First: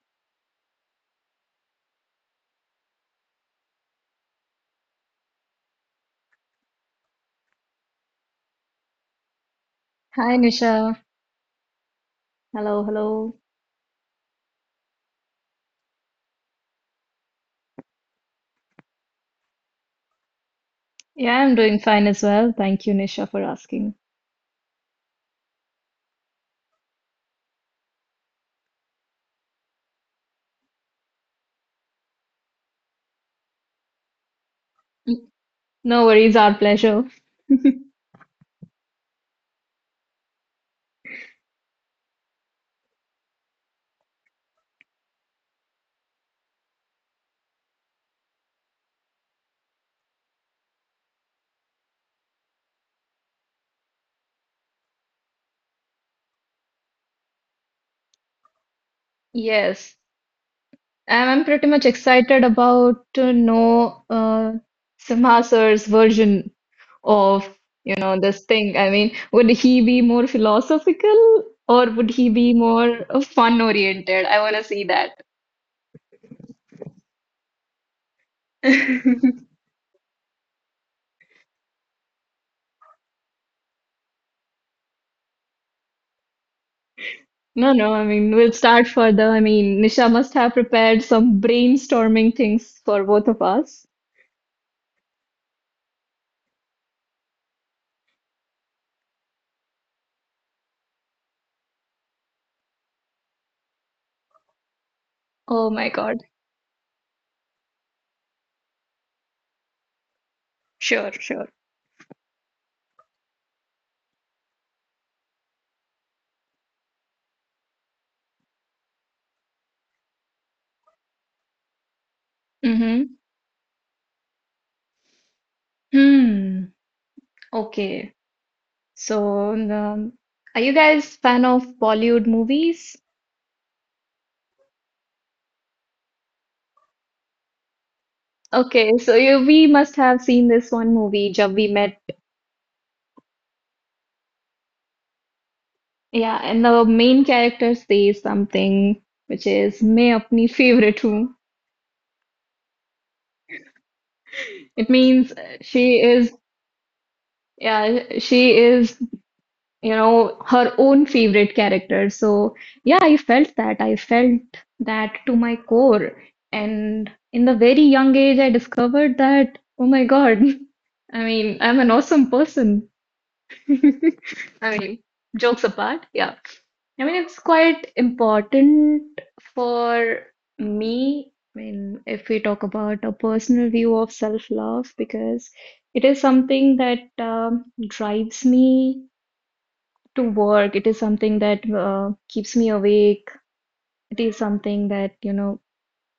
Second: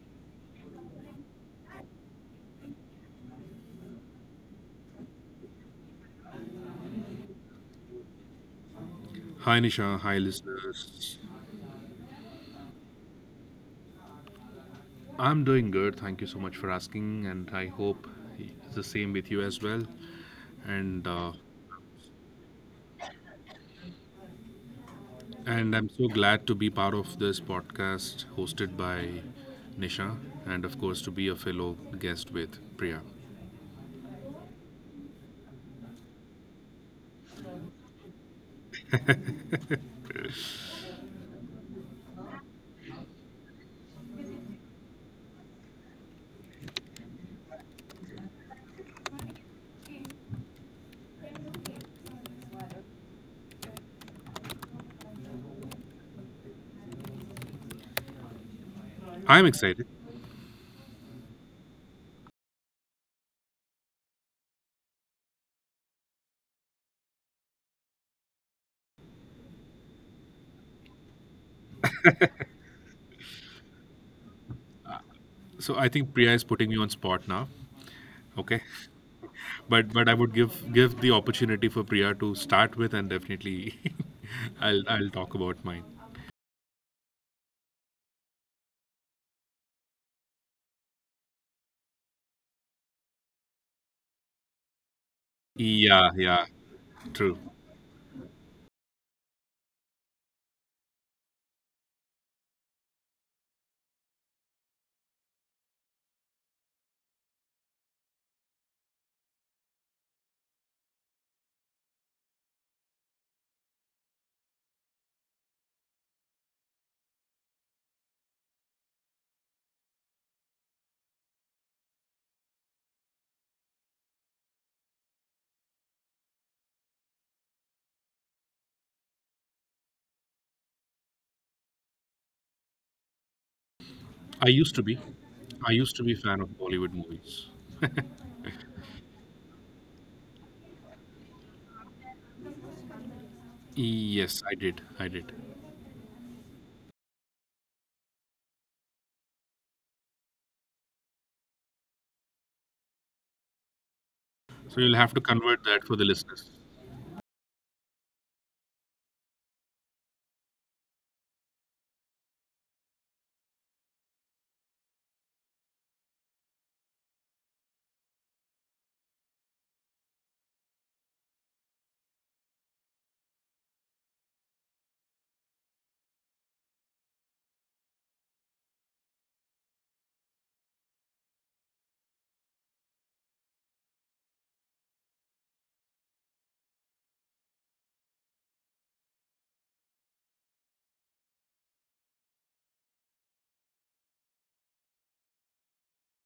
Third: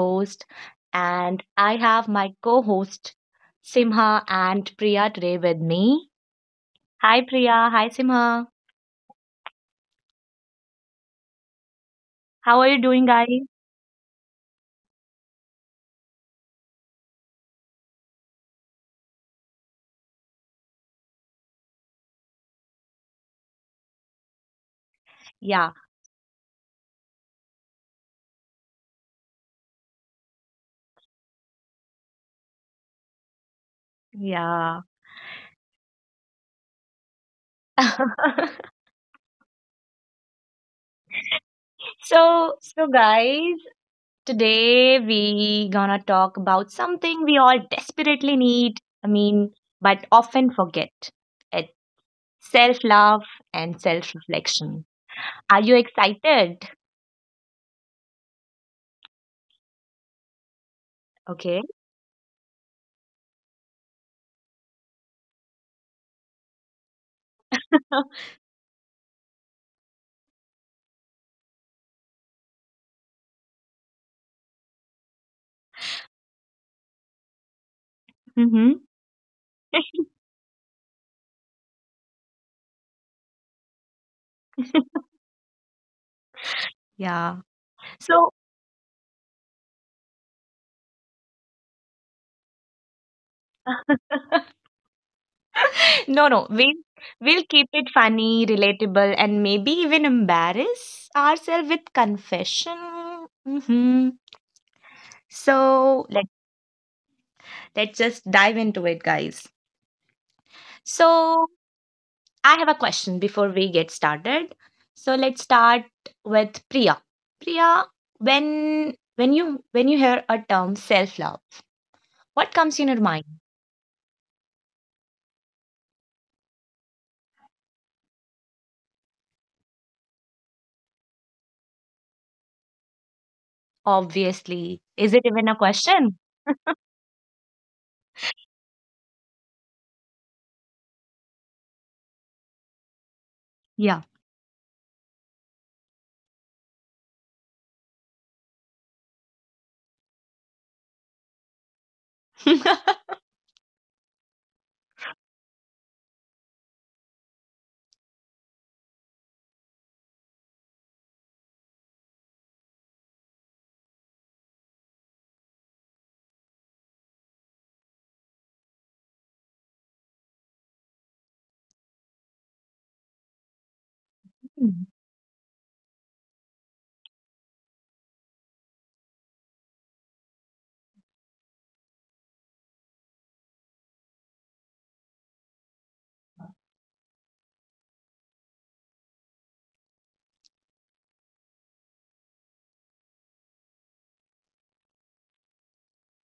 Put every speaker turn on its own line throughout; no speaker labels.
host, and I have my co host Simha and Priya today with me. Hi Priya, hi Simha.
Hi Nisha, hi
Hi, Nisha.
listeners.
Hello,
How are you
hello.
doing, guys?
I'm doing good. Thank you so much for asking, and I hope it's the same with you as well. And uh,
Yeah, I'm doing fine as well. Thank you, Nisha, for asking.
and I'm
Yeah,
so glad to be part of this podcast hosted by Nisha, and of course to be a fellow guest with Priya.
yeah.
N- No worries, our pleasure.
So, guys, today we gonna talk about something we all desperately need, I mean, but often forget. It's self-love and self-reflection. Are you excited?
I'm excited.
Yes, I'm
Okay.
pretty much excited about to know Simha sir's version of, you know, this thing. I mean, would he be more philosophical or would he be more fun oriented? I want to see that.
So I think Priya is putting me on spot now. Okay,
Mm-hmm.
but I would give the opportunity for Priya to start with, and definitely I'll talk about mine.
Yeah.
No, no, I
So,
mean, we'll start further. I mean, Nisha must have prepared some brainstorming things for both of us.
Yeah,
no,
yeah,
no, we'll,
true.
we'll keep it funny, relatable, and maybe even embarrass ourselves with confession.
Oh my
So,
God.
let's just dive into it, guys.
Sure,
So,
sure.
I have a question before we get started. So, let's start with Priya. Priya, when you hear a term self love, what comes in your
Mm-hmm.
mind?
Hmm. Okay. So, um, are you guys fan of Bollywood movies?
I used
Obviously,
to be.
is it even a
I used to be a
question?
fan of Bollywood movies.
Okay, so you we must have seen this one movie, Jab We Met.
Yeah.
Yes, I did. I did.
Yeah, and the main character says something which is "मैं अपनी favorite हूँ."
So you'll
It
have to
means
convert that for the
she is
listeners.
yeah she is you know, her own favorite character. So, yeah, I felt that. I felt that to my core. And in the very young age, I discovered that, oh my God, I mean, I'm an awesome person. I mean, jokes apart, yeah. I mean, it's quite important for me. I mean, if we talk about a personal view of self-love, because it is something that drives me to work. It is something that keeps me awake. It is something that, you know,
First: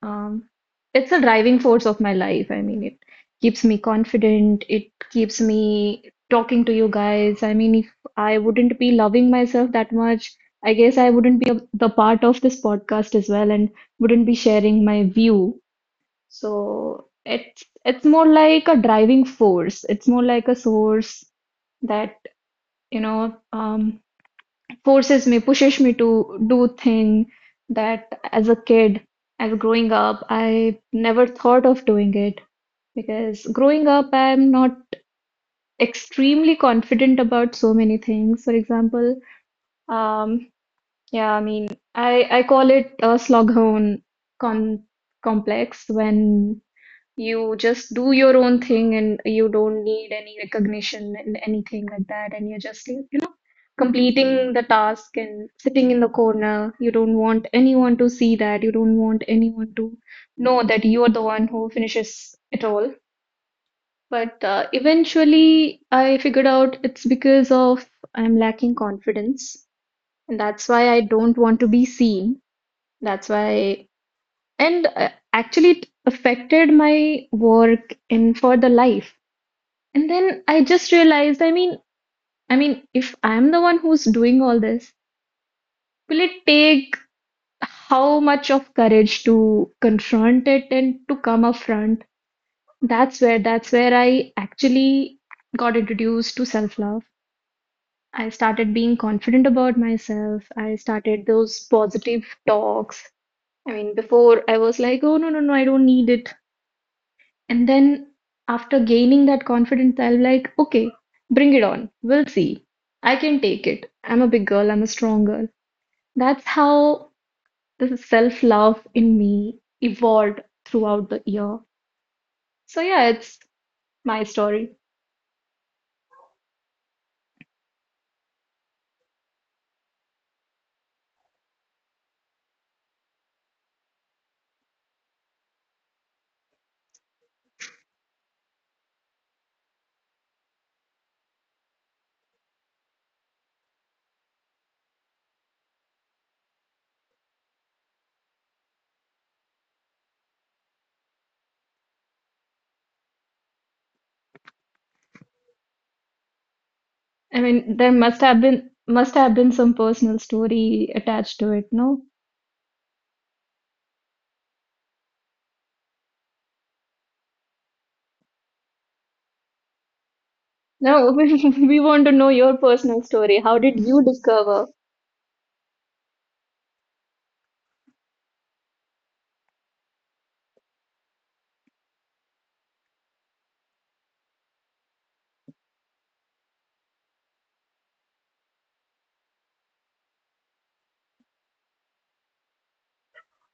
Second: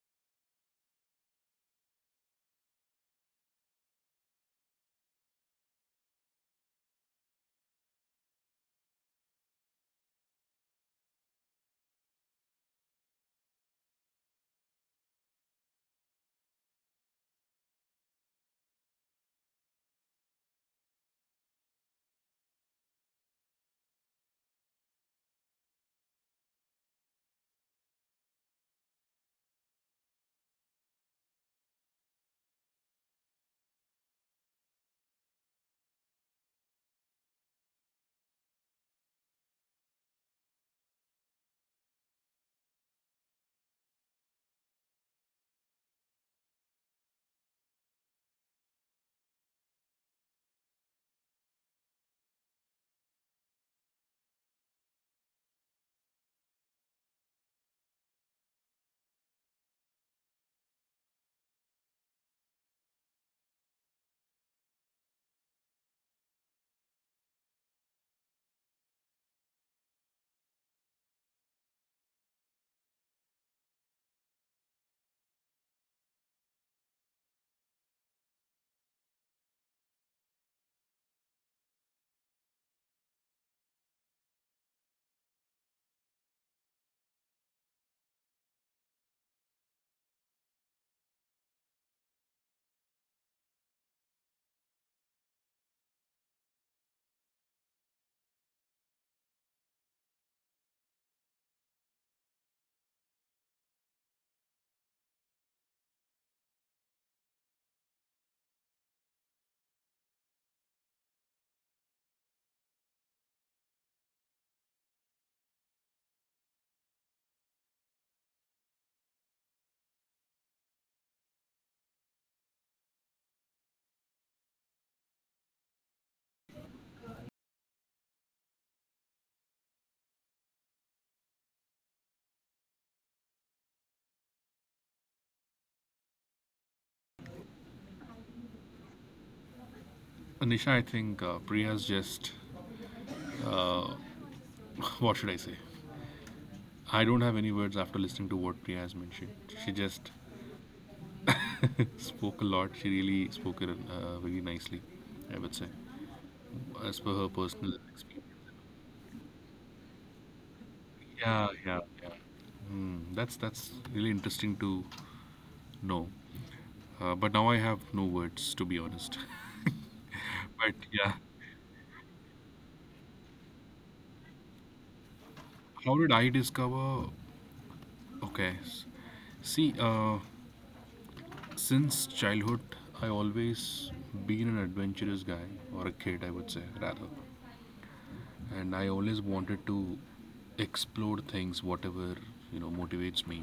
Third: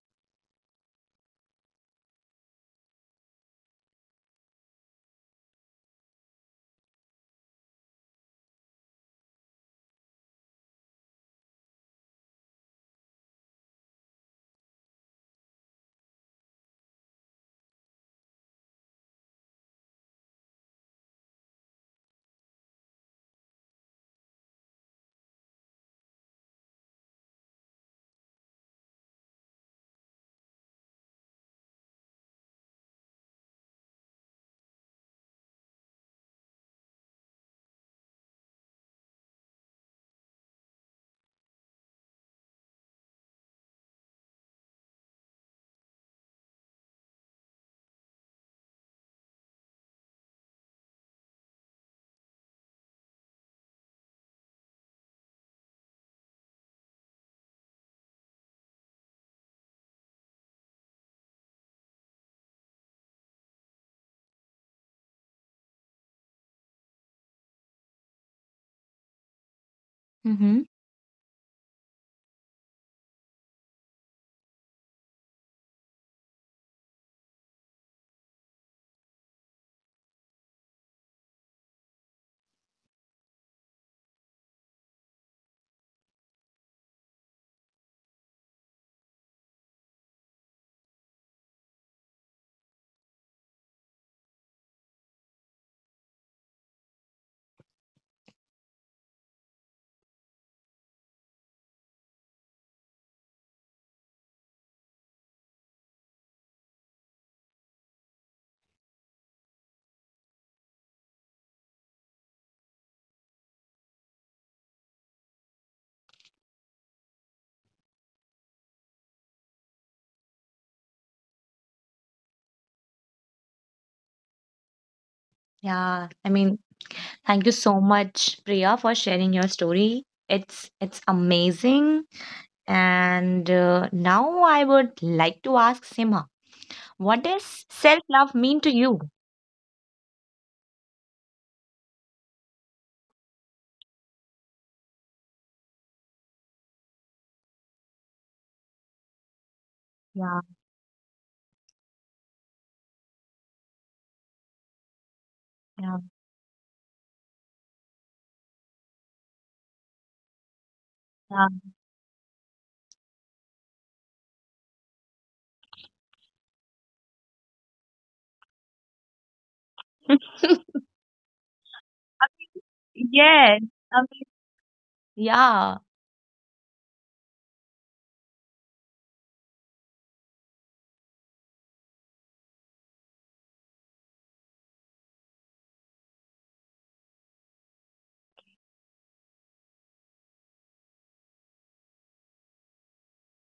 um, it's a driving force of my life. I mean, it keeps me confident. It keeps me talking to you guys. I mean, if I wouldn't be loving myself that much, I guess I wouldn't be the part of this podcast as well and wouldn't be sharing my view. So it's more like a driving force. It's more like a source that, you know, forces me, pushes me to do thing that as a kid, as growing up, I never thought of doing it because growing up, I'm not extremely confident about so many things. For example, um, yeah, I mean, I call it a sloghorn con complex when you just do your own thing and you don't need any recognition and anything like that. And you're just, you know, completing the task and sitting in the corner. You don't want anyone to see that. You don't want anyone to know that you're the one who finishes it all. But eventually, I figured out it's because of I'm lacking confidence. And that's
Mm-hmm.
why I don't want to be seen. That's why, and actually, it affected my work and further life. And then I just realized, I mean, if I'm the one who's doing all this, will it take how much of courage to confront it and to come up front? That's where I actually got introduced to self-love. I started being confident about myself. I started those positive talks. I mean, before I was like, oh no, no, no, I don't need it. And then after gaining that confidence, I'll be like, okay, bring it on. We'll see. I can take it. I'm a big girl. I'm a strong girl. That's how the self-love in me evolved throughout the year. So yeah, it's my story.
Yeah, I mean, thank you so much, Priya, for sharing your story. It's amazing. And now I would like to ask Sima, what does self-love mean to you?
Anisha, I think Priya's just. What should I say? I don't have any words after listening to what Priya has mentioned. She just
Yeah,
spoke a lot. She really spoke it very nicely, I would say,
yeah,
as per her
I mean,
personal
there must have
experience.
been must have been some personal story attached to
Yeah,
it,
yeah.
yeah,
no?
yeah. That's really interesting to know. But now I have no words, to be honest. But
No,
yeah,
we want to know your personal story. How
Yes.
did you
I mean,
discover?
yeah.
how did I discover? Okay, see, since childhood, I always been an adventurous guy or a kid, I would say rather, and I always wanted to explore things, whatever you know motivates me,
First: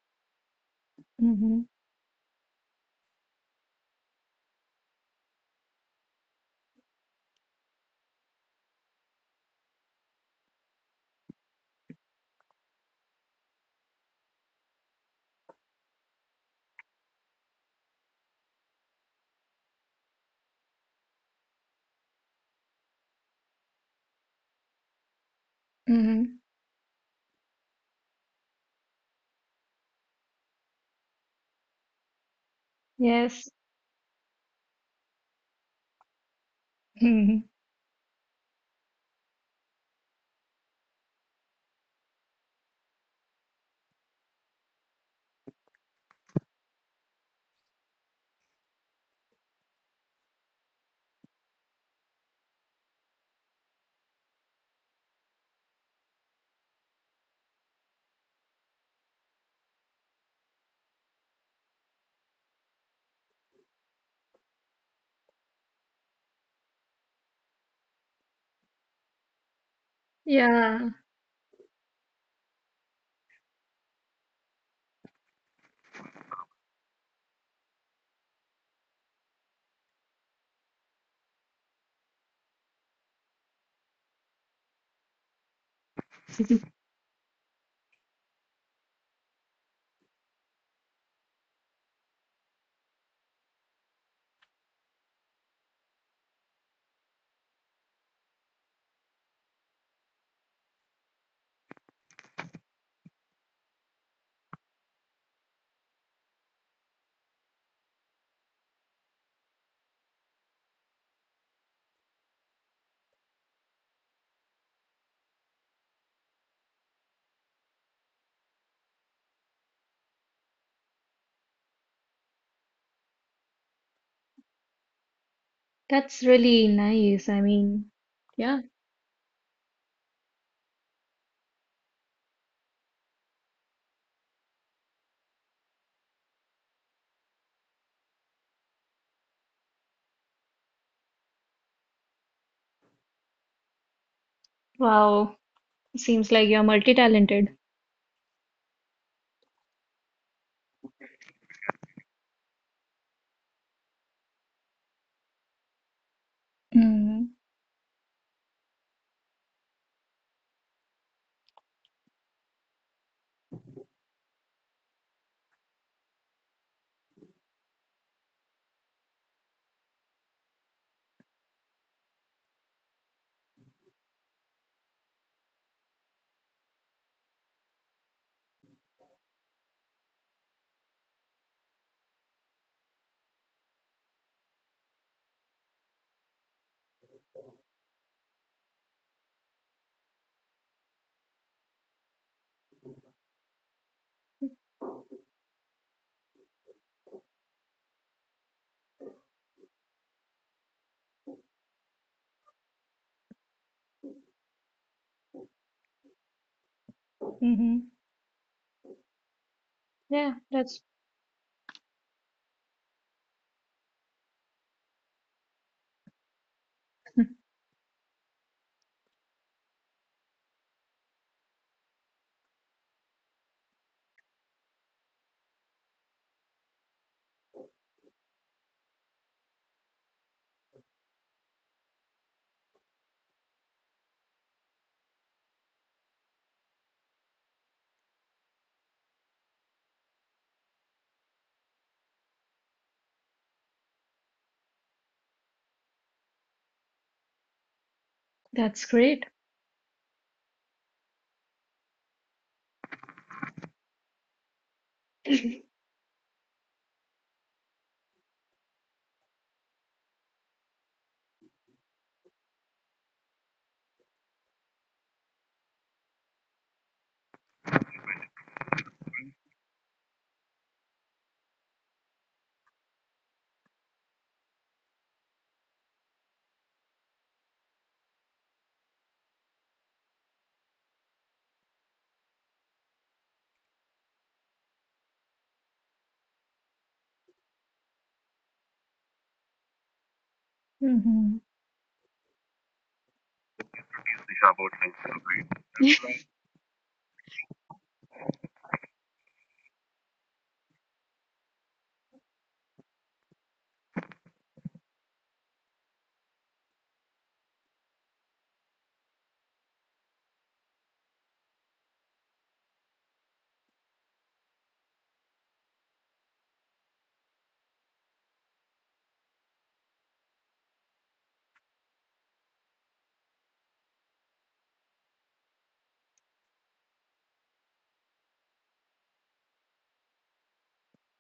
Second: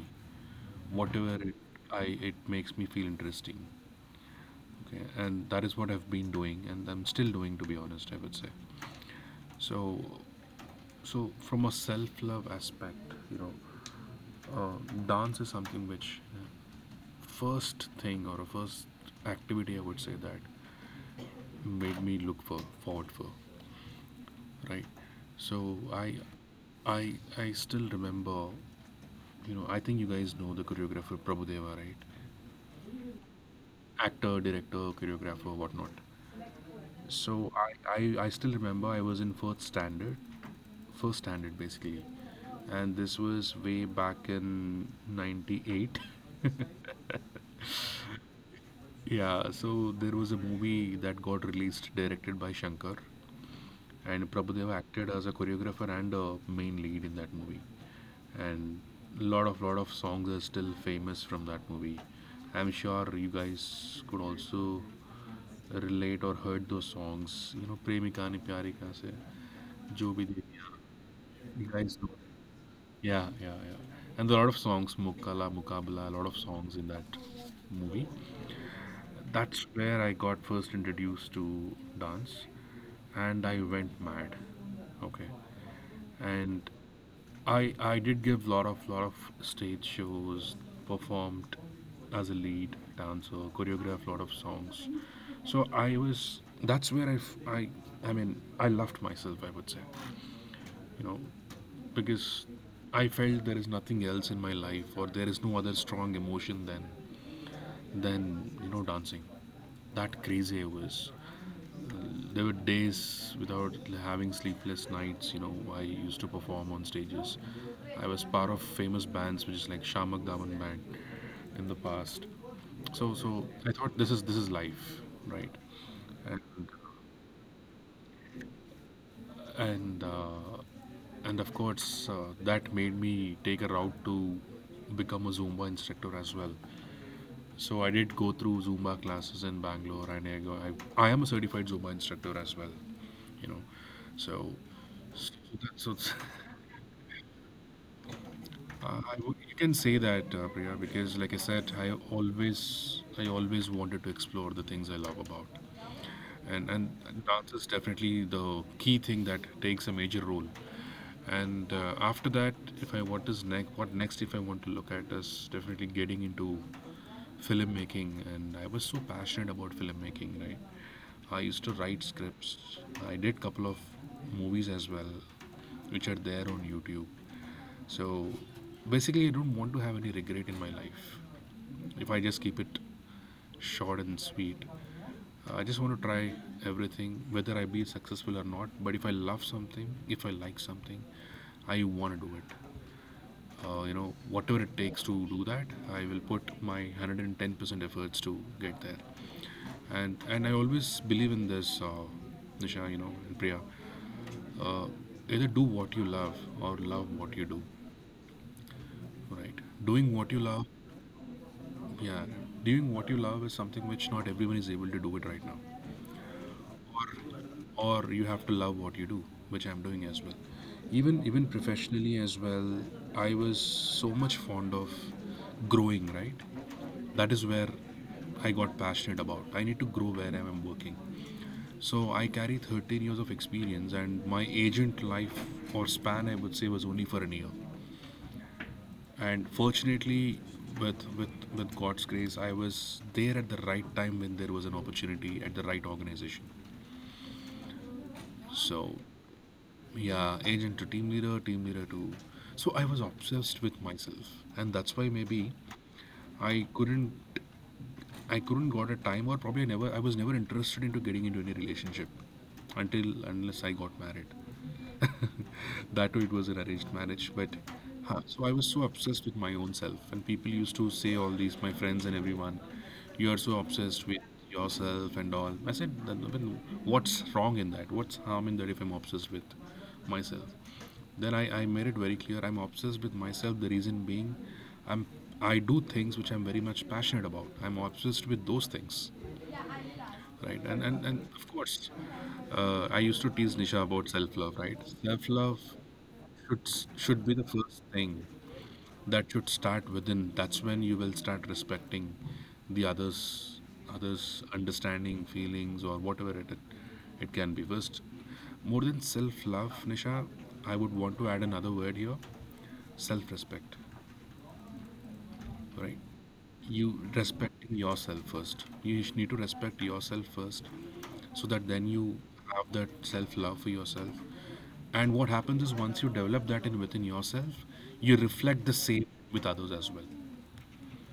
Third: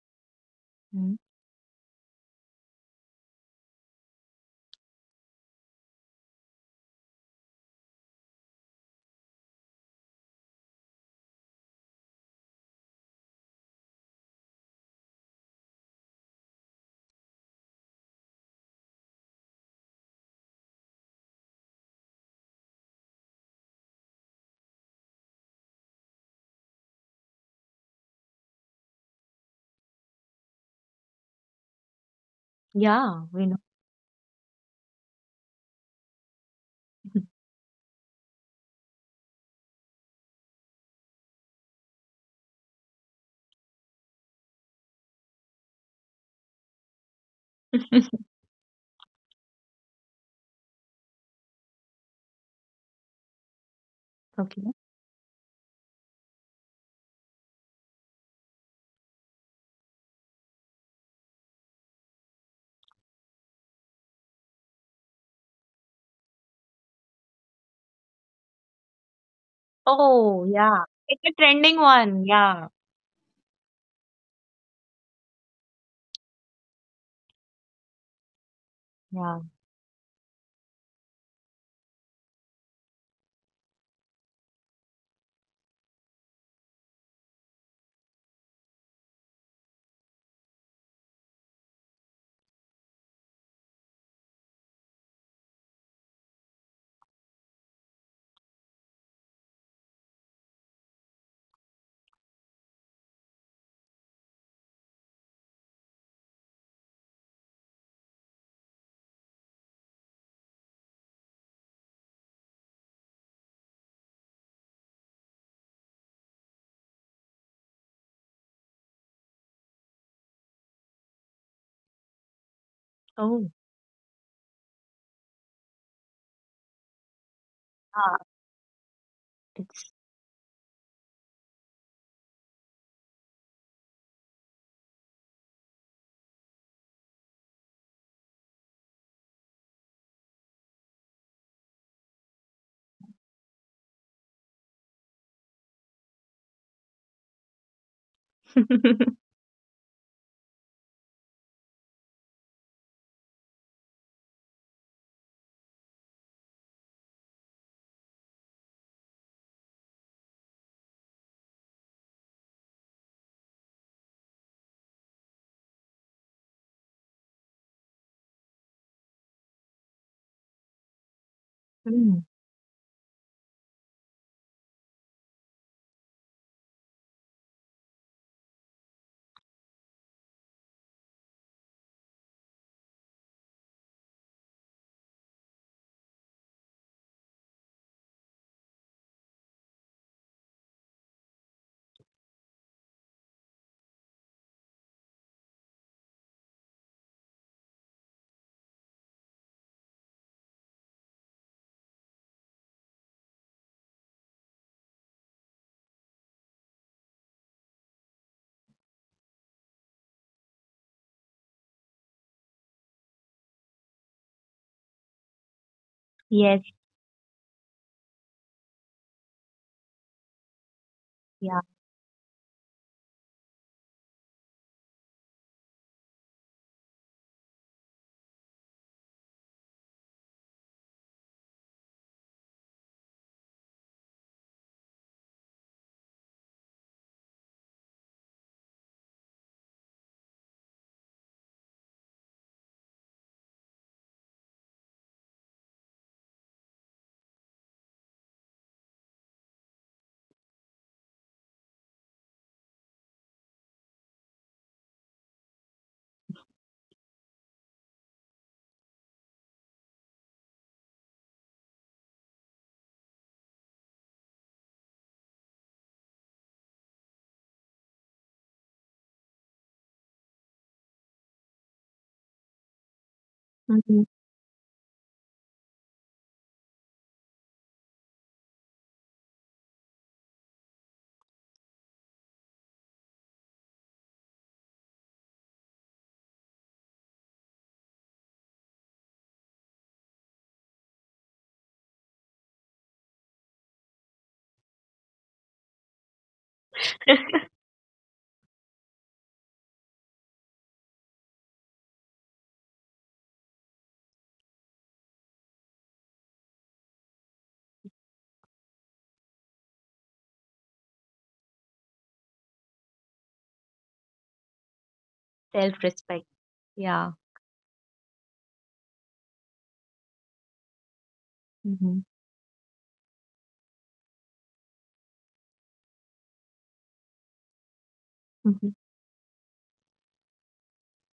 Mm.
whatever
Mhm.
I it makes me feel interesting. Okay, and that is what I've been doing, and I'm still doing, to be honest, I would say. So, so from a self-love aspect, you know, uh, dance is something which first thing or a first activity I would say that made me look for forward for, right? so I
Mhm.
I I still remember, you know, I think you guys know the choreographer Prabhudeva, right?
Yeah, we
Yes.
know.
Actor, director, choreographer, whatnot.
Mhm.
So I still remember I was in first standard, basically, and this was way back in 98. Yeah, so there was a movie that got released directed by Shankar, and
Okay.
Prabhudeva acted as a choreographer and a main lead in that movie. And lot of songs are still famous from that movie. I'm sure you guys could also relate or heard those songs. You know, Premika Ne Pyari Ka Se, Jo Bhi De
Oh,
Diya.
yeah.
Yeah.
It's a
You
trending
guys know.
one. Yeah,
Yeah, yeah, yeah. And there are a lot of songs, Mukala, Mukabla, a lot of songs in that movie.
yeah.
That's where I got first introduced to dance, and I went mad. Okay, and I did give lot of stage shows, performed as a lead dancer, choreographed lot of songs. So I was, that's where I mean I loved myself, I would say, you know, because I felt there is nothing else in my life or there is no other strong emotion than than you know dancing. That crazy I was. There were days without having sleepless nights. You know, I used to perform on stages. I was part of famous bands, which is like Shamak Daman band, in the past. So
Oh,
I thought this is life, right?
That's
And
really nice. I mean,
yeah.
yeah.
It's.
and uh, and of course, that made me take a route to become a Zumba instructor as well. So I did go through Zumba classes in Bangalore, and I am a certified Zumba instructor as well, you know. So, so,
Wow.
that- so it's-
Seems like you're multi-talented.
you can say that, Priya, because like I said, I always wanted to explore the things I love about, and
Mm-hmm.
dance is definitely the key thing that takes a major role. And After that, if I what is next, what next? If I want to look at is definitely getting into filmmaking, and I was so passionate about filmmaking, right? I used to write
Mm.
scripts, I did couple of movies as well, which are there on YouTube. So basically I don't want to have any regret in my life. If I just keep it short and sweet, I just want to try everything, whether I be successful or not. But if I love something, if I like something, I want to do it. You know, whatever it takes to do that, I will put my 110% efforts to get there. And I always believe in this, Nisha, you know, and Priya, uh, either do what you love or love what you do,
Mm-hmm.
right? doing
Yeah,
what you love Yeah, doing what you love is something which not everyone is able to do it right now,
Yes,
or you have to love what you do, which I'm doing as well. Even
yeah.
professionally as well, I was so much fond of growing, right? That is where I got passionate about, I need to grow where I am working. So I carry 13 years of experience, and my agent life or span I would say was only for a year. And fortunately, with god's grace, I was there at the right time when there was an opportunity at the right organization.
that's
So
great.
yeah, agent to team leader to. So I was obsessed with myself, and that's why maybe I couldn't, I couldn't got a time, or probably I was never interested into getting into any relationship, until unless I got married. That too, it was an arranged marriage. But huh, so I was so obsessed with my own self, and people used to say all these, my friends and everyone, you are so
Mhm.
obsessed with yourself and all. I said, "Then- what's wrong in that? What's harm in that if I'm obsessed with myself? Then I made it very clear I'm obsessed with myself. The reason being, I'm I do things which I'm very much passionate about. I'm obsessed with those things, right? And
Hmm.
of course, I used to tease Nisha about self love, right? Self love should should be the first thing that should start within. That's when you will start respecting the others, others understanding feelings, or whatever it can be. First, more than self love, Nisha, I would want to add another word here: self respect,
Self-respect.
right? you
Yeah.
Respecting yourself first, need to respect yourself first, so that then
Mhm.
you have that self love for yourself. And what happens is once you develop that in within yourself, you reflect
Mhm.
the same with others as well.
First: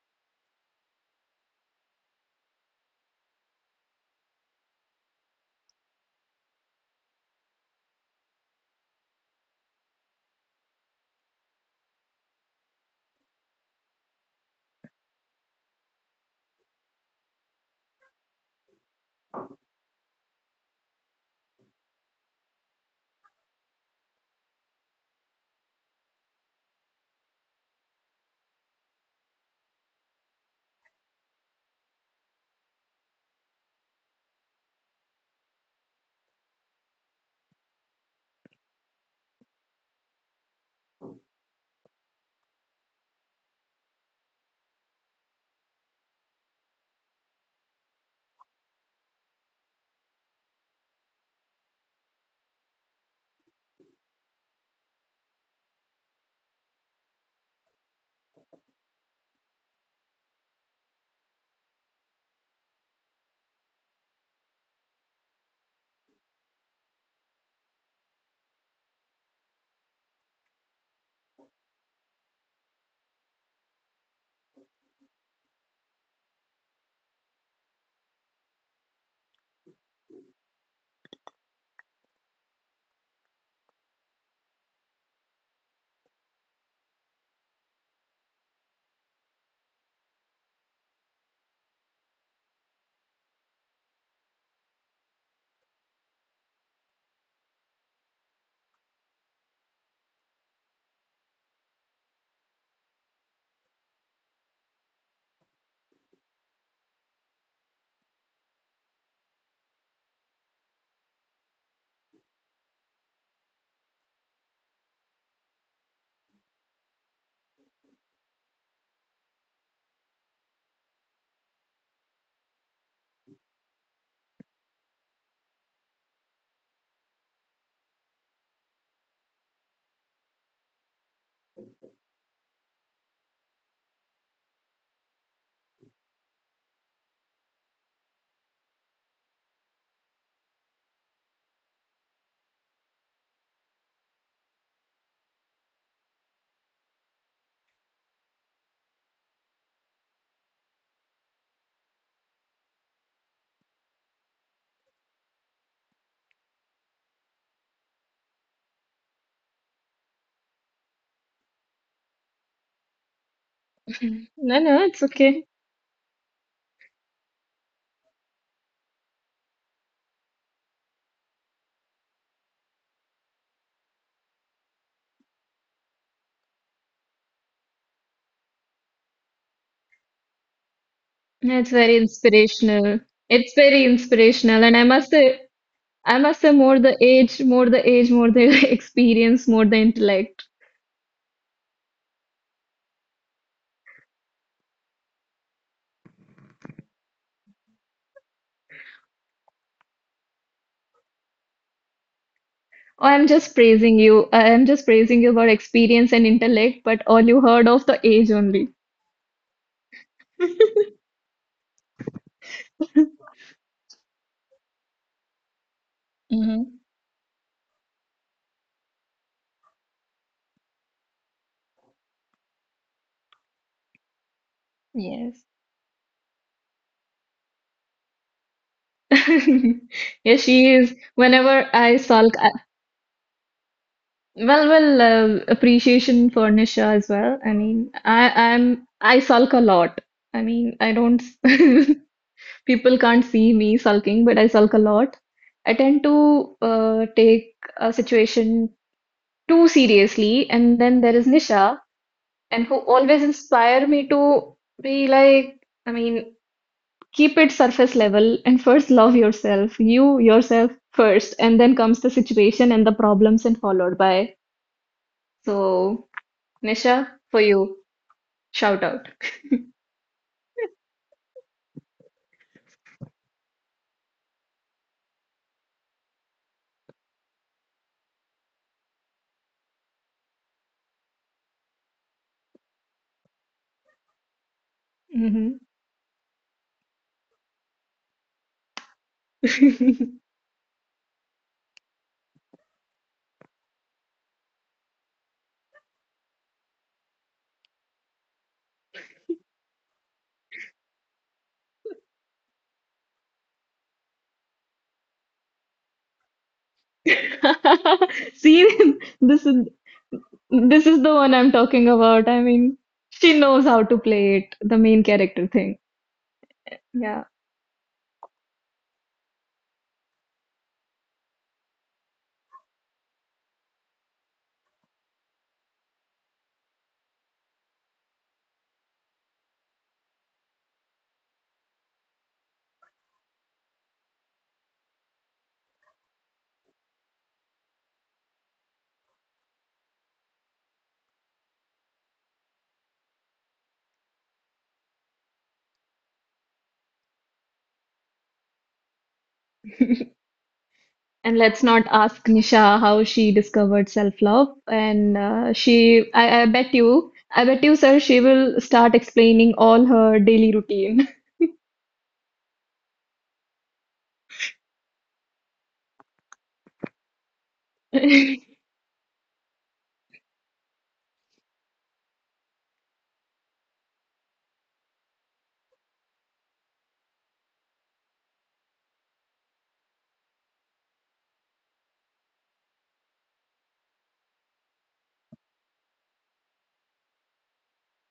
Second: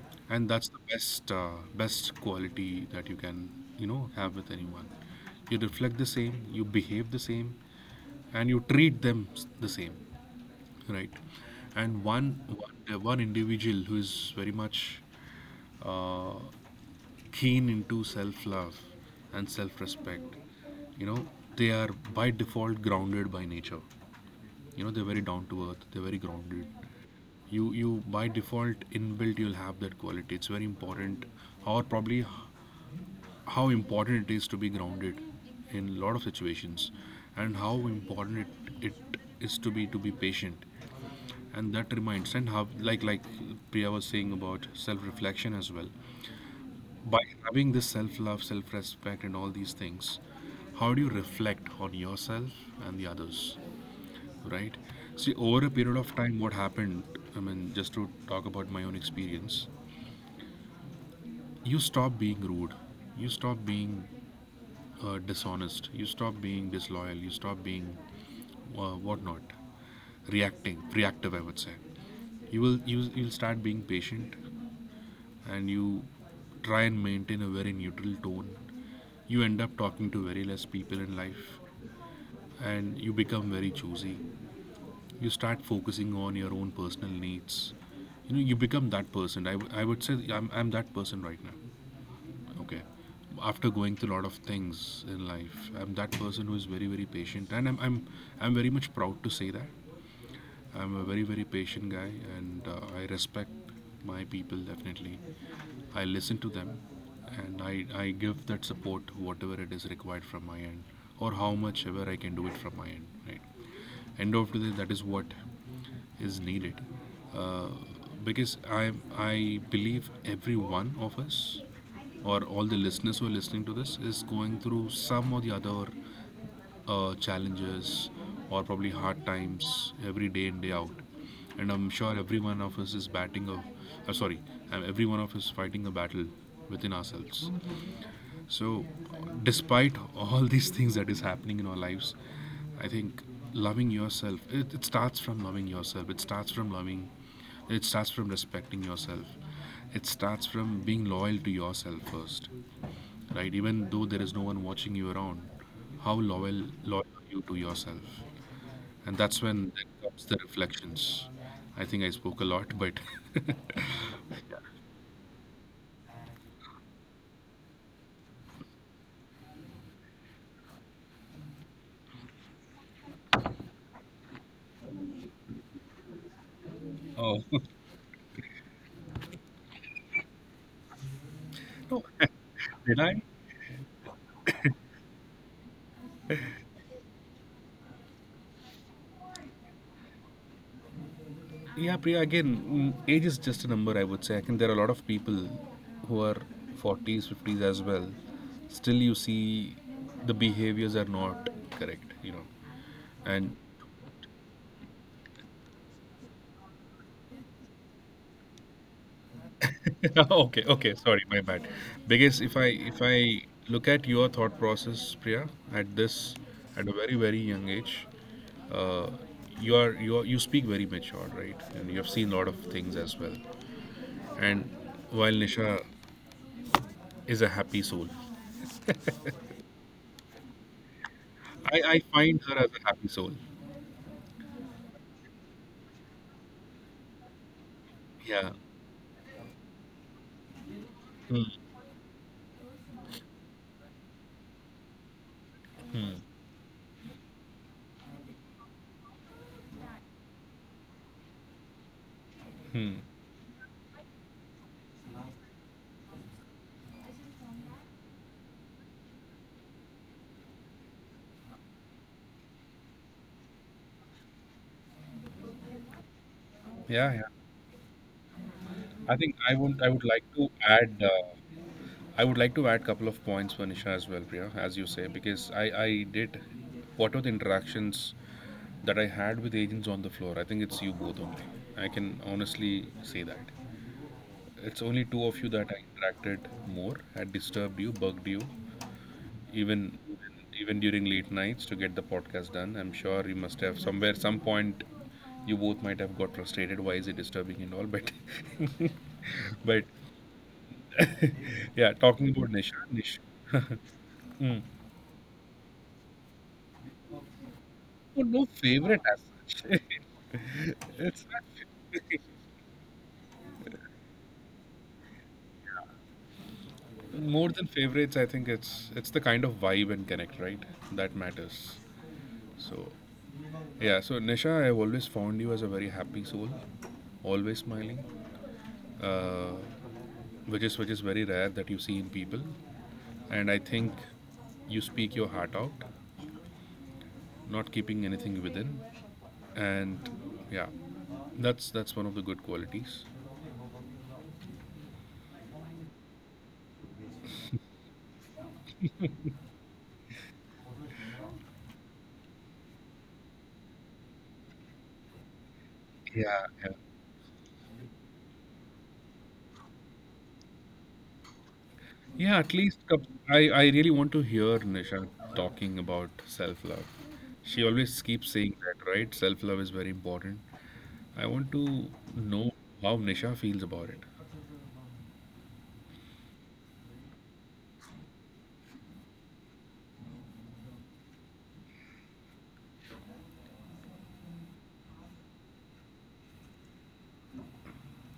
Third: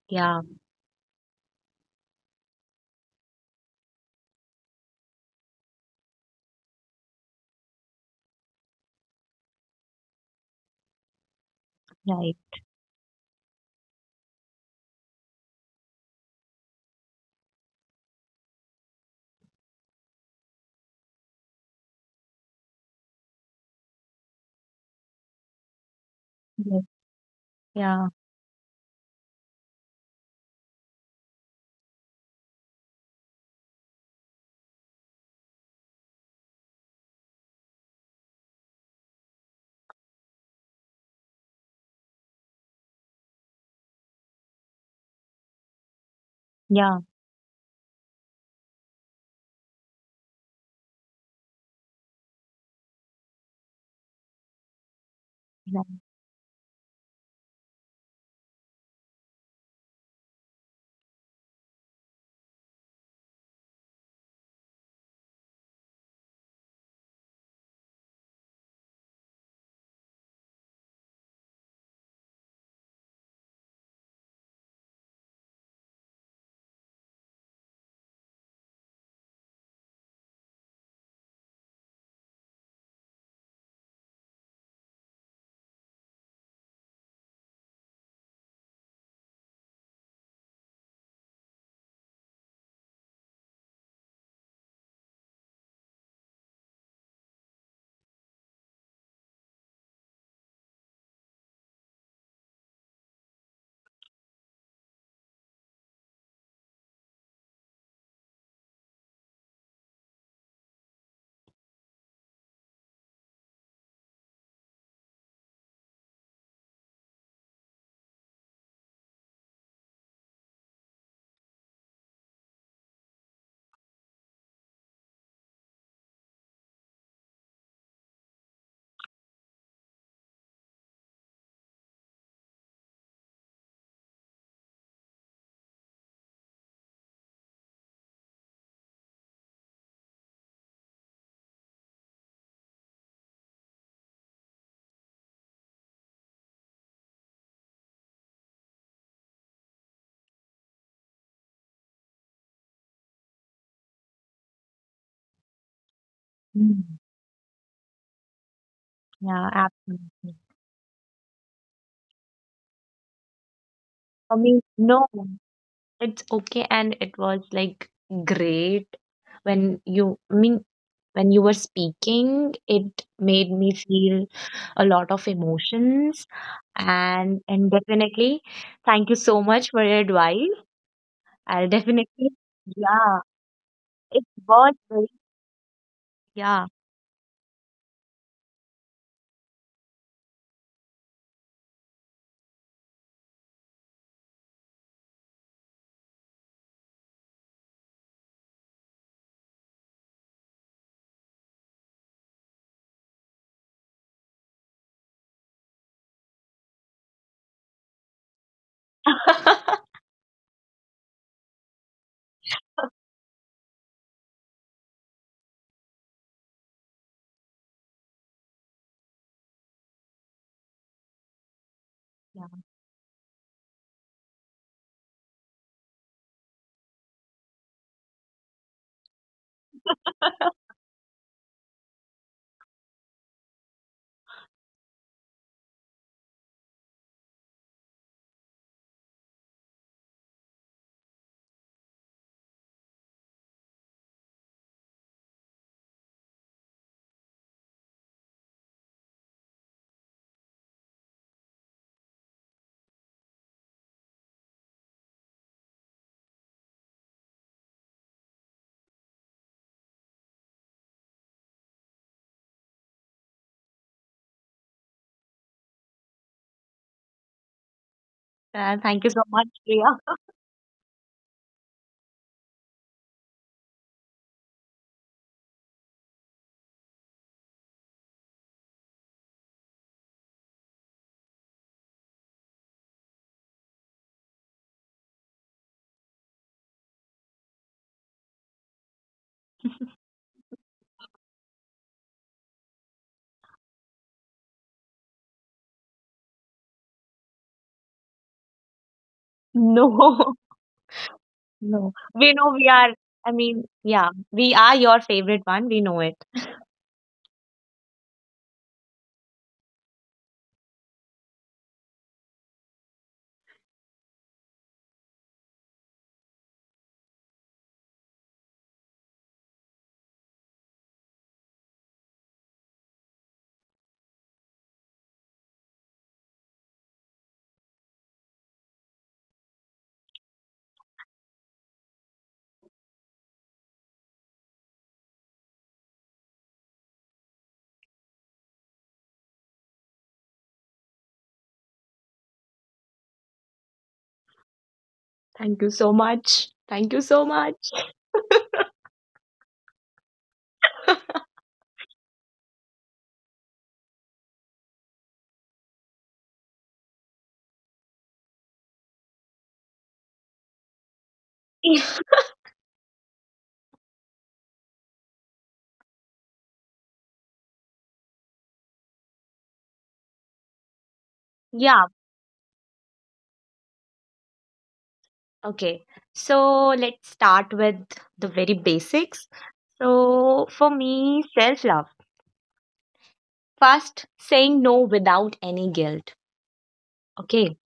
Yeah.
And that's the best best quality that you can you know have with anyone. You reflect the same, you behave the same, and you treat the same, right? And
Right.
one individual who is very much uh, keen into self love and self respect, you know, they are by default grounded by nature. You know, they're very down to earth, they're very grounded.
Yes.
You
Yeah.
by default inbuilt you'll have that quality. It's very important, or probably how important it is to be grounded in a lot of situations, and how important it is to be patient. And that reminds, and how like Priya was saying about self-reflection as well,
Yeah.
by having this self-love, self-respect and all these things, how do you reflect on yourself and the others, right? See, over a period
Right.
of time, what happened, I mean, just to talk about my own experience, you stop being rude, you stop being dishonest, you stop being disloyal, you stop being whatnot, reactive, I would say. You'll start being patient, and you try and maintain a very neutral tone. You end up talking to very less people in life, and you become very choosy. You start focusing on your own personal needs. You know, you become that person. I would say I'm that person right now. Okay, after going through a lot of things in life, I'm that person who is very very patient, and I'm very much proud to say that I'm a very very patient guy. And I respect my people definitely, I listen to them, and I give that support whatever it is required from my end, or how much ever I can do it from my end, right? End of the day, that is what is needed. uh, because I believe every one of us, or all the listeners who are listening to this, is going through some or the other challenges or probably hard times every day in day out. And I'm sure every one of us is batting a sorry every one of us fighting a battle within ourselves. So, despite all these things that is happening in our lives, I think loving yourself, it starts from loving yourself. It starts from loving. It starts from respecting yourself. It starts from being loyal to yourself first, right? Even though there is no one watching you around, how
Mm.
loyal are you to yourself? And that's
Yeah.
when comes
Absolutely.
the reflections. I think I spoke a lot, but
I mean,
No, no, it's
no,
okay.
it's okay. And it was like great when you, I mean, when you were speaking, it made me feel a lot of emotions.
oh
And definitely, thank you so much for your advice. I'll
It's very
no,
definitely,
did
inspirational.
yeah,
I?
It's very
it
inspirational,
was
and
very,
I must say,
yeah.
more the age, more the experience, more the intellect.
Yeah, Priya, again, age is just a number, I would say. I think there are a lot of people who are 40s, 50s as well. Still, you see the behaviors are not correct.
Oh, I'm
And
just praising you. I am just praising you about experience and intellect, but all you heard of the age only.
okay, okay, sorry, my bad. Because if I look at your thought process, Priya, at this
Mm-hmm.
at a very very young age, uh, you are, you speak very matured, right? And you have seen a lot
Yeah.
of things as well. And while
Yes.
Nisha is a happy soul,
Yeah, she is. Whenever
I
I sulk,
find her
I,
as a happy soul.
well, well, appreciation for Nisha as well. I mean,
Yeah.
I sulk a lot. I mean, I don't.
Hmm.
People can't see me sulking, but I sulk a lot. I tend to take a situation too seriously, and then there is Nisha, and who
Hmm.
always inspire me to be like. I mean, keep it surface level and first love yourself, you yourself first, and then comes the situation and the problems, and followed by. So,
Yeah,
Nisha,
yeah.
for you, shout
Thank you
out.
I
so
think
much,
I would
Priya.
like to add uh, add couple of points for Nisha as well, Priya, as you say, because I did, what were the interactions that I had with agents on the floor. I think it's you both only. I can honestly say that it's only two of you
Hmm.
that I interacted more. Had disturbed you, bugged you, even even during late nights to get the podcast done. I'm sure you must have somewhere some point you both might have got frustrated. Why is it disturbing and all? But but
No,
yeah,
no.
talking
We
about
know we
Nisha,
are,
Nish,
I mean, yeah, we
mm.
are your favorite one. We know it.
No, no
See,
favorite as such.
this is the
it's
one
not
I'm talking
fa-
about. I mean, she knows how to play it, the main character thing. Yeah.
More than favorites. I think it's the kind of vibe and connect, right, that matters. So yeah, so Nisha, I've always found you as a very happy soul, always smiling. Uh, which is very rare that you see in people. And I think you speak your heart out, not keeping anything within. And yeah, that's one of the good qualities.
Thank you so much. Thank you so much.
And let's not ask Nisha how she discovered self-love. And she,
Yeah, yeah,
I bet you, sir, she will start explaining all her daily routine.
yeah, at least I really want to hear Nisha talking about self love she always keeps saying that, right? self love is very important. I want to
Yeah,
know how Nisha feels about it.
okay. So let's start with the very basics. So for me, self-love. First, saying no without any guilt. Okay.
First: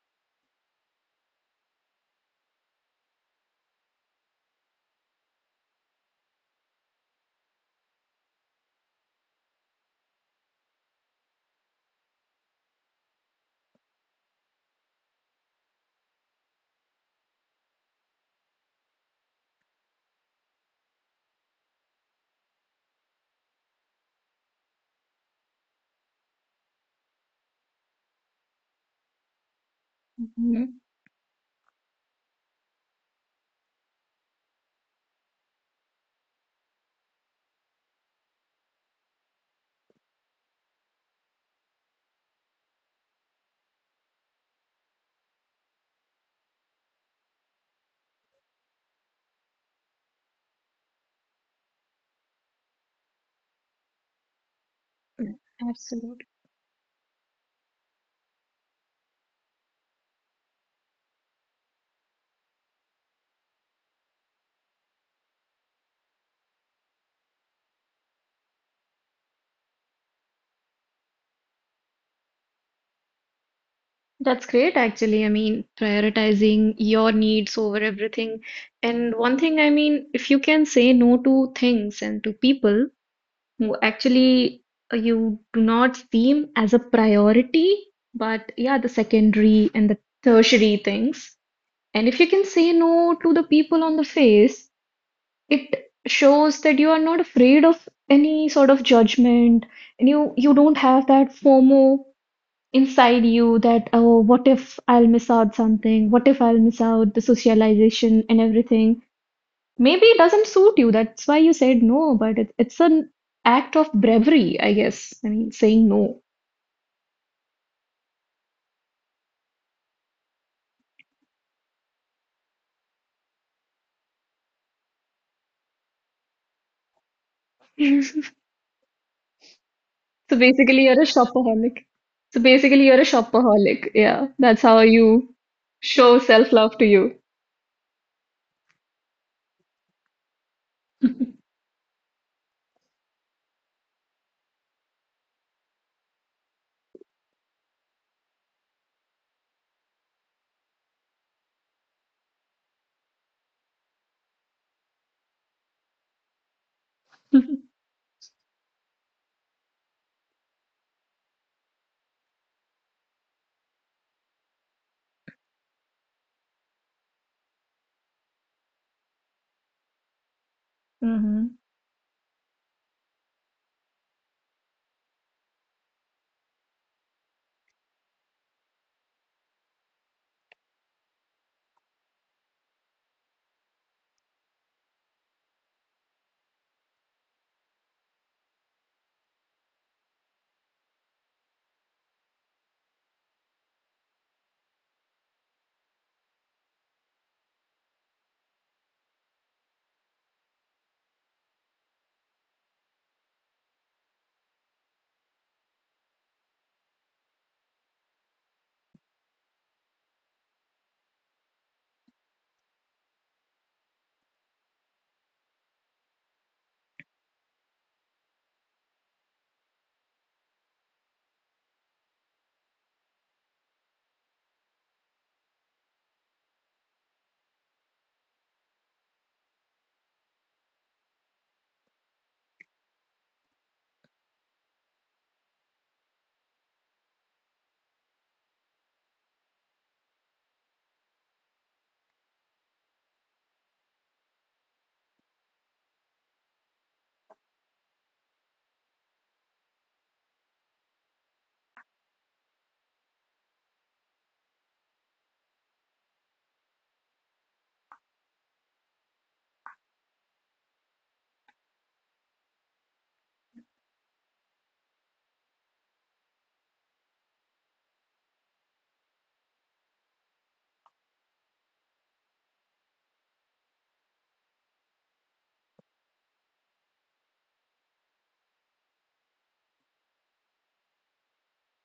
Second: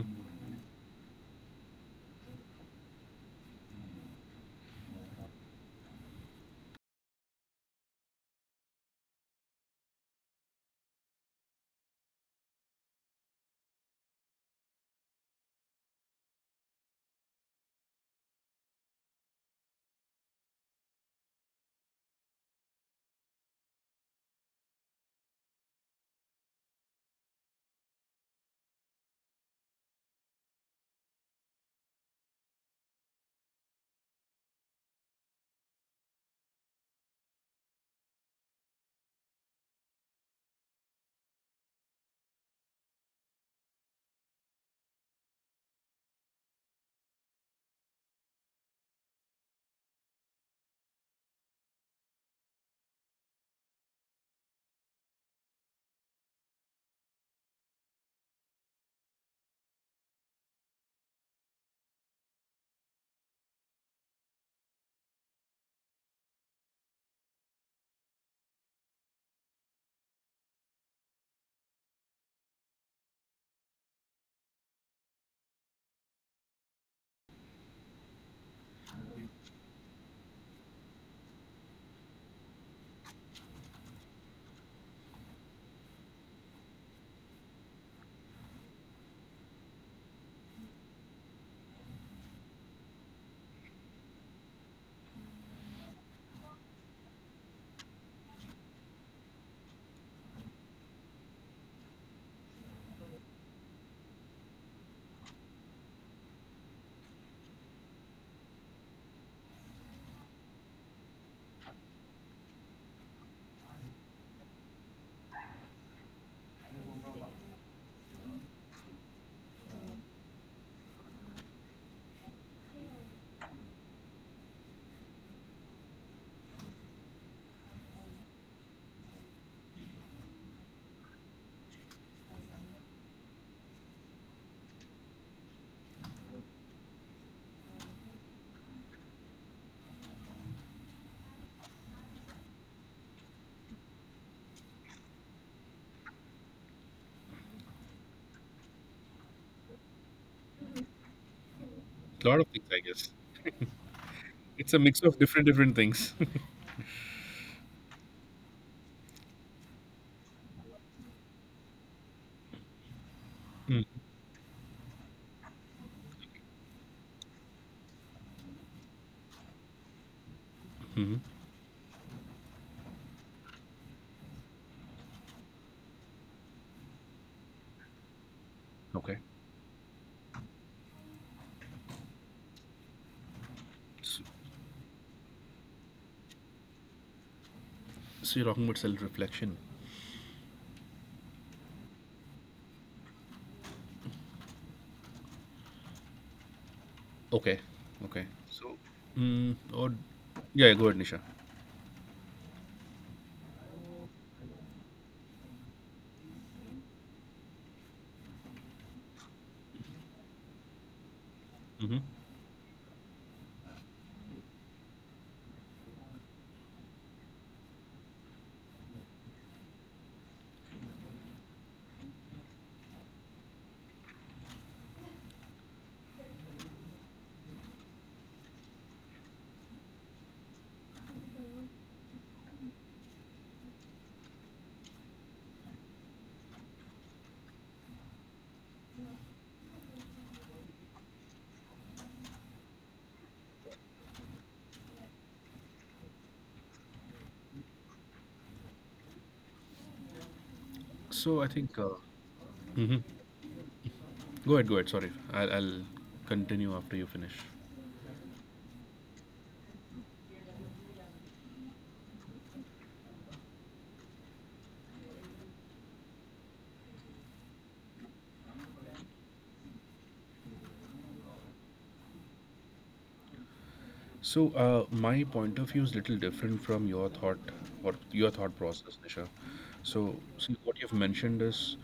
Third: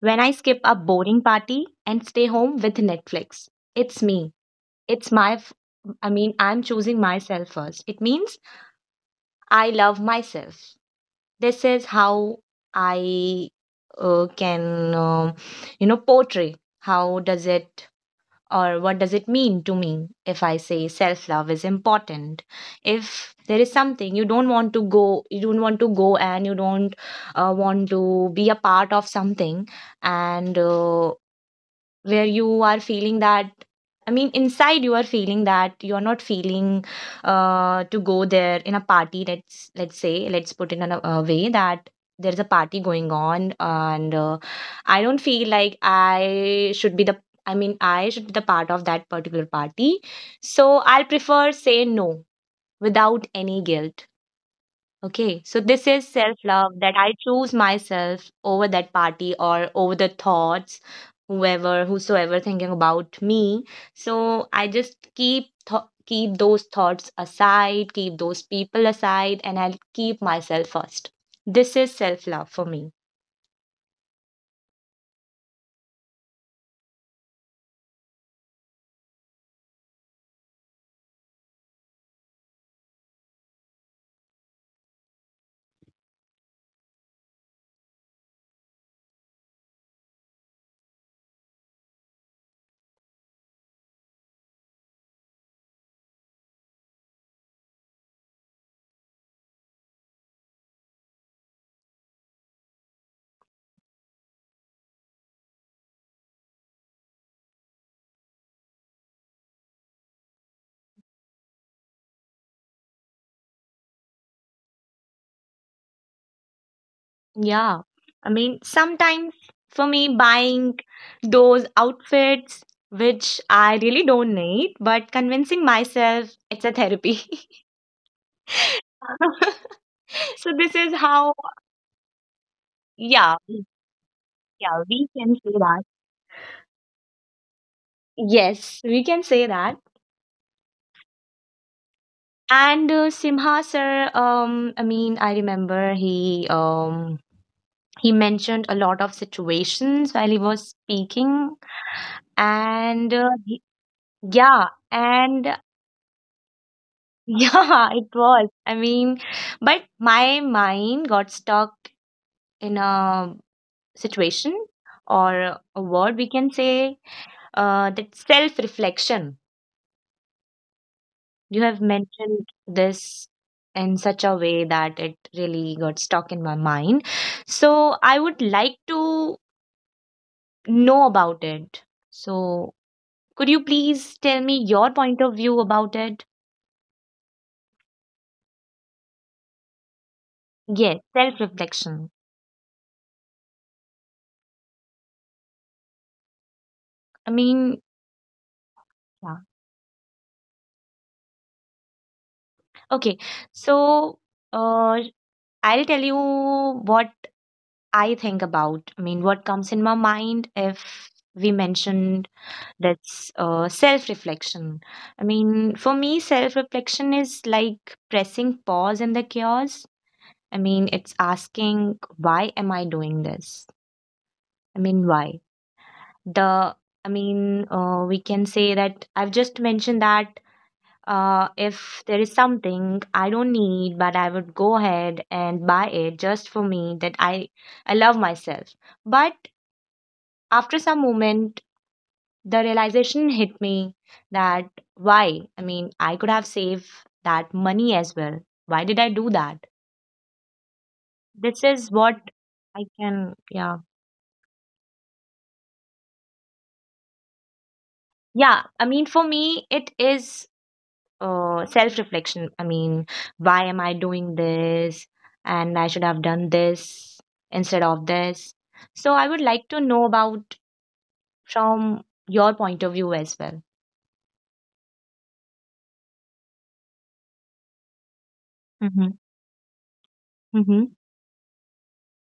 When I skip a boring party and stay home with Netflix, it's me. It's my, f- I mean, I'm choosing myself first. It means I love myself. This is how I can portray how does it or what does it mean to me if I say self love is important. If there is something you don't want to go you don't want to go and you don't want to be a part of something, and
Mhm.
where you are feeling that, I mean, inside you are feeling that you are not feeling to go there in a party. Let's say, let's put it in a way that there's a party going on, and I don't feel like I should be the part of that particular party. So I'll prefer say no without any guilt. Okay, so this is
Absolutely.
self love that I choose myself over that party or over the thoughts, whoever, whosoever thinking about me. So I just keep those thoughts aside, keep those people aside, and I'll keep myself first. This is self love for me.
That's great, actually. I mean, prioritizing your needs over everything. And one thing, I mean, if you can say no to things and to people who actually you do not seem as a priority, but yeah, the secondary and the tertiary things. And if you can say no to the people on the face, it shows that you are not afraid of any sort of judgment and you don't have that FOMO inside you that oh what if I'll miss out something? What if I'll miss out the socialization and everything? Maybe it doesn't suit you. That's why you said no, but it's an act of bravery, I guess. I mean, saying no.
Yeah, I mean sometimes for me buying those outfits which I really don't need, but convincing myself it's a therapy. So
So
this is
basically,
how,
you're a shopaholic. So basically,
yeah,
you're a shopaholic. Yeah,
yeah,
that's
we
how
can say
you
that.
show self-love to you.
Yes, we can say that. And Simha sir, I mean, I remember he mentioned a lot of situations while he was speaking,
A lot of
and
things, I guess.
yeah,
It's a
and
mix of different different things.
yeah, it was. I mean, but my mind got stuck in a situation or a word we can say, that self reflection.
Mm-hmm.
Mm-hmm.
You have mentioned this in such a way that it really got stuck in my mind. So
Okay,
I would like to know about it. So could you please tell me your point of view about it?
so you're talking about self-reflection.
Yes, self reflection.
Okay.
I
Okay.
mean,
So, or
yeah.
yeah, go ahead, Nisha.
Okay, so uh, I'll tell you what I think about. I mean, what comes in my mind if
Hmm.
we mention that's, self reflection. I mean, for me, self reflection is like pressing pause in the chaos. I mean, it's asking, why am I doing this? I mean, why? The, I mean, we can say that I've just mentioned that, if there is something I don't need, but I would go ahead and buy it just for me, that I love myself. But after some moment, the realization hit me that why? I mean, I could have saved that money as well. Why did I do that? This
So I
is
think.
what I can,
Hmm.
yeah.
Go ahead. Go ahead. Sorry, I'll continue after you finish.
Yeah, I mean, for me, it is, self reflection. I mean, why am I doing this? And I should have done this instead of this. So I would like to know about from your point of view as well.
So my point of view is little different from your thought
Mm-hmm.
process, Nisha. So
Mm-hmm.
see, what you've mentioned is,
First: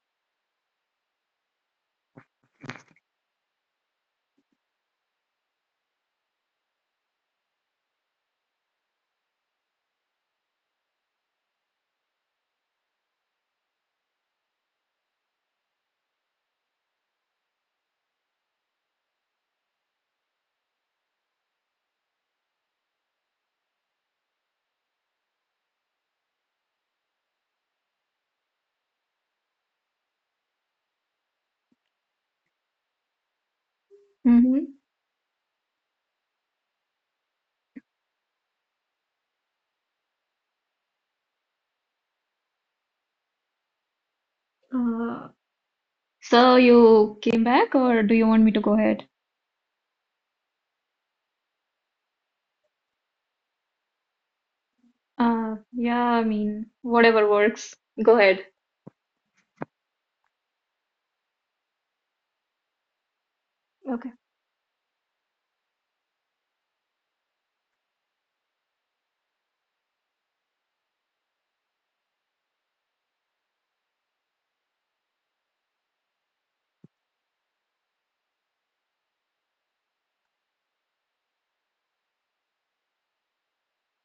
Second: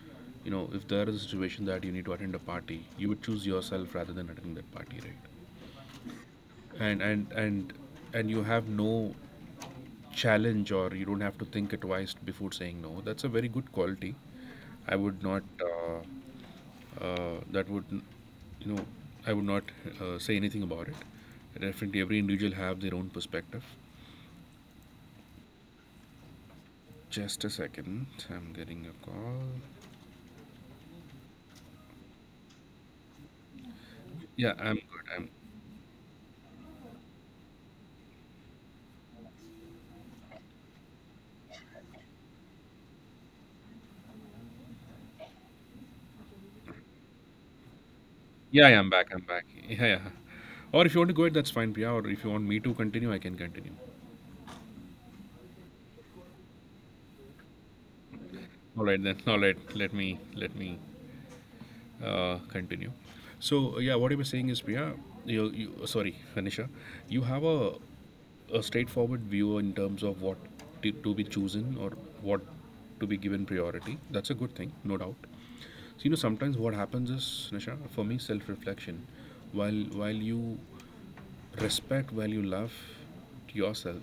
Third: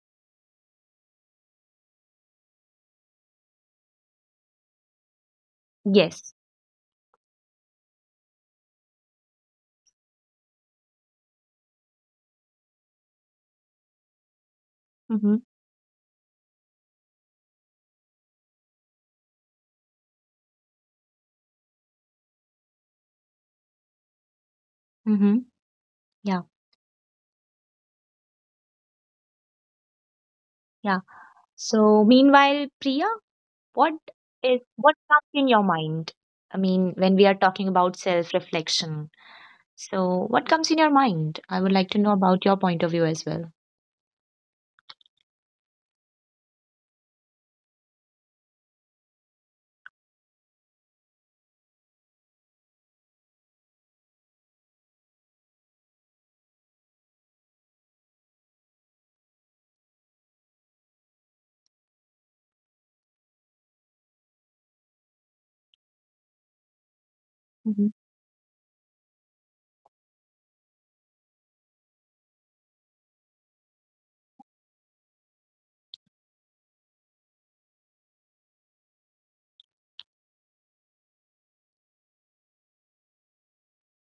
if there is a situation that you need to attend a party, you would choose yourself rather than attending that party, right?
Yes.
And and and and you have no challenge, or you don't have to think it twice before saying no. That's a very good quality. I would
Mm-hmm.
not uh, that would you know I would not say anything about it. Definitely, every individual have their own perspective.
Mm-hmm. Yeah.
Just a second, I'm getting a call.
Yeah. So, meanwhile, Priya, what
Yeah,
Hmm.
I'm
what
good,
comes
I'm
in your mind? I mean, when we are talking about self-reflection, so what comes in your mind? I would like to know about your point of view as well.
Uh, so you came back, or do you want me to
yeah,
go
yeah, i'm
ahead?
back i'm back yeah, yeah. Or if you want to go ahead, that's fine, Priya. Or if you want me to continue, I can continue.
Yeah, I mean, whatever works. Go ahead.
All right then, all right, let me continue. So yeah,
Okay.
what you were saying is, Priya, you sorry, Vanisha, you have a
Mm-hmm.
a straightforward view in terms of what to be chosen, or what to be given priority. That's a good thing, no doubt. So, you know, sometimes what happens is, Nisha, for me, self-reflection. While you respect, while you love yourself,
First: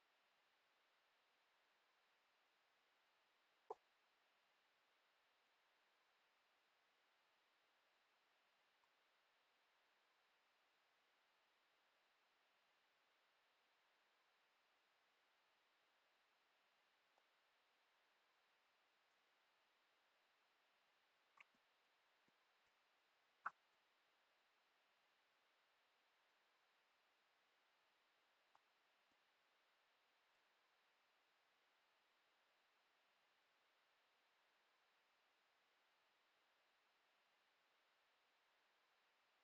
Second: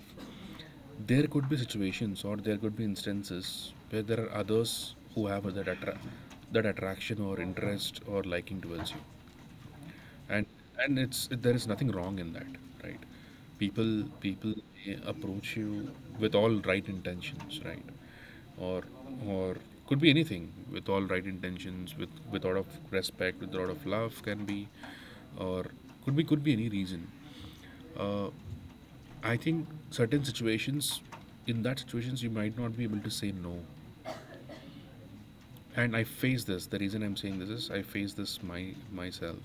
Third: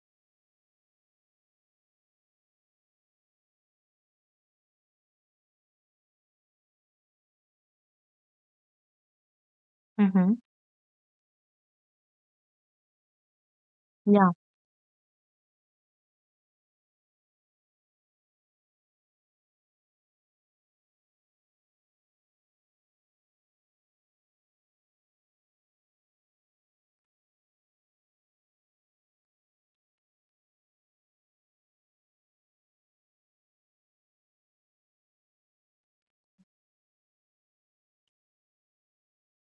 there could be situations or there could be instances where there are others who have that that attraction or interest or liking towards you,
Mm-hmm.
and it's there is nothing wrong in that, right? People,
Yeah.
people may approach you with all right intentions, right? Or or could be anything, with all right intentions, with lot of respect, with a lot of love, can be. Or could be any reason. uh, I think certain situations, in that situations you might not be able to say no. And I face this. The reason I'm saying this is, I face this my myself.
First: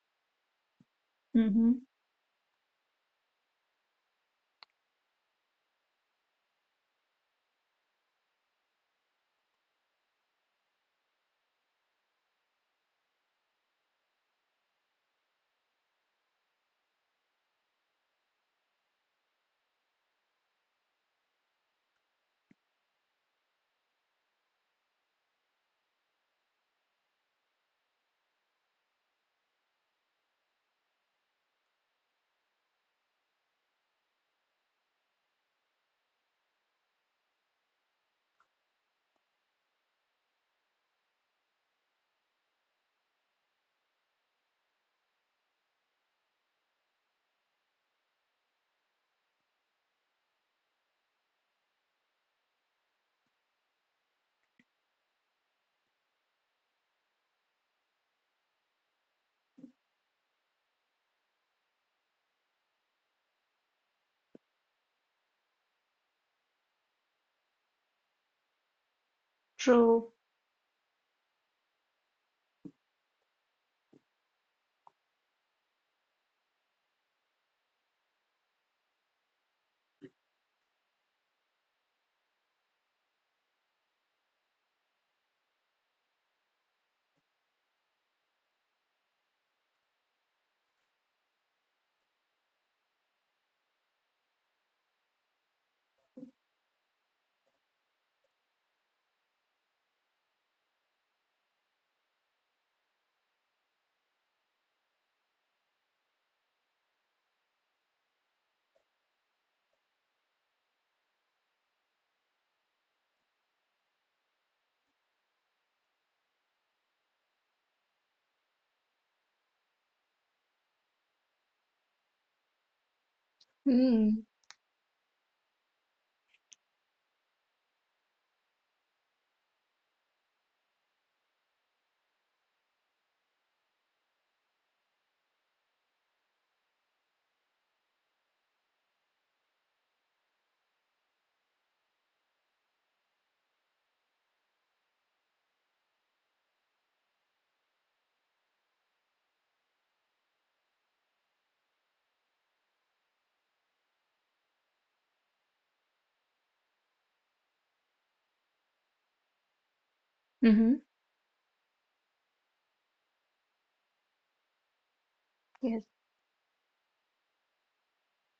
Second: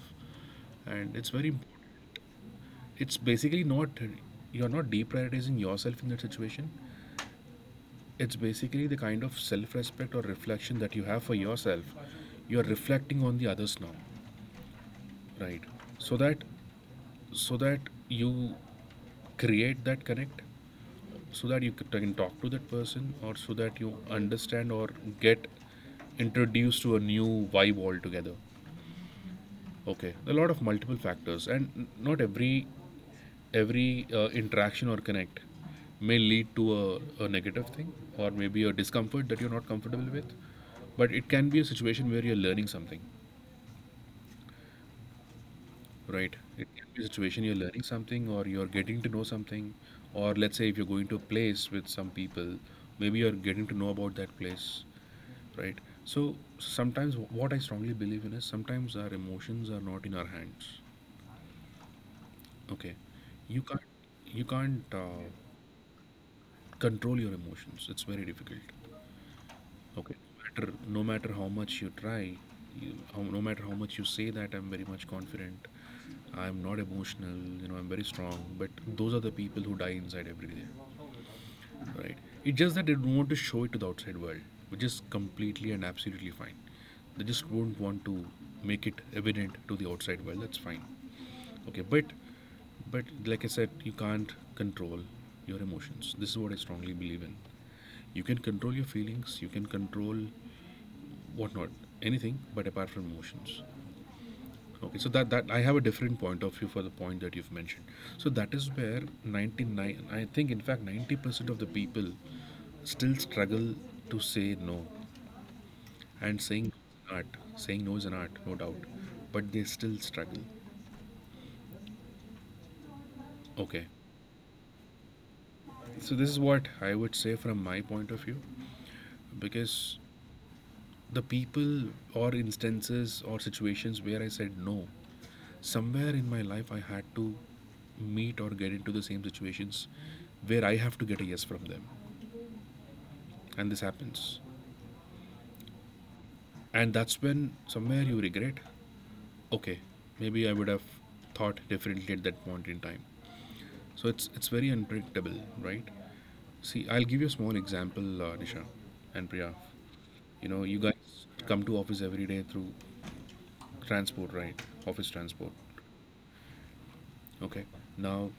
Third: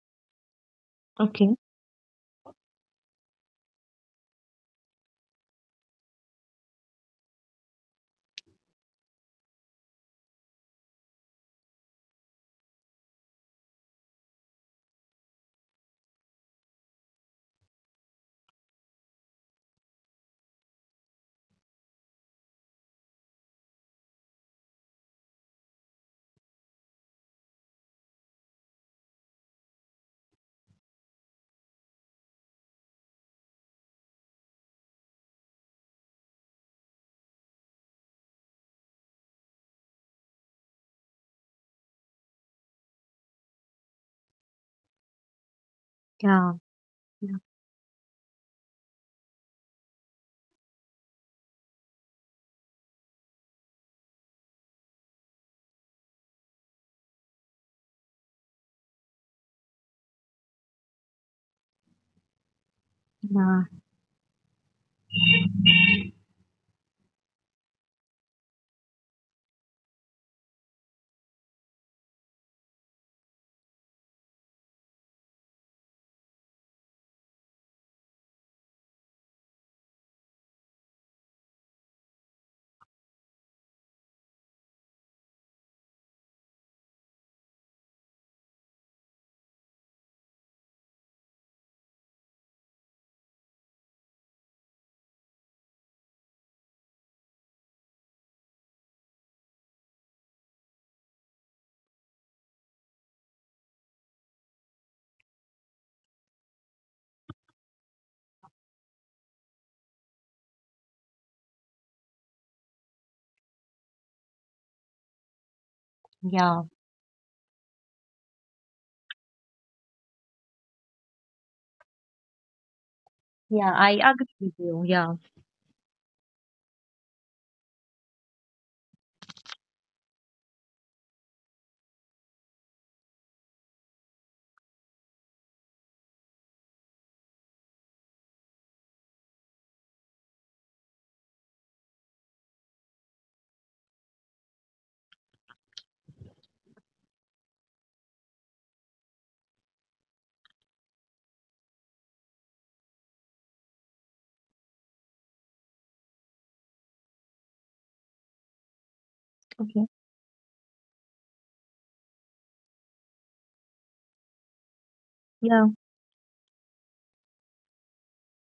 And
Okay.
Mm-hmm.
it's basically not, you're not deprioritizing yourself in that situation. It's basically the kind of self-respect or reflection that you have for yourself. You're reflecting on the others now, right? So that so that you create that connect, so that you can talk to that person, or so that you understand, or get introduced to a new vibe altogether. Okay, a lot of multiple factors. And not every interaction or connect may lead to a negative thing, or maybe a discomfort that you're not comfortable with. But it can be a situation where you're learning something, right?
Yeah.
It can be a
Yeah.
situation you're learning something, or you're getting to know something. Or let's say if you're going to a place with some people, maybe you're getting to know about that place, right? So sometimes, what I strongly believe in is, sometimes our emotions are not in our hands. Okay?
Yeah.
You can't you can't uh, control your emotions. It's very difficult.
True.
Okay. No matter, no matter how much you try, no matter how much you say that I'm very much confident, I'm not emotional, I'm very strong, but those are the people who die inside every day, right? It's just that they don't want to show it to the outside world, which is completely and absolutely fine. They just won't want to make it evident to the outside world. That's fine. Okay, but like I said, you can't control your emotions. This is what I strongly believe in. You can control your feelings. You can control whatnot, anything, but apart from emotions. Okay, so that I have a different point of view for the point that you've mentioned. So that is where 99, I think, in fact, 90% of the people still struggle to say no, and
Yeah.
saying art, saying no is an art, no doubt, but they still struggle.
Yeah.
Okay,
I
Mm.
agree with you. Yeah.
so this is what I would say from my point of view, because the people, or instances, or situations where I said no, somewhere in my life I had to meet or get into the same situations where I have to get a yes from them. And this happens. And that's when somewhere you regret. Okay, maybe I would have thought differently at that point in time. So it's very unpredictable, right? See, I'll give you a small example, Nisha and Priya.
Okay.
You know,
Mm-hmm.
you guys come to office every day through transport, right? Office transport.
Yeah.
Yes.
Okay, now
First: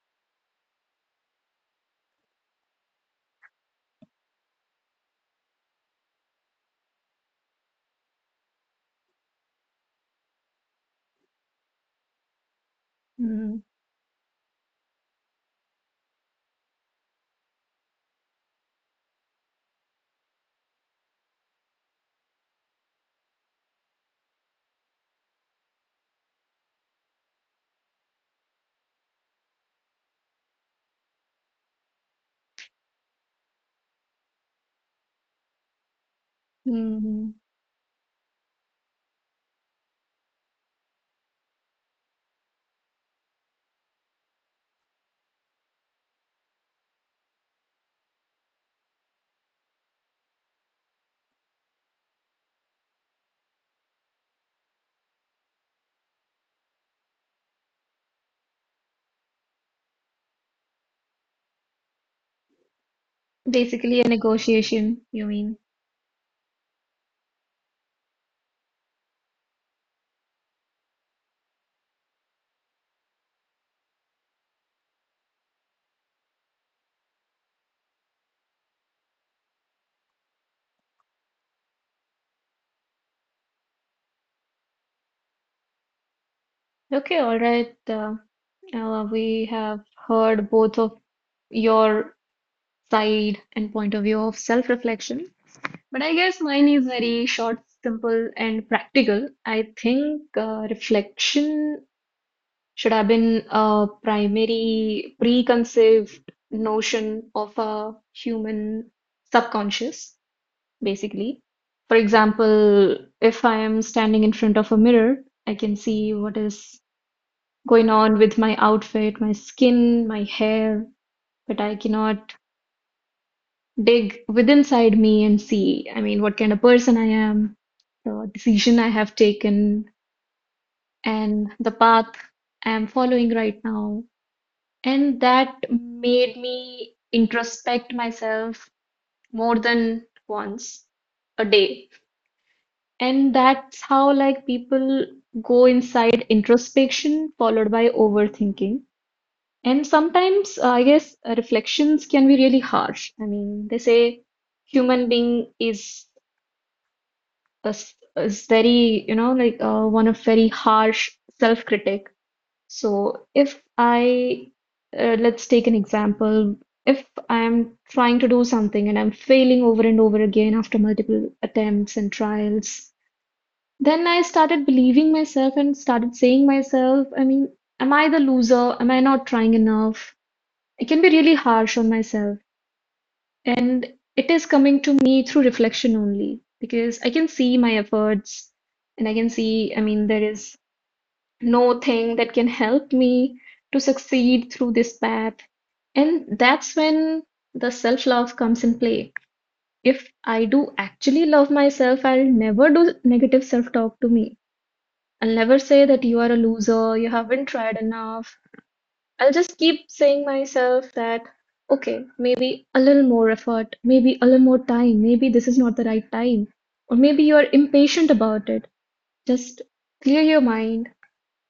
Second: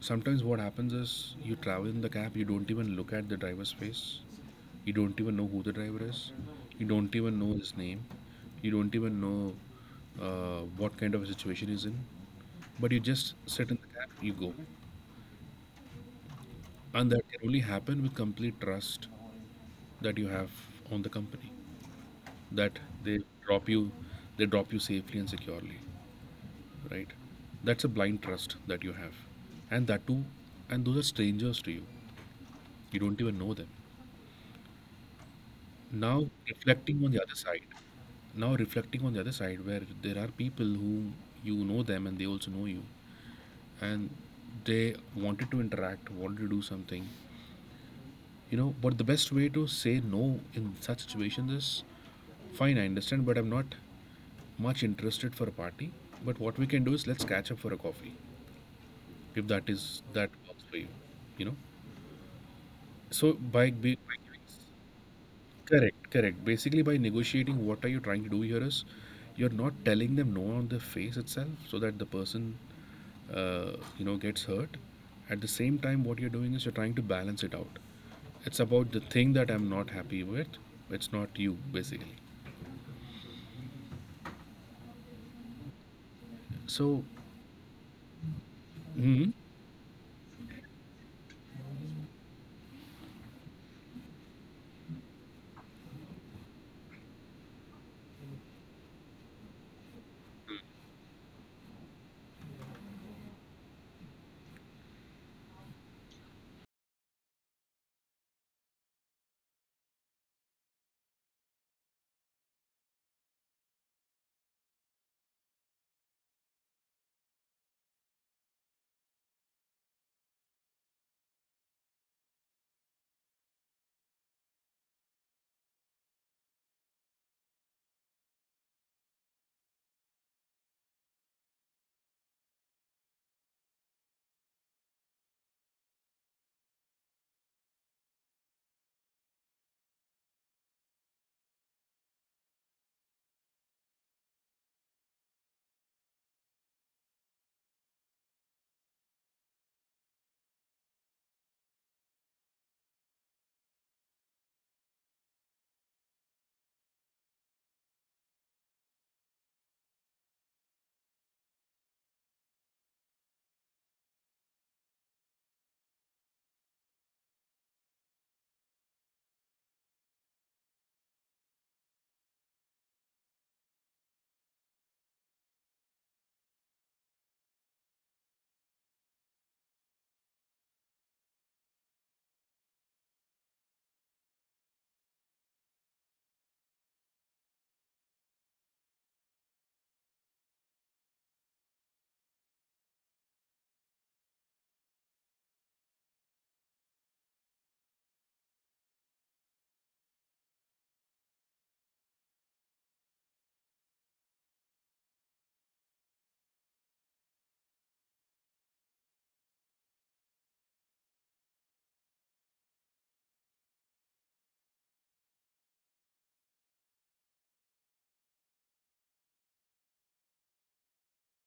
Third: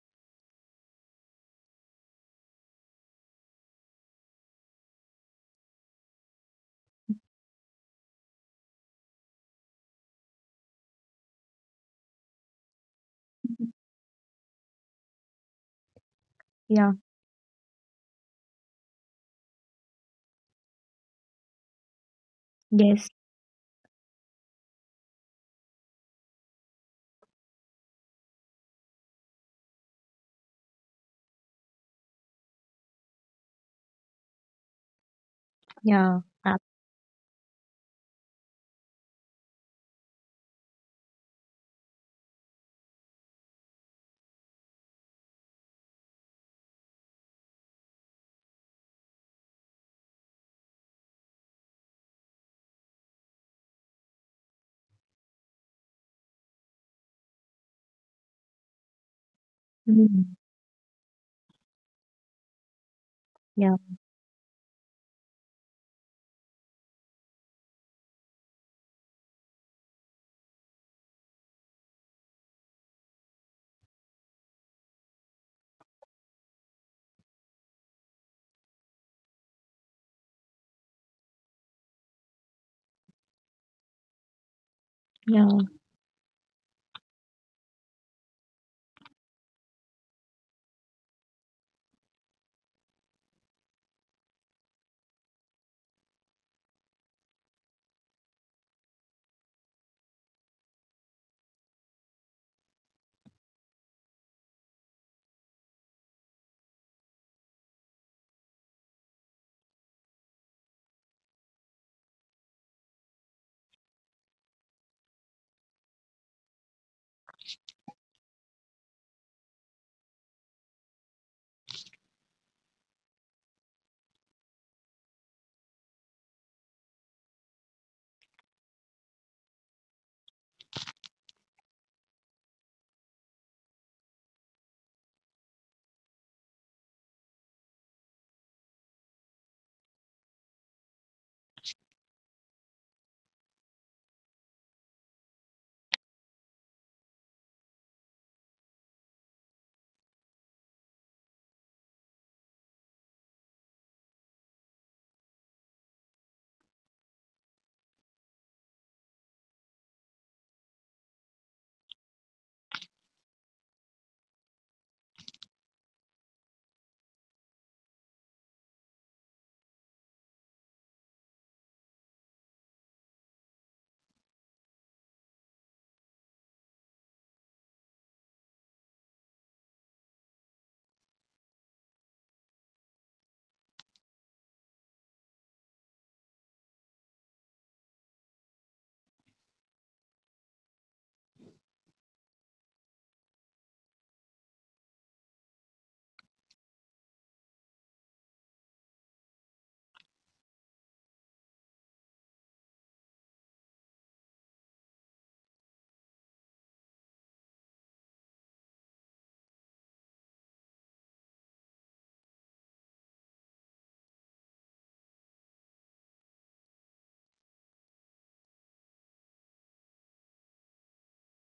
sometimes what happens is, you travel in the cab, you don't even look at the driver's face. You don't even know who the driver is. You don't even know his name. You don't even know what kind of a situation he's in. But you just
Mm-hmm.
sit in the cab, you go.
Yeah.
And that can only happen with complete trust that you have on the company. That
Yes.
they drop you, safely and securely, right? That's a blind trust that you have, and that too, and those are strangers to you. You don't even know them.
Yeah.
Now reflecting on the
Hmm.
other side, now reflecting on the other side, where there are people who you know them and they also know you, and they wanted to interact, wanted to do something, but the best way to say no in such situations is, fine, I understand, but I'm not much interested for a party. But what we can do is, let's catch up for a coffee, if
Absolutely.
that works for you, you know. So by,
Yeah.
by
Basically, a
by giving.
negotiation, you mean?
Correct, correct. Basically, by negotiating, what are you trying to do here is, you're not telling them no on the face itself, so that the person, uh, gets hurt. At the same time, what you're doing is, you're trying to balance it out. It's about the thing that I'm not happy with. It's not you, basically.
Yeah.
So,
Okay, all right.
hmm
We have heard both of your side and point of view of self-reflection. But I guess mine is very short, simple, and practical. I think reflection should have been a primary preconceived notion of a human subconscious, basically. For example, if I am standing in front of a mirror, I can see what is going on with my outfit, my skin, my hair, but I cannot dig within inside me and see, I mean, what kind of person I am, the decision I have taken, and the path I am following right now. And that made me introspect myself more than once a day. And that's how, like, people go inside introspection followed by overthinking. And sometimes, I guess, reflections can be really harsh. I mean, they say human being is very, you know, like one of very harsh self-critic. So if I, let's take an example. If I'm trying to do something and I'm failing over and over again after multiple attempts and trials, then I started believing myself and started saying myself, I mean, am I the loser? Am I not trying enough? I can be really harsh on myself. And it is coming to me through reflection only because I can see my efforts and I can see, I mean, there is no thing that can help me to succeed through this path. And that's when the self-love comes in play. If I do actually love myself, I'll never do negative self-talk to me. I'll never say that you are a loser, you haven't tried enough, I'll just keep saying myself that, okay, maybe a little more effort, maybe a little more time, maybe this is not the right time, or maybe you are impatient about it. Just clear your mind,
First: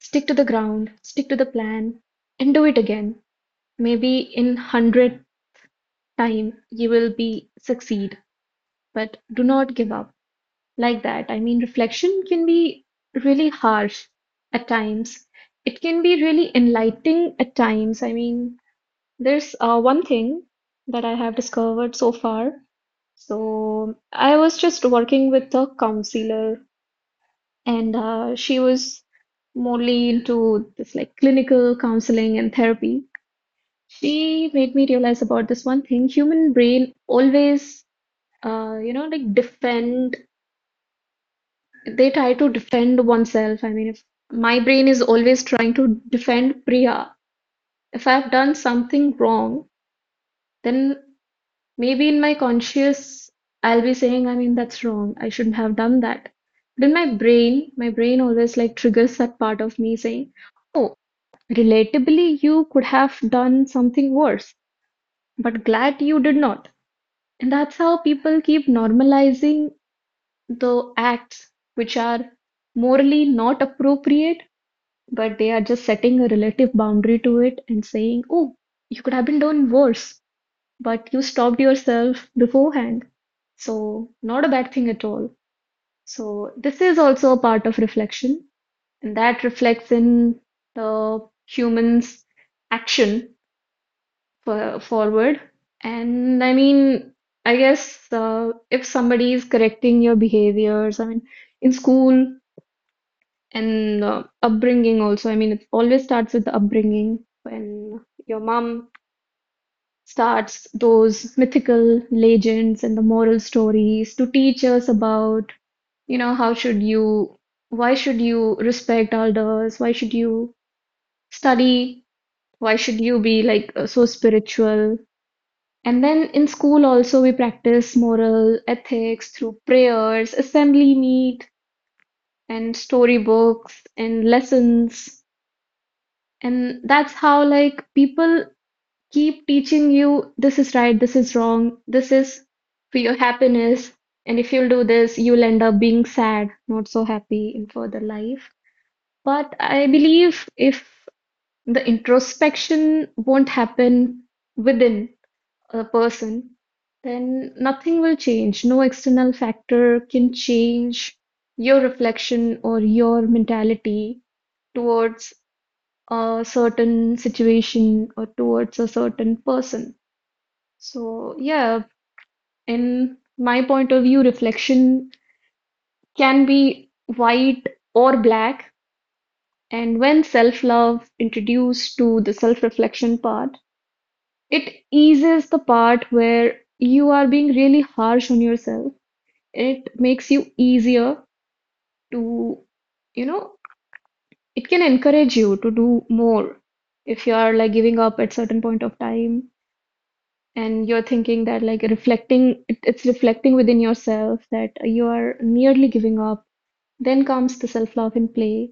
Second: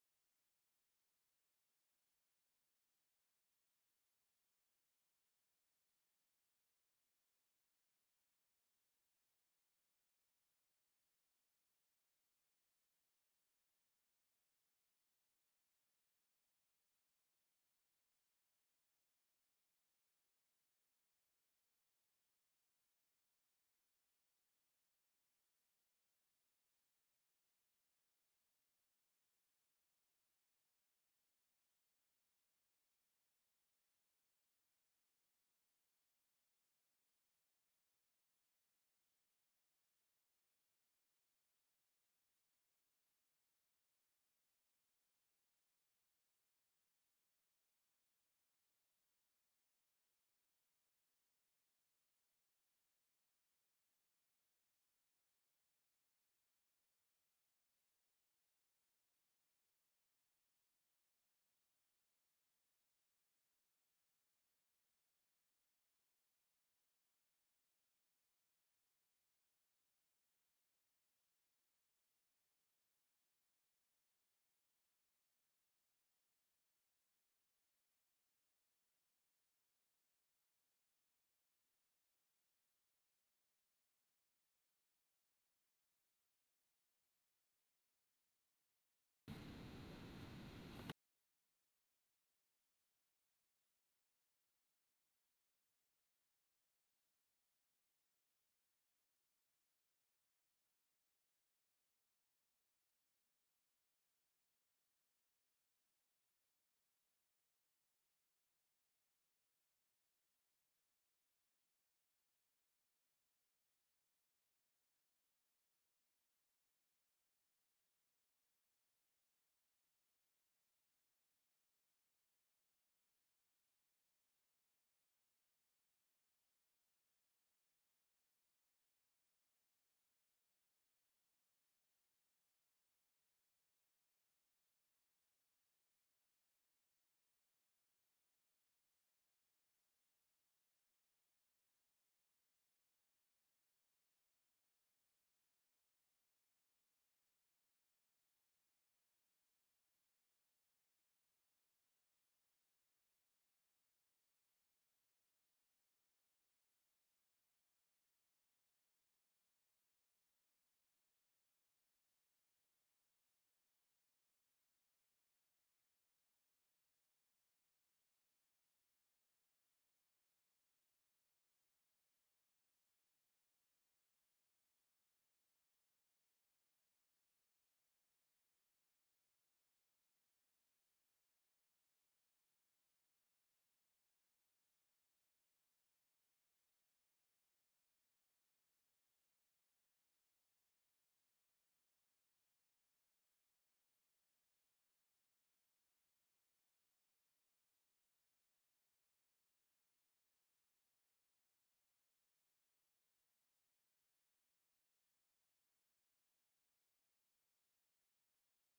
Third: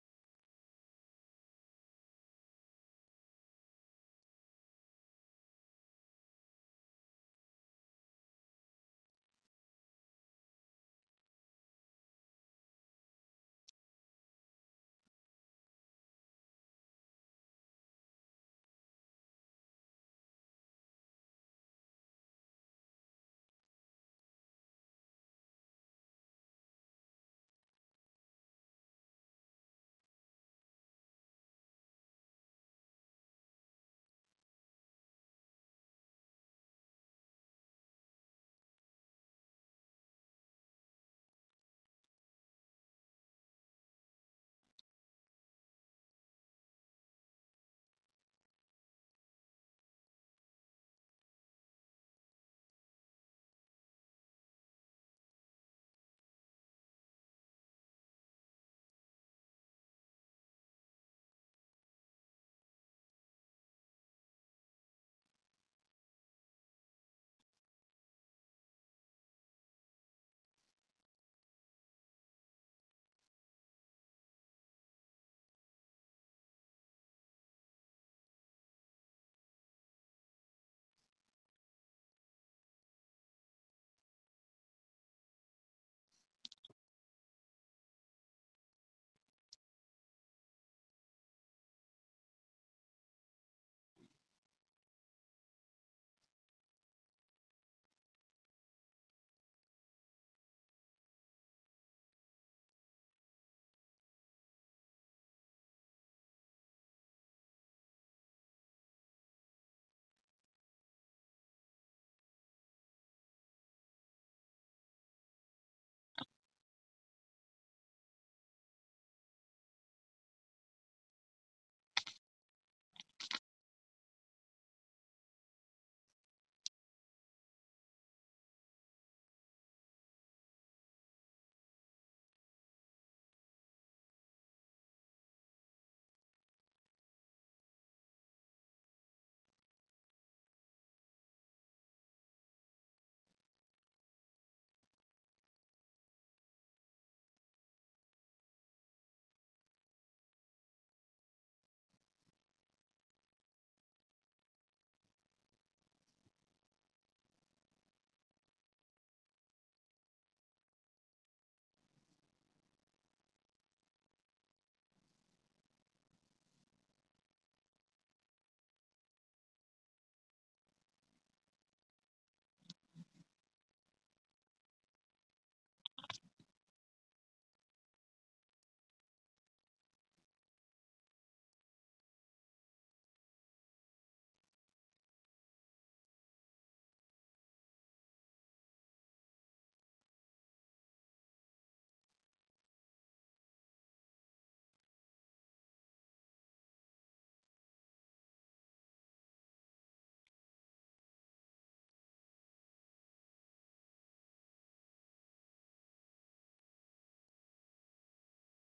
stick to the ground, stick to the plan, and do it again. Maybe in 100th time you will be succeed, but do not give up like that. I mean, reflection can be really harsh at times. It can be really enlightening at times. I mean, there's one thing that I have discovered so far. So I was just working with a counselor, and she was mostly into this like clinical counseling and therapy. She made me realize about this one thing: human brain always, you know, like defend. They try to defend oneself. I mean, if my brain is always trying to defend Priya, if I've done something wrong, then maybe in my conscious, I'll be saying, I mean, that's wrong. I shouldn't have done that. But in my brain always like triggers that part of me saying, oh, relatably, you could have done something worse, but glad you did not. And that's how people keep normalizing the acts which are morally not appropriate, but they are just setting a relative boundary to it and saying, oh, you could have been done worse but you stopped yourself beforehand. So, not a bad thing at all. So, this is also a part of reflection, and that reflects in the human's action forward. And I mean, I guess if somebody is correcting your behaviors, I mean, in school and upbringing also, I mean, it always starts with the upbringing when your mom starts those mythical legends and the moral stories to teach us about, you know, how should you, why should you respect elders? Why should you study? Why should you be like so spiritual? And then in school also we practice moral ethics through prayers, assembly meet, and storybooks and lessons. And that's how like people keep teaching you this is right, this is wrong, this is for your happiness. And if you'll do this, you'll end up being sad, not so happy in further life. But I believe if the introspection won't happen within a person, then nothing will change. No external factor can change your reflection or your mentality towards a certain situation or towards a certain person. So, yeah, in my point of view, reflection can be white or black. And when self-love introduced to the self-reflection part, it eases the part where you are being really harsh on yourself. It makes you easier to, you know, it can encourage you to do more if you are like giving up at certain point of time and you're thinking that like it's reflecting within yourself that you are nearly giving up, then comes the self-love in play,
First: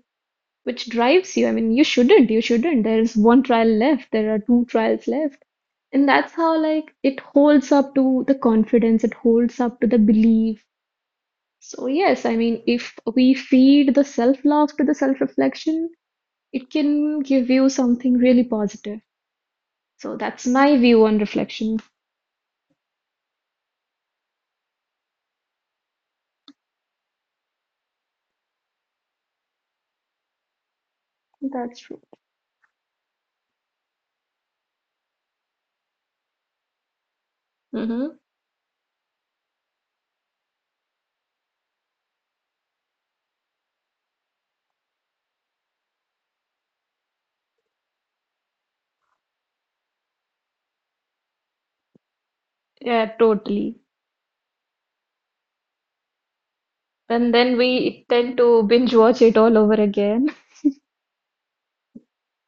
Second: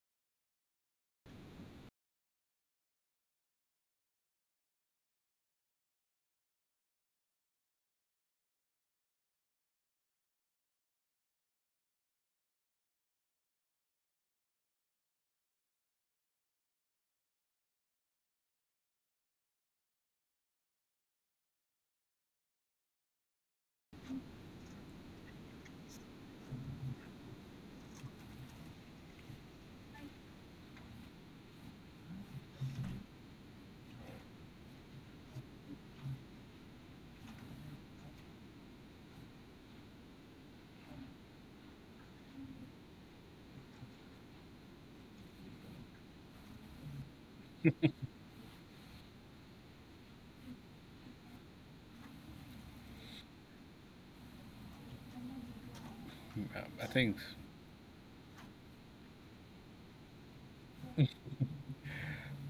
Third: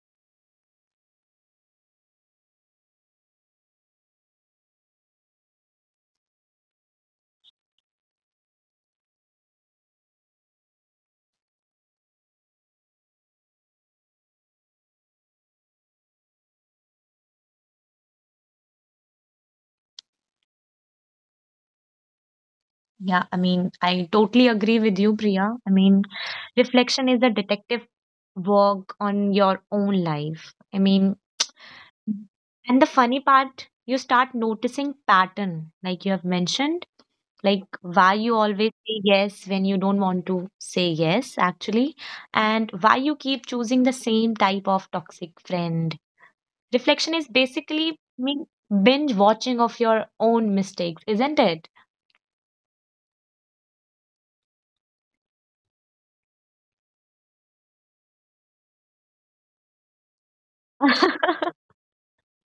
which drives you. I mean, you shouldn't, there is one trial left, there are two trials left. And that's how like it holds up to the confidence, it holds up to the belief. So yes, I mean, if we feed the self-love to the self-reflection, it can give you something really positive. So that's my view on reflection.
Yeah. I mean, I totally agree with you, Priya. I mean, reflection is a detective work on your own life. I mean,
That's true.
and the funny part, you start noticing pattern, like you have mentioned, like why
Mhm.
you always say yes when you don't want to say yes, actually, and why you keep choosing the same type of toxic friend. Reflection is basically mean binge watching of your own mistakes, isn't it?
Yeah, totally.
I think,
And then we tend to binge watch it all over again.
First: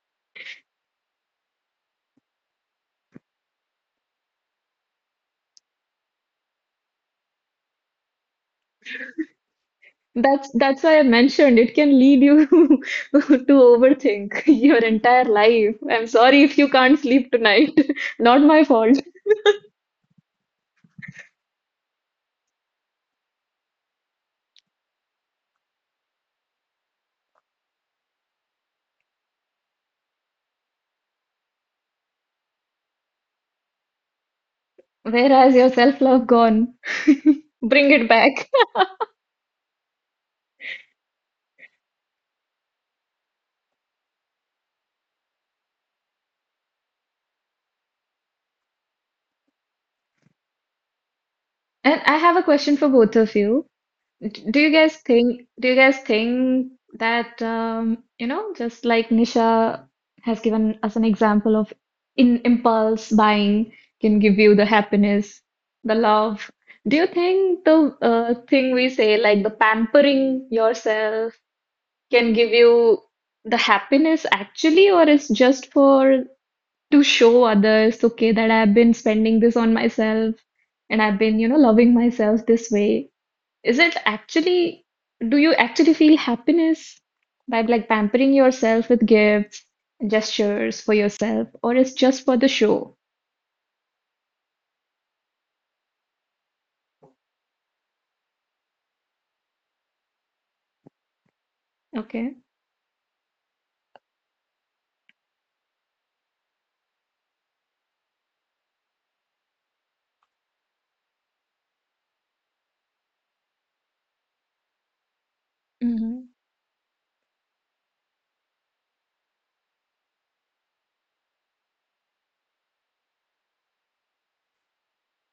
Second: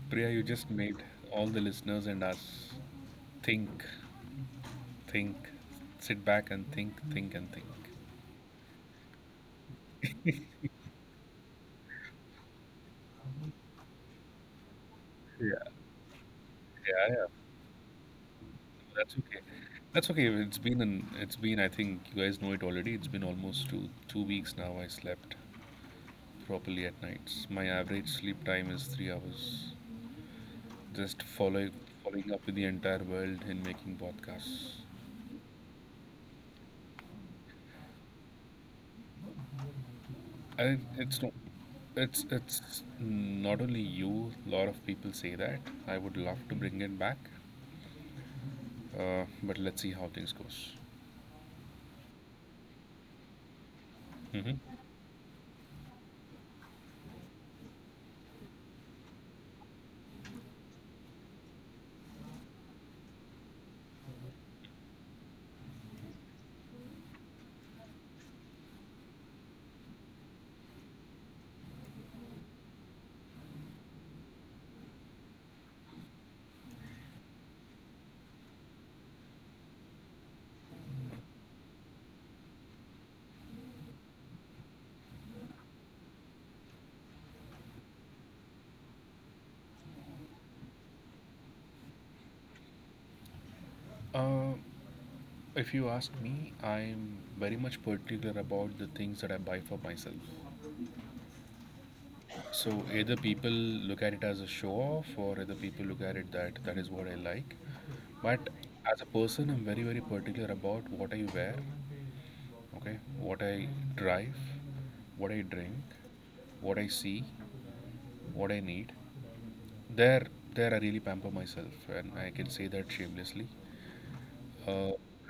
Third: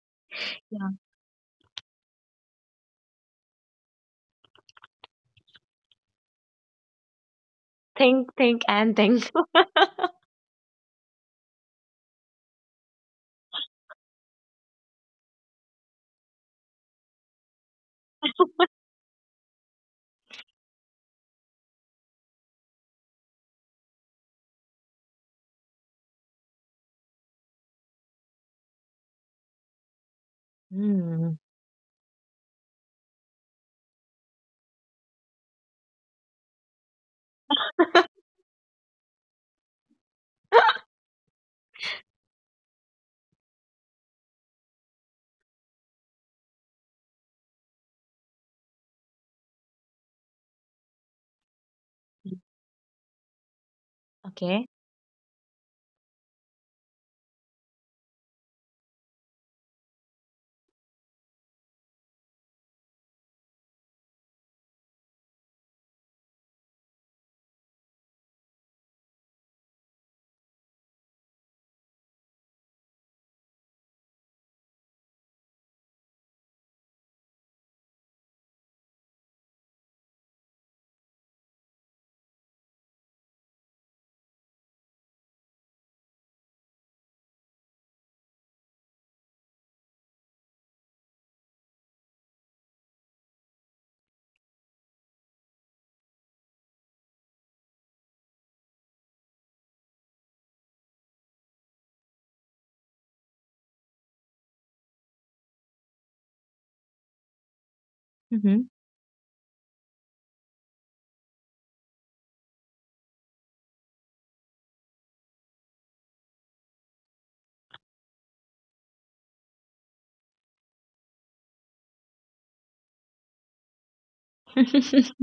Priya, you just
Yeah.
made all the listeners and us think, think, sit back and think, and think.
Think, and think.
That's why I mentioned it can lead you to overthink your entire life.
Yeah,
I'm sorry if you can't
yeah, yeah,
sleep tonight. Not my fault.
that's okay. That's okay. It's been, I think you guys know it already, it's been almost two two weeks now I slept properly at nights. My average sleep time is 3 hours. Just
Hmm.
following up with the entire world in making podcasts.
Where has your self-love gone? Bring it back.
I it's not it's not only you, a lot of people say that. I would love to bring it back. But let's see how things goes.
And I have a question for both of you. D- Do
Okay.
you
Hmm.
guys think do you guys think that just like Nisha has given us an example of in impulse buying can give you the happiness, the love. Do you think the thing we say like the pampering yourself can give you the happiness actually, or it's just for to show others, okay, that I've been spending this on myself and I've been, loving myself this way? Is it actually, do you actually feel happiness by like pampering yourself with gifts, gestures for yourself, or it's just for the show?
Uh, if you ask me, I'm very much particular about the things that I buy for myself.
Okay.
So either people look at it as a show off, or either people look at it that that is what I like. But
Hmm.
as a person, I'm very particular about what I wear, okay, what I drive, what I drink,
Mm-hmm.
what I see, what I need. There, there I really pamper myself, and I can say that shamelessly. Uh,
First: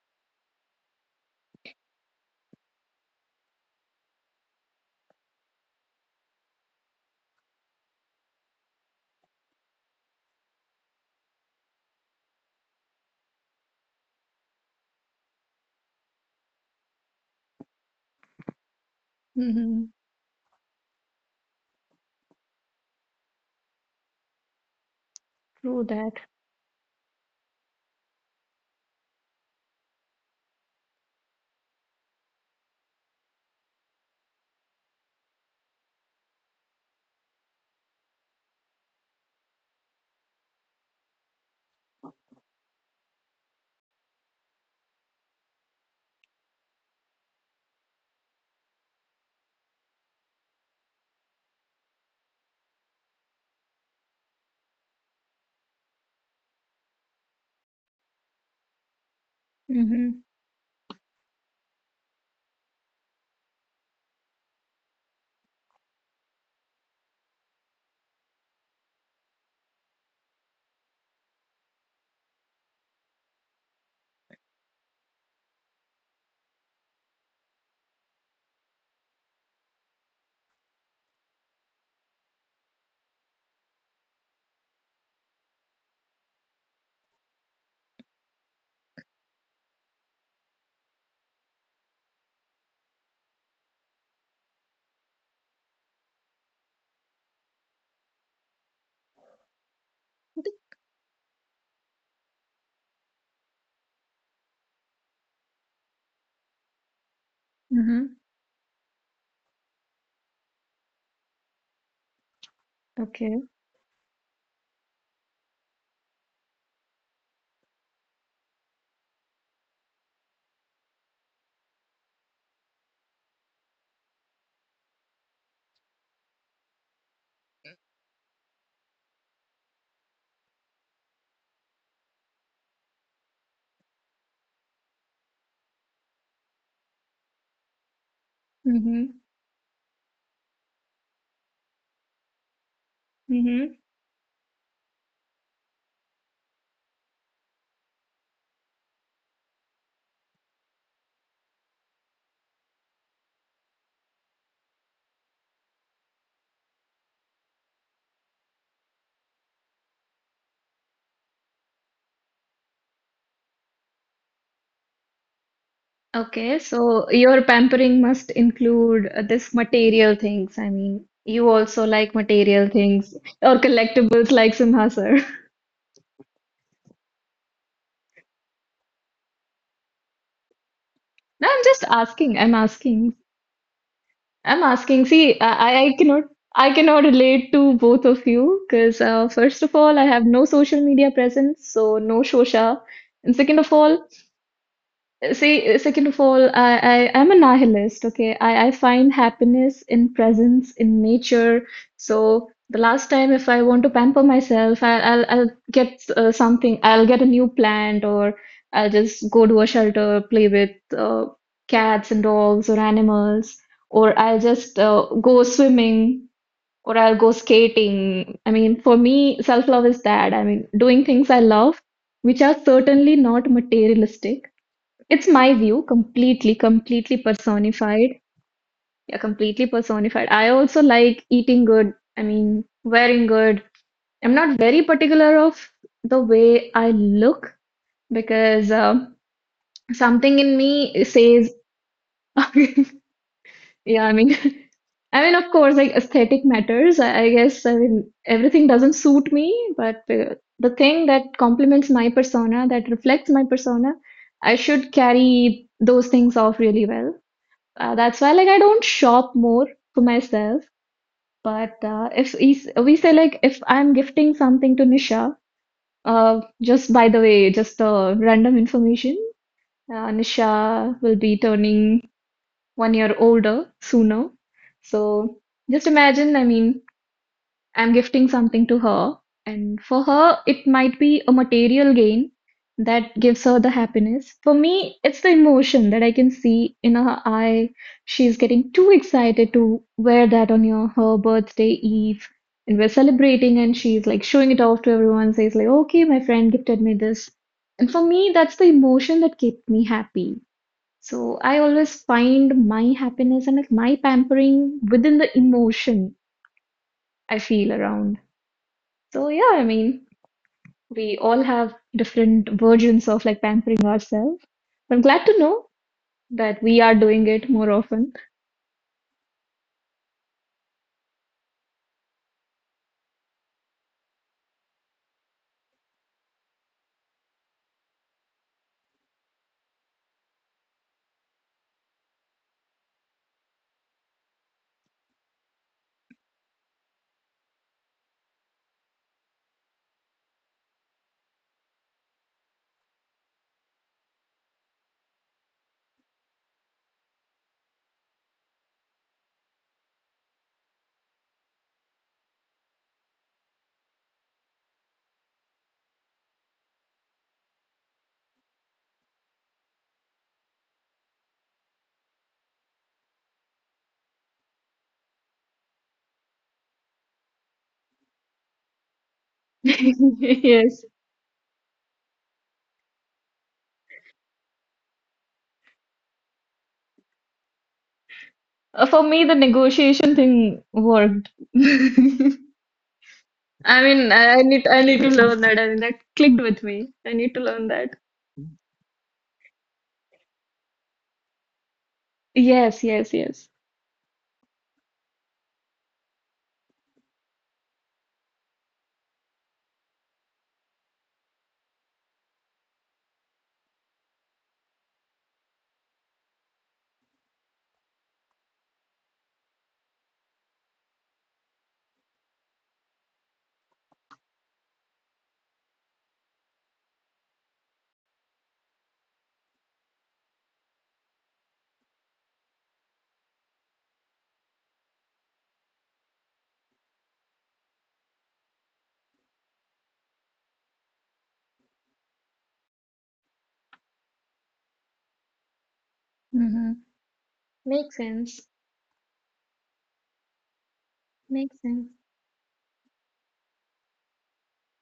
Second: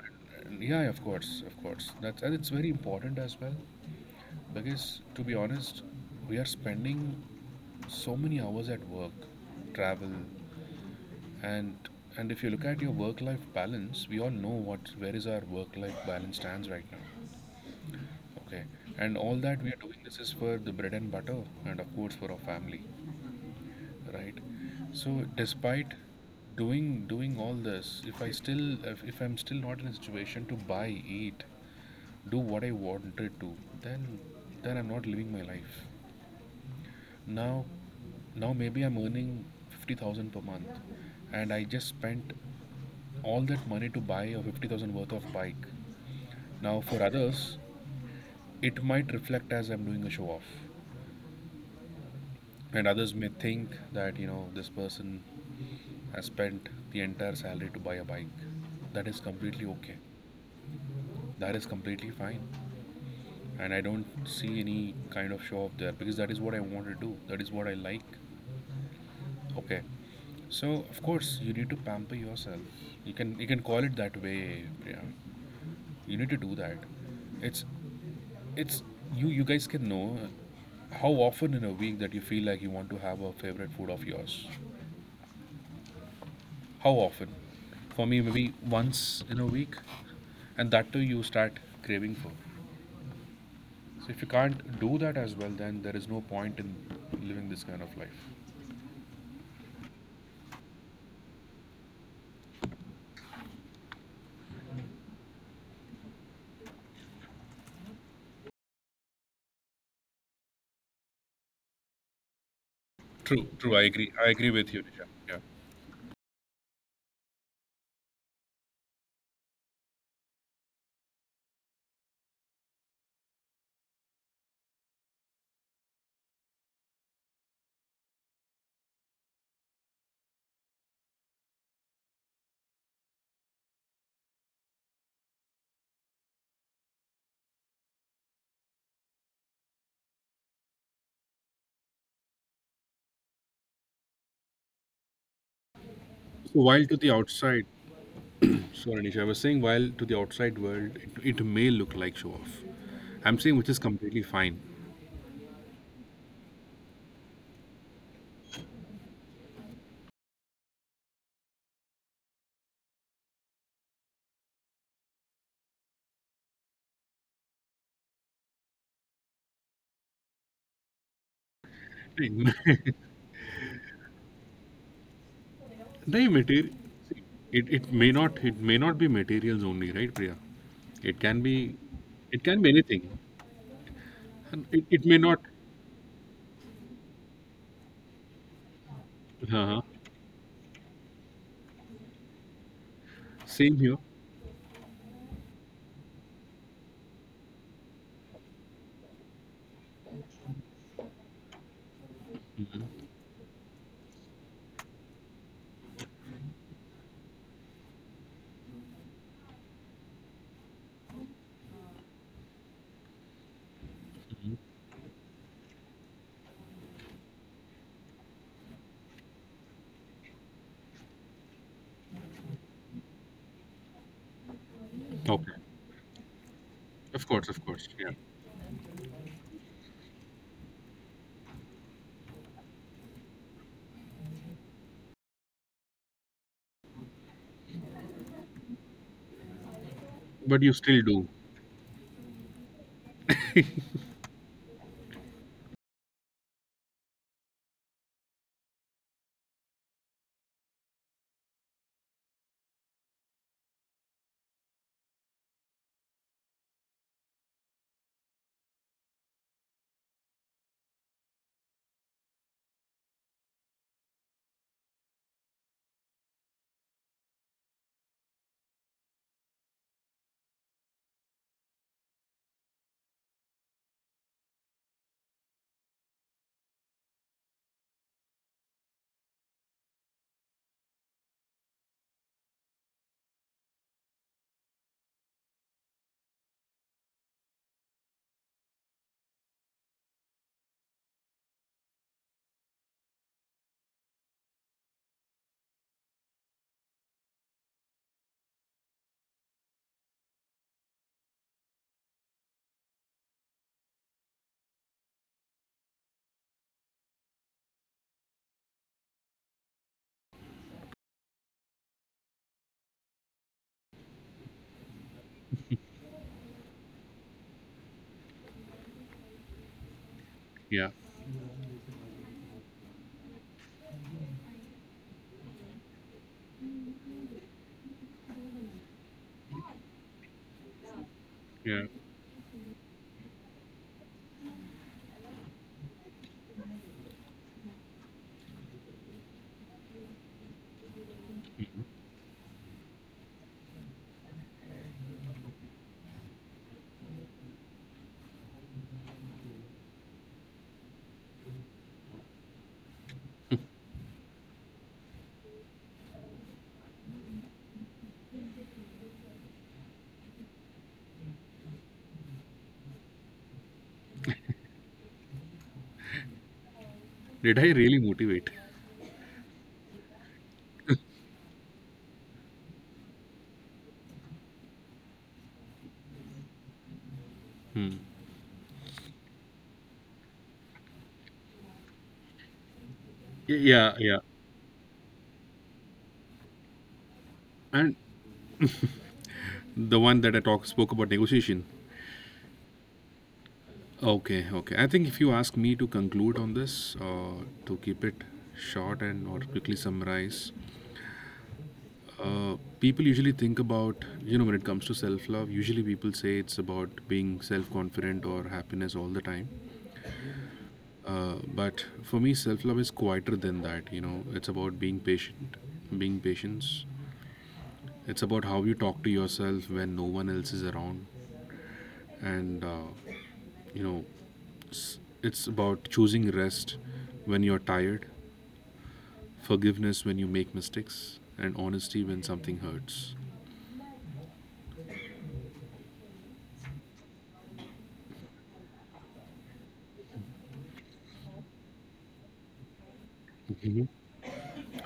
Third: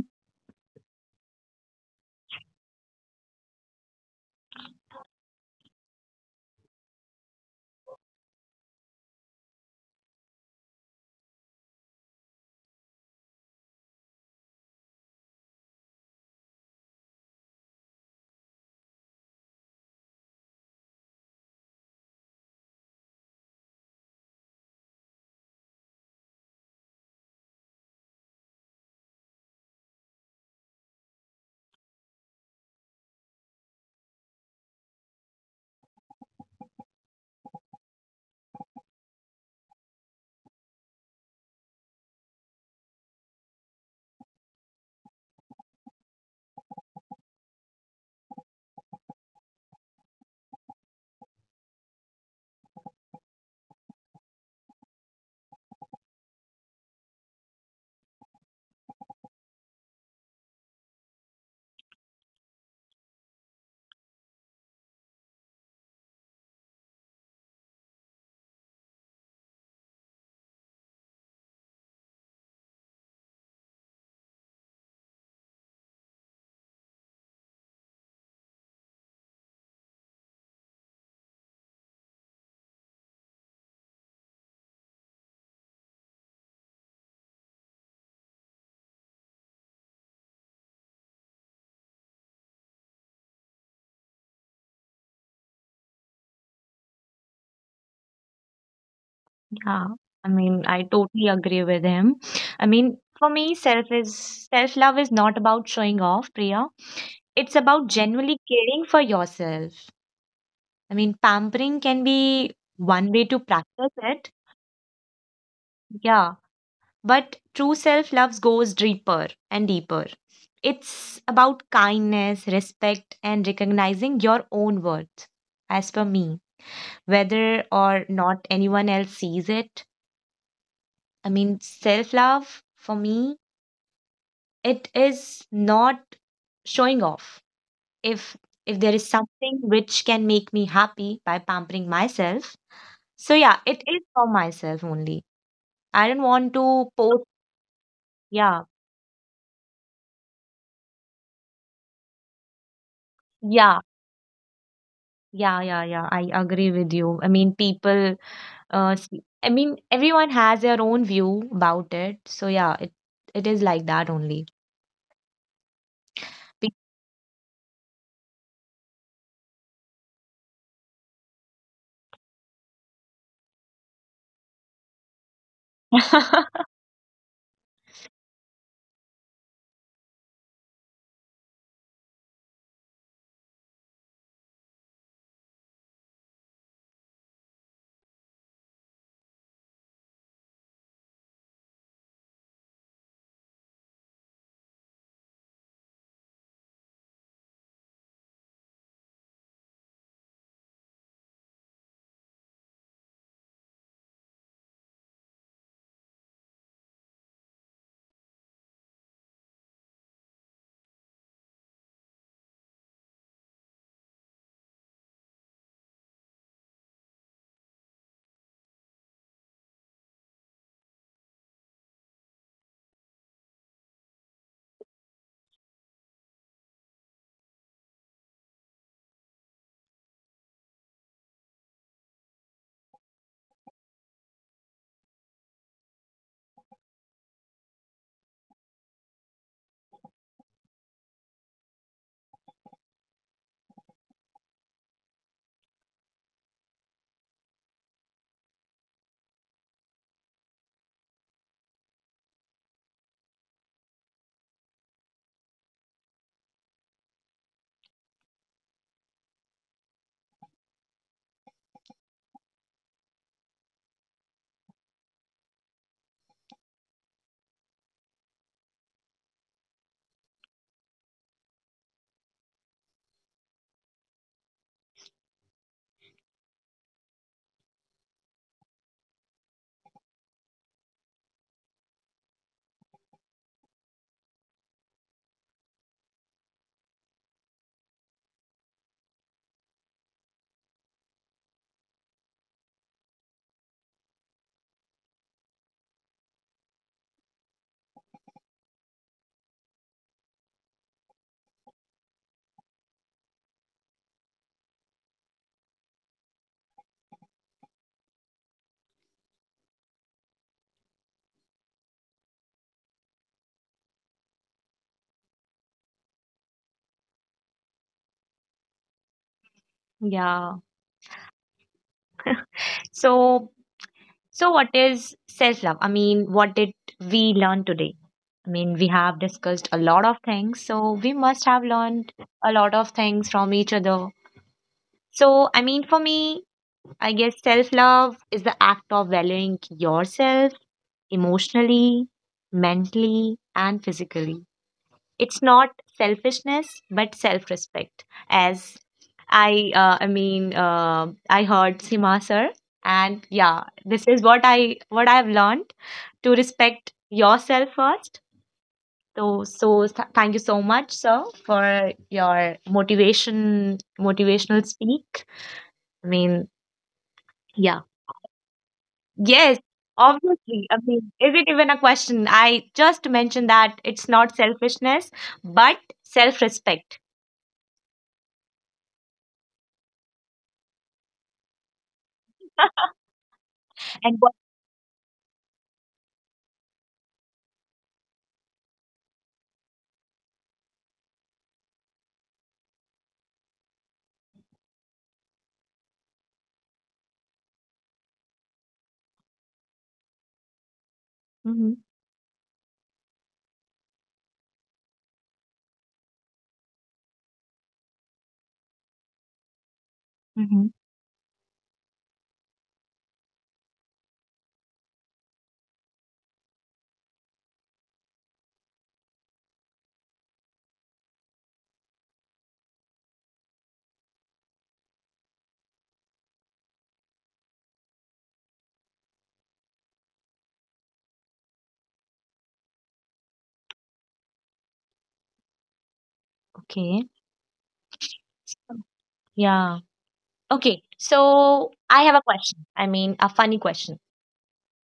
yeah, of course, of course. That's, and it's very important as well because to be honest, we are spending so many hours at work, travel, and and if you look at your work life balance, we all know what where is our work life balance stands right now, okay, and all that we are
Mm-hmm.
doing, this is for the bread and butter, and of course for our family, right? So
True
despite
that.
doing all this, if I'm still not in a situation to buy, eat, do what I wanted to, then then I'm not living my life. Now now maybe I'm earning 50,000 per month, and I just spent all that money to buy a 50,000 worth of bike. Now, for others, it might reflect as I'm doing a show off, and others may think that you know this person has spent the entire salary to buy a bike. That is completely okay.
Mm-hmm.
That is completely fine, and I don't see any kind of show off there because that is what I want to do. That is what I like. Okay, so of course you need to pamper yourself. You can call it that way. Yeah, you need to do that. It's it's you guys can know how often in a week that you feel like you want to have a favorite food of yours. How often? For me, maybe once in a week, and that too you start craving for. So if you can't do that as well, then there is no point in living this kind of life.
Yeah, I mean, I totally agree with him. I mean, for me, self love is not about showing off, Priya. It's about
Mm-hmm.
genuinely caring for yourself. I mean, pampering can be one way
Okay.
true
to
true i agree
practice
i
it.
agree with you, Nisha, yeah.
Yeah, but true self love goes deeper and deeper. It's about kindness, respect, and recognizing your own worth. As per me, whether or not anyone else sees it, I mean, self love for me, it is not showing off. If if
Mm-hmm.
there is something which can make me happy by pampering myself, so
Mm-hmm.
yeah, it is for myself only. I don't
So
want
while
to
to the
post.
outside—
Yeah,
sorry, Nisha, I was saying, while to the outside world, it may look like show off. I'm saying, which is
yeah,
completely fine.
yeah, yeah, yeah, I agree with you. I mean, people, I mean, everyone has their own view about it. So yeah, it is like that only.
Okay.
Pe-
So your pampering must include this material things. I mean, you also like material
Right.
things or collectibles like Simha sir.
Material, it, it may not be materials only, right, Priya? It can
No, I'm
be,
just asking.
it
I'm
can be anything.
asking. I'm
And it,
asking,
it may
see,
not.
I cannot I cannot relate to both of you because first of
Uh-huh.
all, I have no social media presence, so no shosha. And second of
Same here.
all, See, second of all, I'm a nihilist, okay? I find happiness in presence, in nature. So
Mm-hmm,
the
mm-hmm.
last time if I want to pamper myself, I'll get something. I'll get a new plant, or I'll just go to a shelter, play with uh, cats and dogs or animals, or I'll just go swimming, or I'll go skating. I mean, for me, self-love is that. I mean, doing things I love, which are certainly not materialistic. It's my
Okay.
view, completely, completely
Of course, of course. Yeah.
personified. Yeah, completely personified. I also like eating good. I mean, wearing good. I'm not very particular of the way I look because something in
But you still
me
do.
says, yeah, I mean, I mean, of course, like aesthetic matters. I guess, I mean, everything doesn't suit me, but the thing that complements my persona, that reflects my persona, I should carry those things off really well. That's why like I don't shop more for myself. But if we say like if I'm gifting something to Nisha, just by the way, just random information, Nisha will be turning one year older sooner. So just imagine, I mean, I'm gifting something to her, and for her, it might be a material gain that gives her the happiness. For me, it's the emotion that I can see in her eye. She's getting too excited to wear that on your her birthday eve, and we're celebrating, and she's like showing it off to everyone, says like, "Okay, my friend gifted me this." And for me, that's the emotion that kept me happy. So I always find my happiness and like my pampering within the emotion I feel around. So yeah, I mean, we all have different versions of like pampering ourselves. I'm glad to know that we are doing it more often.
yeah,
Yeah.
so. So, what is self love? I mean, what did we learn today? I mean, we have discussed a lot of things, so we must have
Yeah.
learned a lot of things from each other. So, I mean, for me, I guess self love is the act of valuing yourself
Mhm.
emotionally, mentally, and physically. It's not selfishness, but self respect. As I mean, I heard Sima sir, and yeah, this is what I what I've learned, to respect yourself first. So, thank you so much, sir, for your motivation, motivational speak. I mean,
Did I
yeah,
really motivate?
yes, obviously. I
Yes.
mean, is it even a question? I just mentioned that it's not selfishness, but self-respect.
Hmm.
For me, the negotiation thing worked.
Y-
I
Yeah,
mean,
And
yeah.
what?
I need to learn that. I mean, that clicked with me. I need to learn that.
And the one that I talk spoke about negotiation.
Yes, yes, yes.
Okay, okay. I think if you ask me to conclude on this, to keep it short and or quickly summarize,
Mm-hmm.
people usually think about, you know, when it comes to self love. Usually, people say it's about being self confident or happiness all the time.
Mhm.
But for me, self love is quieter than that. You know, it's about being patient, being patience. It's about how you talk to yourself when no one else is around, and you know, it's about choosing rest when you're tired, forgiveness when you make mistakes, and honesty when something hurts.
Mm-hmm.
Okay.
Makes sense.
Yeah. Okay.
Makes
So
sense.
I have a question. I mean, a funny
Mhm.
question.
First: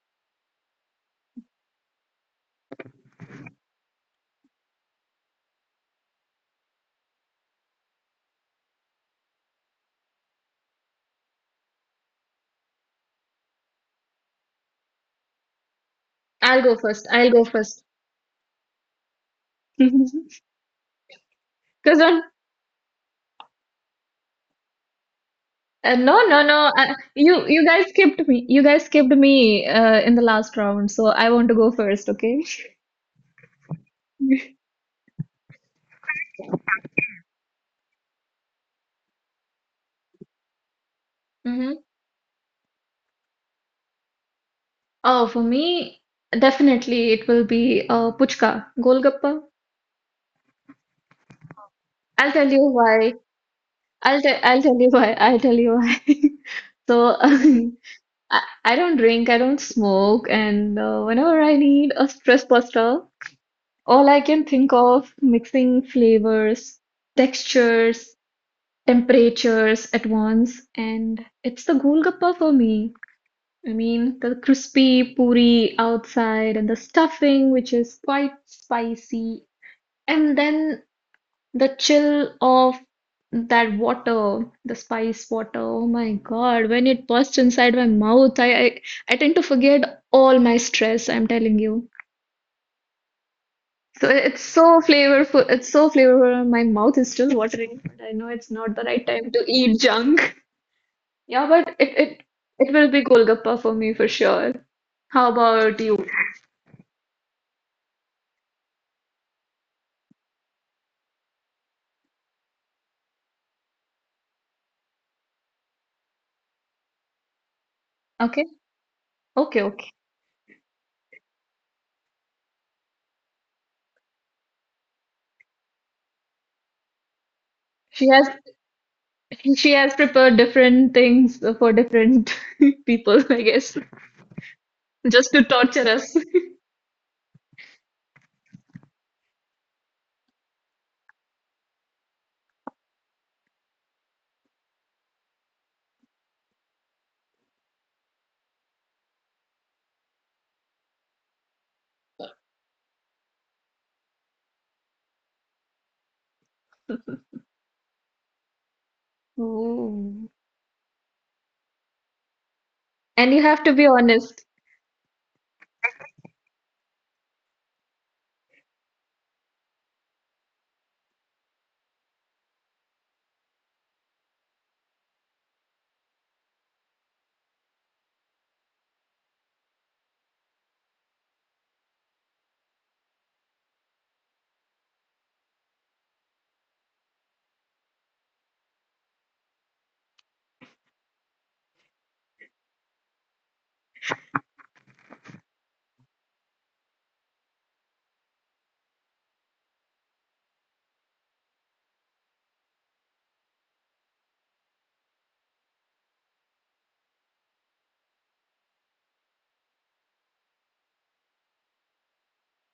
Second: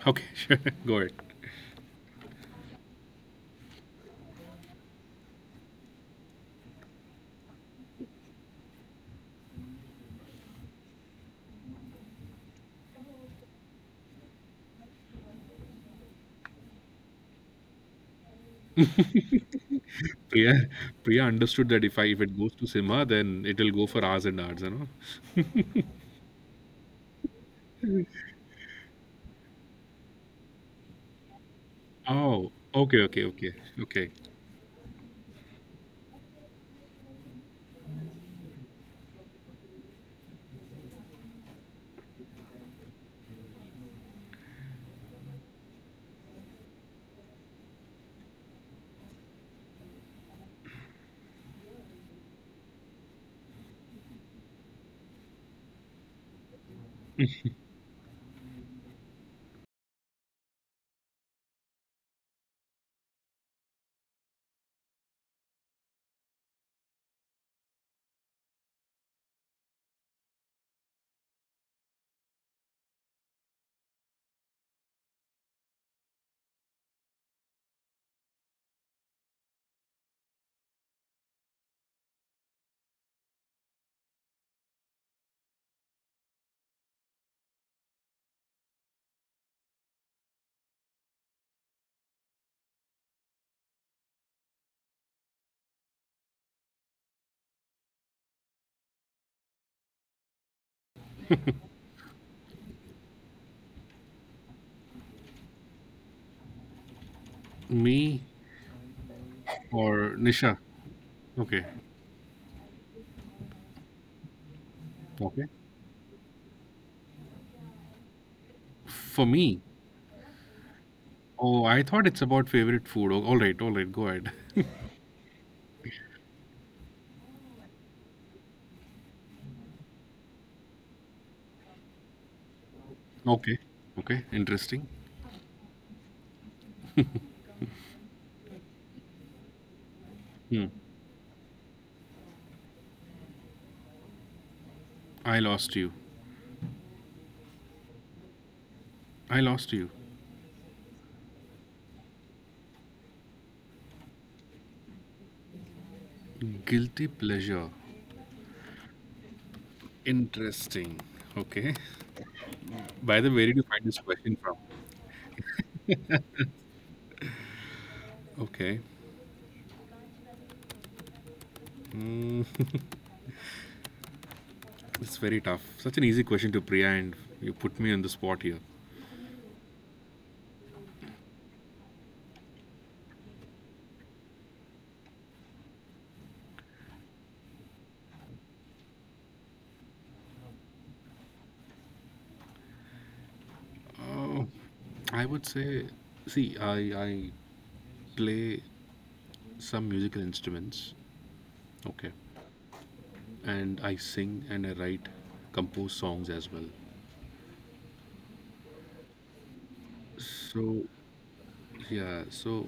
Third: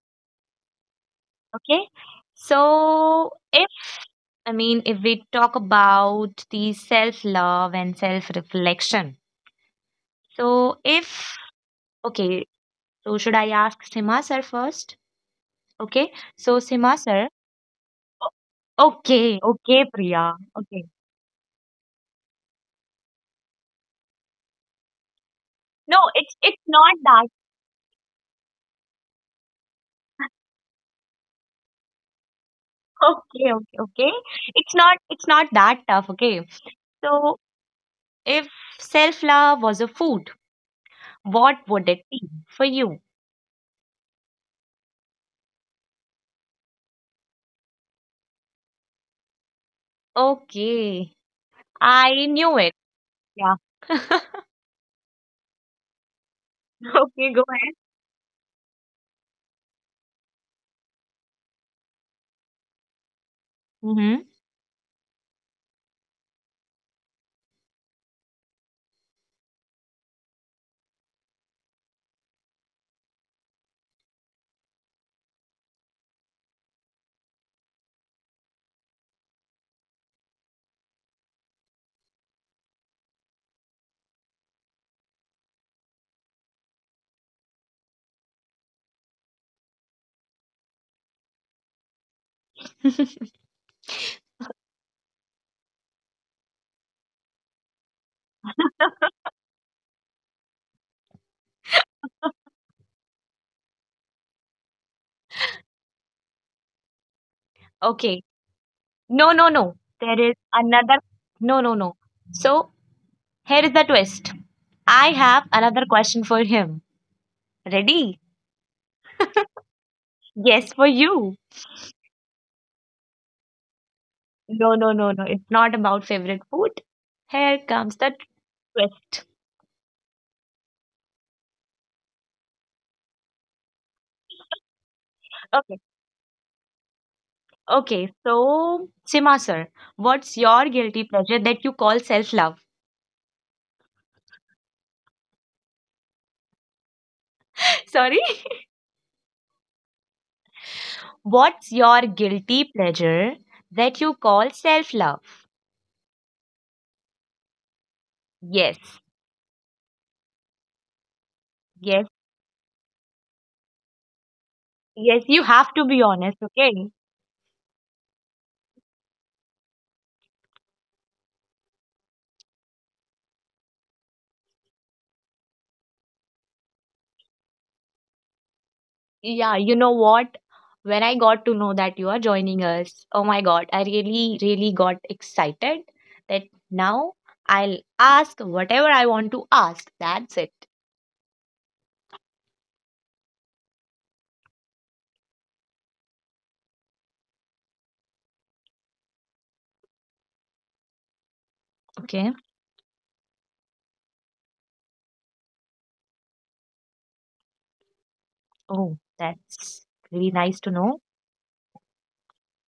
Okay, sure, go ahead.
Okay. So if, I mean, if we talk about the self-love and self-reflection. So if, okay, so should I ask Sima sir first? Okay. So
I'll go
Sima
first.
sir.
I'll go first.
o- Okay. Okay, Priya.
Because
Priya,
Okay.
Priya understood that if it goes to Simha, then it'll go for hours and hours, you know.
No,
No,
it's
no,
it's
no.
not that.
You you guys skipped me. You guys skipped me in the last round, so I want to go first, okay?
Oh, okay, okay,
Okay,
okay,
okay,
okay.
okay. It's not that tough. Okay. So if self love was a food, what
Mm-hmm.
would it be for you?
Oh, for me, definitely it will be puchka, golgappa.
Okay, I
I'll tell
knew
you
it.
why.
Yeah.
I'll tell I'll tell you why. I'll tell you why. So
Okay, go
I,
ahead.
I don't drink, I don't smoke, and whenever I need a stress buster, all I
Mm-hmm.
can think of mixing flavors, textures, temperatures at once, and it's the Golgappa for me. I mean, the crispy puri outside and the stuffing, which is quite spicy, and then the chill of that water, the spice water. Oh my God, when it bursts inside my mouth, I tend to forget all my stress, I'm telling you. So it's so flavorful. It's so flavorful. My mouth is still watering, but I know it's not the right time to eat junk. Yeah, but it will be Golgappa for me for sure. How about you?
Me
Okay. No, no, no.
or
There is
Nisha?
another.
Okay.
No, no, no. So here is the twist. I
Okay.
have another question for him. Ready?
Okay,
For me,
okay, okay.
Yes, for you.
oh, I thought it's about favorite food. Oh, all right, go ahead.
No, no, no, no. It's not about favorite food. Here comes
She
the
has
twist.
she has prepared different things for different people, I
Okay.
guess,
Okay. Interesting.
just to
Okay.
torture us.
Okay. So, Sima sir, what's your
Hmm.
guilty pleasure that you call self love?
I lost you.
Sorry?
I lost you.
What's your guilty pleasure that you call self love?
Guilty pleasure.
Yes,
Ooh.
Interesting. Okay.
yes,
By
And
the way,
you
where did
have
you
to be
find this question
honest.
from?
yes, you have to be honest, okay?
Okay. Mm, it's very tough. Such an easy question to Priya, and you put me on the spot here.
Yeah, you know what? When I got to know that you are joining us, oh my god, I really, really got excited that now I'll ask whatever I want to ask. That's it.
Uh, I would say, see, I play some musical instruments. Okay.
Okay.
And I sing and I write, compose songs as well.
Oh, that's really nice to
So
know.
yeah, so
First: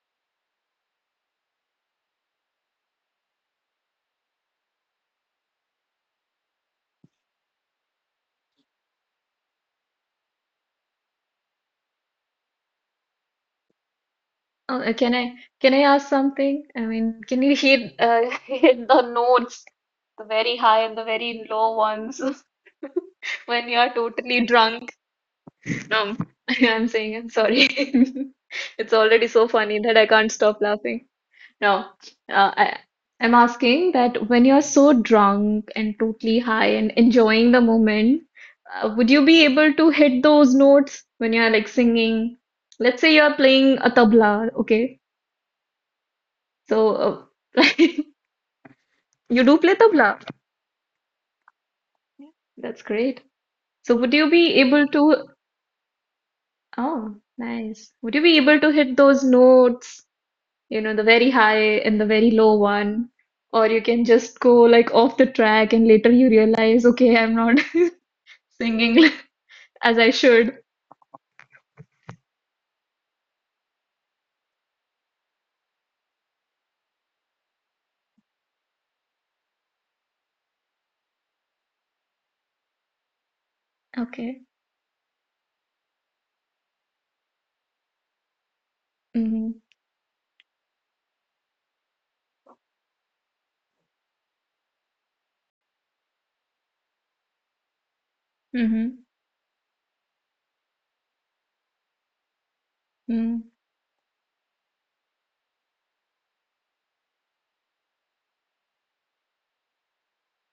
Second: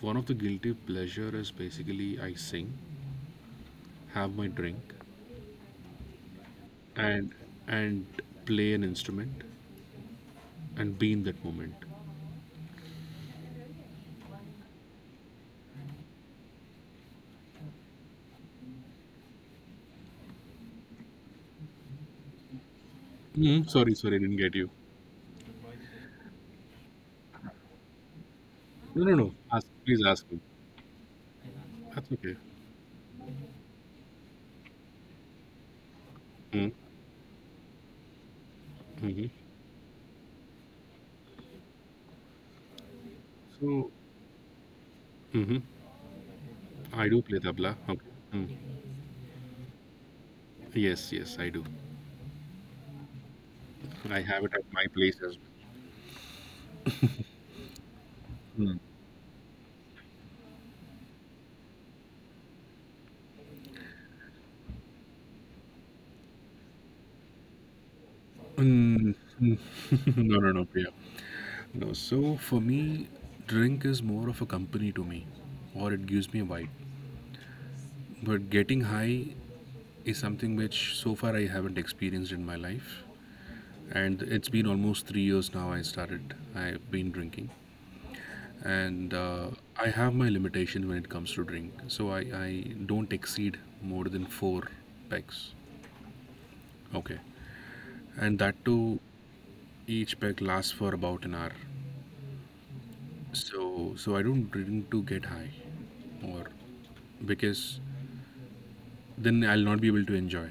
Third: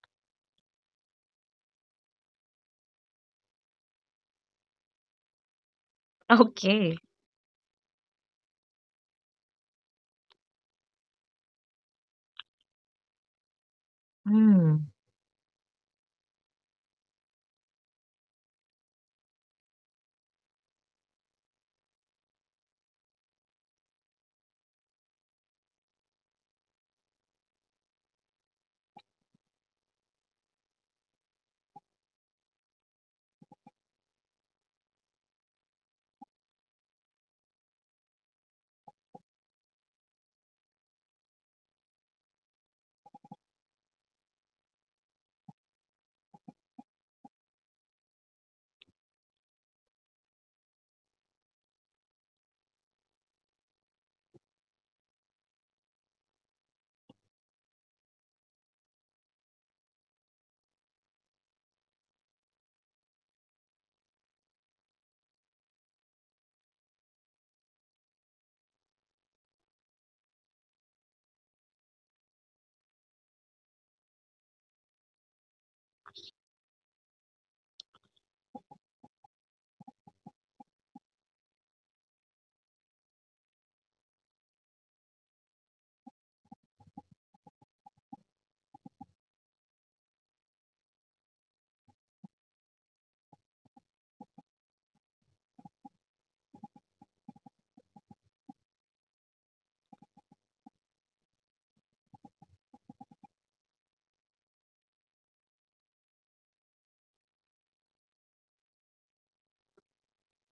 one of the guilty pleasure is basically I sing, have my drink,
Okay.
and and play an instrument and be in that moment.
Uh,
Hmm.
can I can I ask something? I mean, can you hit hit the notes, the very high and the very low ones
Hmm?
when you are
Sorry, sorry, I didn't
totally
get you.
drunk? Um, I'm saying I'm sorry. It's
No, no,
already
no.
so
Ask,
funny that
please
I
ask
can't
me.
stop laughing. No,
That's okay.
uh, I, I'm asking that when you're so drunk and totally high
Hmm.
and enjoying the moment, would you
Mm-hmm.
be able to hit those notes when you're like singing? Let's say you're playing
So
a tabla, okay?
hmm,
So,
I do play tabla.
like, you
Okay. Mm.
do play tabla.
Yes, yes, I do.
That's great. So, would
I
you
have it
be
at my
able
place
to?
as
Oh, nice. Would you be able to
well.
hit those notes? The very high and the very low one. Or you can just go like off the track and later you realize, okay, I'm not singing
Mm. Mm.
as I
No, no,
should.
no. You know, so for me, drink is more of a company to me, or it gives me a vibe. But getting high is something which so far I haven't experienced in my life, and
Okay.
it's been almost 3 years now. I started. I've been drinking, and
Mm-hmm.
I have my limitations when it comes to drink. So I don't exceed more than four packs, okay, and that
Mm-hmm.
too, each pack lasts for about an hour.
Mm-hmm.
So so I don't drink to get high, or because then I'll not be able to enjoy.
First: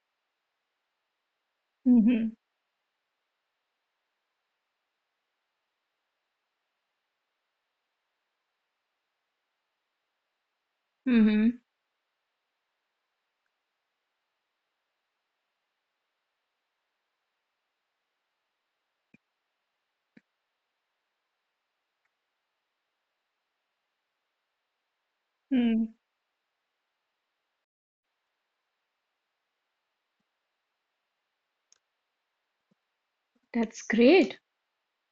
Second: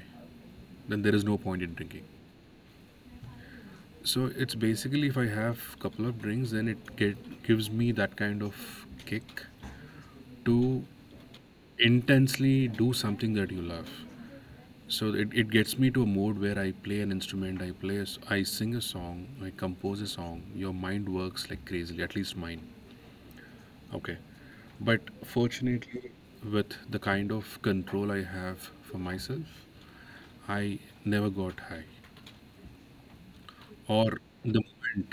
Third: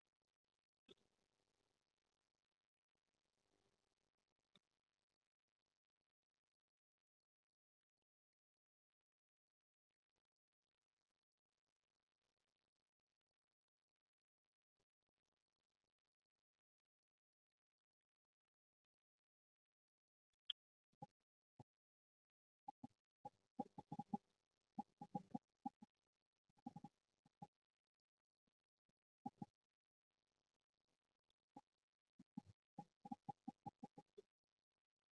Then there is no point in drinking.
Mm-hmm.
So it's basically if I have a couple of drinks, then it gives me that kind of kick to
Mm-hmm.
intensely do something that you love. So it gets me to a mode where I play an instrument, I sing a song, I compose a song. Your mind works like crazily, at least mine. Okay. But
Mm.
fortunately, with the kind of control I have for myself, I never got high.
That's
Or
great.
the moment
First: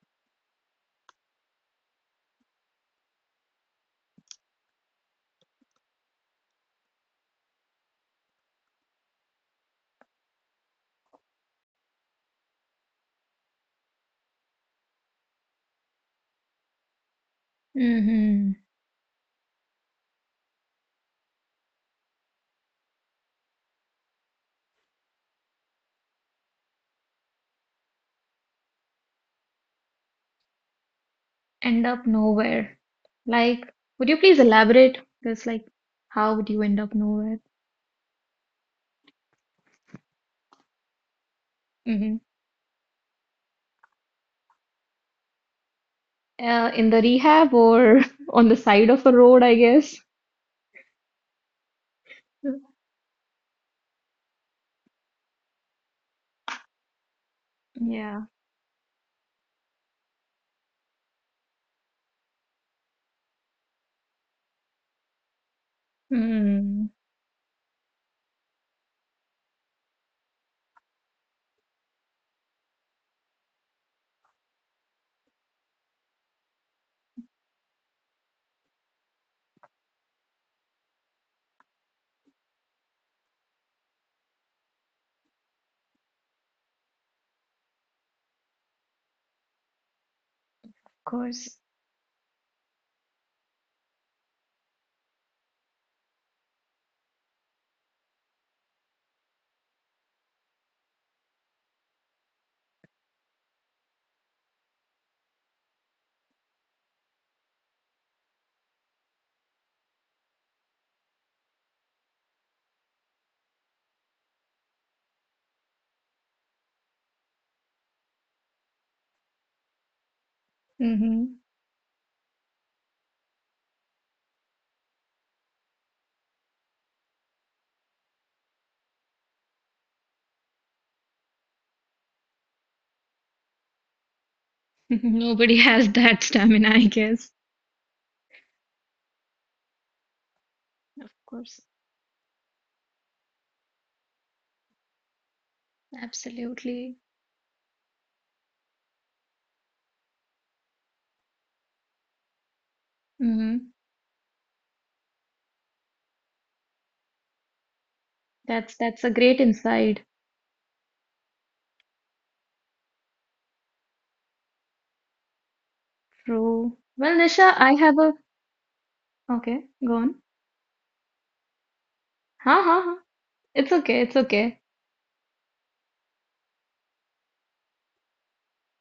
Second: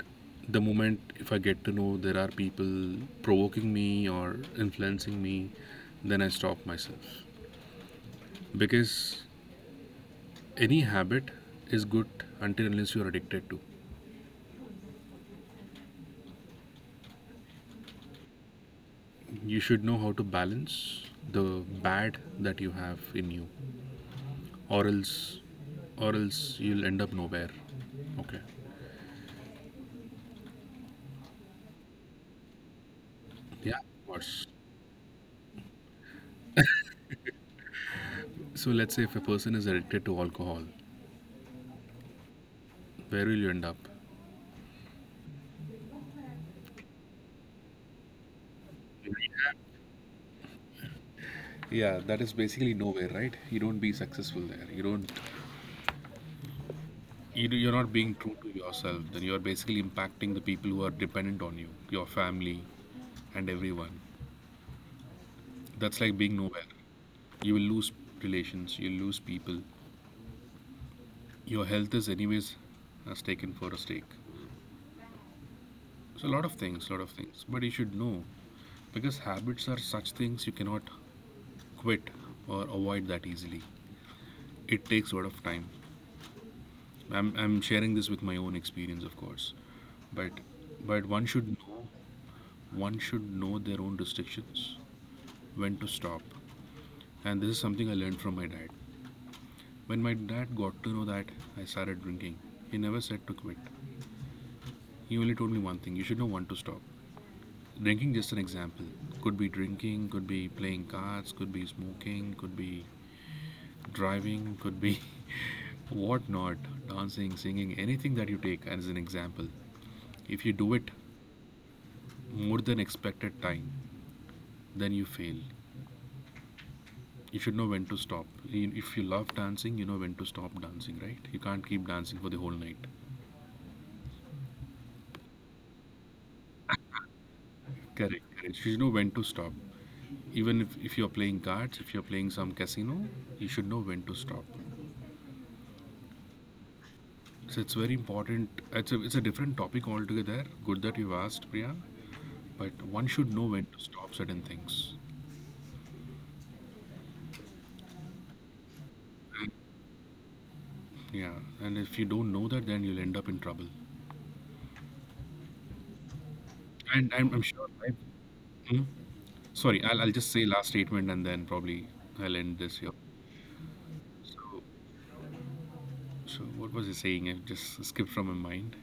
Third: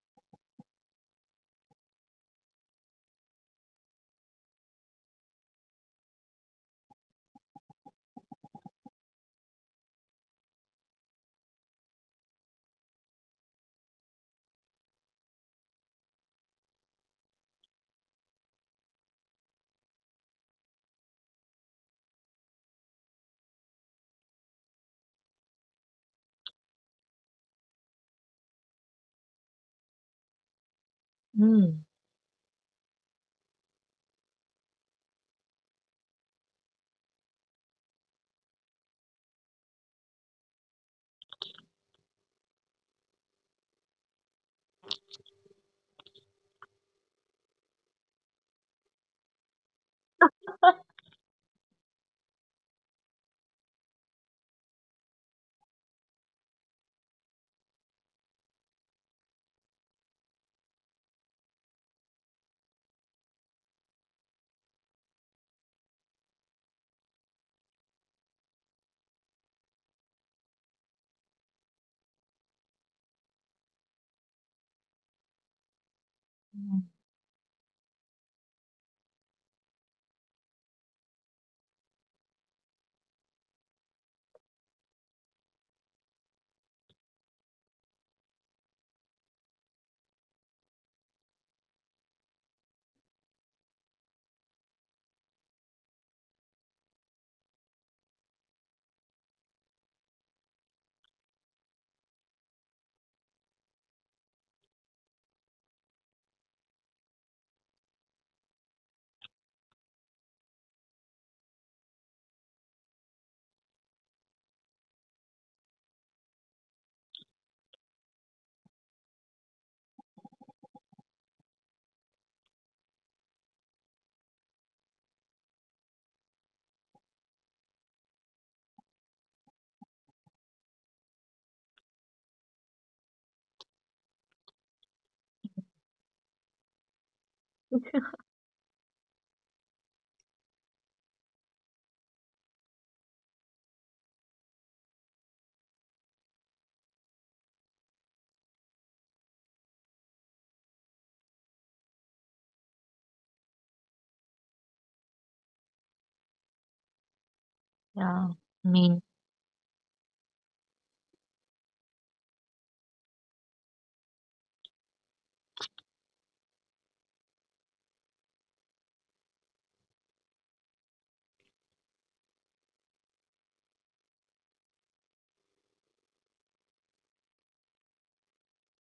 the moment if I get to know there are people provoking me or influencing me, then I stop myself, because any habit is good until unless you are addicted to.
Mm-hmm.
You should know how to balance the bad that you have in you, or else or else you'll end up nowhere, okay.
Hmm.
End up nowhere. Like,
Yeah, of
would you please
course.
elaborate? Because, like, how would you end up nowhere?
So let's say if a person is addicted to alcohol,
Mm-hmm.
where will you end up?
In the rehab or on the side of a road, I guess.
Yeah, that is basically nowhere, right? You don't be successful there, you don't— you you're not being
Yeah.
true to yourself, then you're basically impacting the people who are dependent on you, your family and everyone. That's like being nowhere.
Mm, of
You will lose relations, you'll lose people, your health is anyways as taken for a stake. So a lot of things,
Hmm.
lot of things, but you should know, because habits are such things you cannot quit or avoid that easily. It takes a lot of time. I'm sharing this with my own experience, of course. But but one should
course.
know, one should know their own restrictions, when to stop. And this is something I learned from my dad. When my dad got to know that I started drinking, he never said to quit. He only told me one thing: you should know when to stop. Drinking, just an example, could be drinking, could be playing cards, could be smoking, could be driving, could be what not, dancing, singing, anything that you take as an example. If you do it
Hmm.
more than expected time, then you fail. You should know when to stop. If you love dancing, you know when to stop dancing, right? You can't keep dancing for the whole night.
Nobody has that stamina, I guess.
Correct, correct. You should know when to stop. Even if
Of
you're playing
course.
cards, if you're playing some casino, you should know when to stop.
Absolutely.
So it's very important. It's a different topic altogether. Good that you've asked, Priya. But one should know when
Hmm.
to stop certain things.
Yeah. I
That's
mean,
that's a great insight.
Yeah. And if you don't know that, then you'll end up in trouble.
True.
And
Well,
I'm sure.
Nisha,
I—
I have a
hmm?
okay,
Sorry,
go
I'll
on.
just say last statement and then probably I'll end
Ha ha
this here.
ha. It's okay, it's okay.
So, so what was he saying? I just skipped from my mind.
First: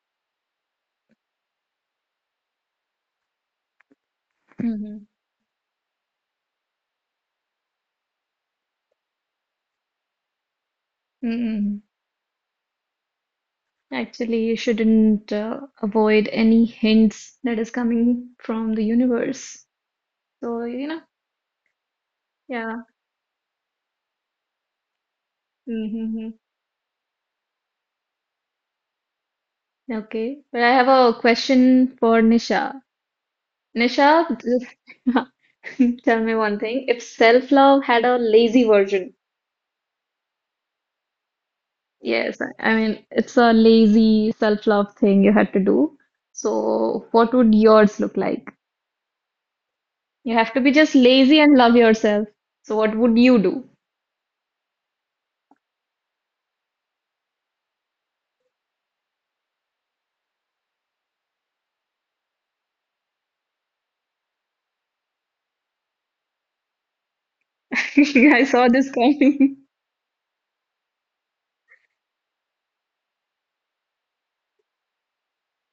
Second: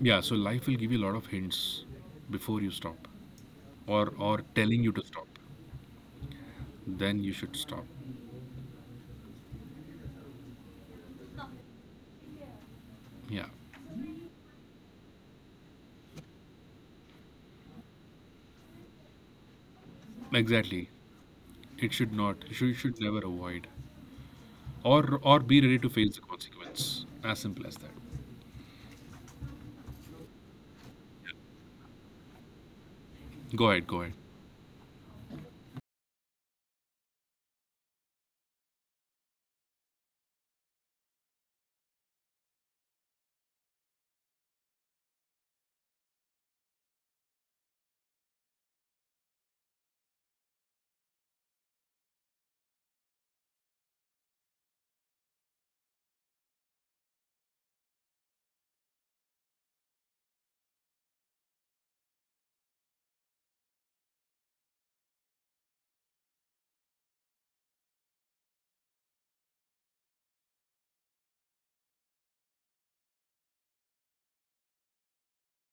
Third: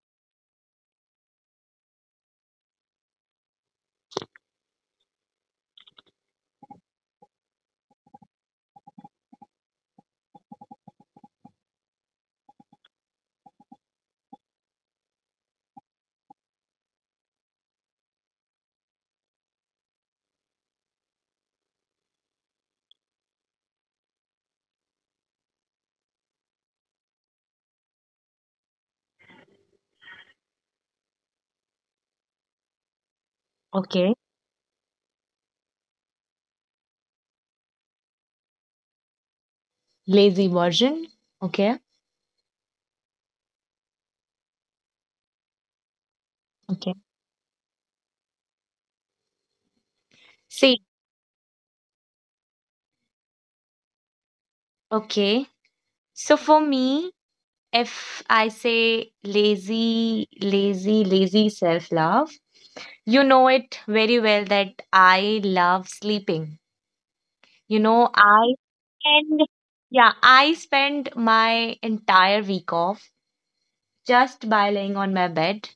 Yeah, so life will give you a lot of hints before you stop or telling you to
Hmm.
stop. Then you should stop.
Hmm.
Yeah.
Actually, you shouldn't avoid any hints that is coming from the universe. So,
Exactly. It should not. You
yeah.
should never avoid. Or be ready to face the
Mm-hmm.
consequence. As simple as that.
Okay. But I have a question for Nisha.
Go ahead, go
okay.
ahead.
Nisha, just tell me one thing. If self-love had a lazy version,
Lazy version. Okay.
yes, I mean, it's a lazy self-love thing you had to do.
Okay.
So, what would yours look like? You have to be
See,
just lazy and love yourself. So, what would you do?
okay. So for me, if I say lazy, lazy, lazy self love, you know it very well that I love sleeping. You know,
I
I
saw this
spend,
coming.
yeah, I spend my entire week off just by laying on my bed.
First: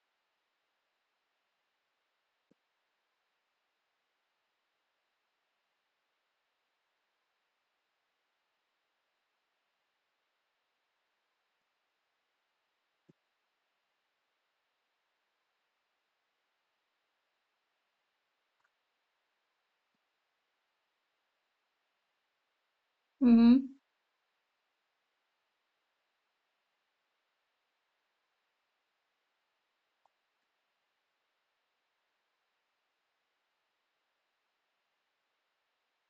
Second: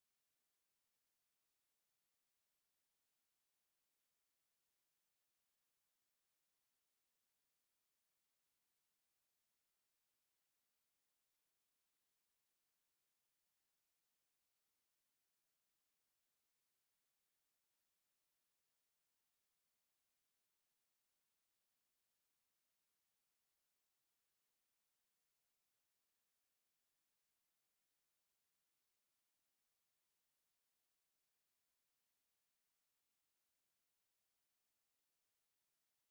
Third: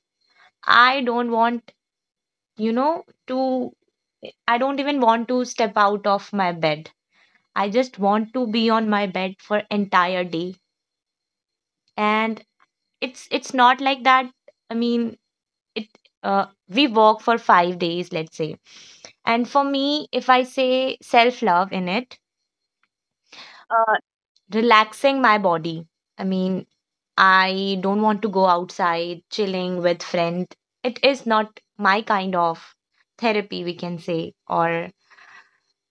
I don't want, you know, to, I don't even want to step out of my bed. I just want to be on my bed for entire day, and it's not like that. I mean, it uh, we work for 5 days, let's say, and for me if I say self love in it,
Mm-hmm.
uh, relaxing my body, I mean, I don't want to go outside chilling with friends. It is not my kind of therapy, we can say, or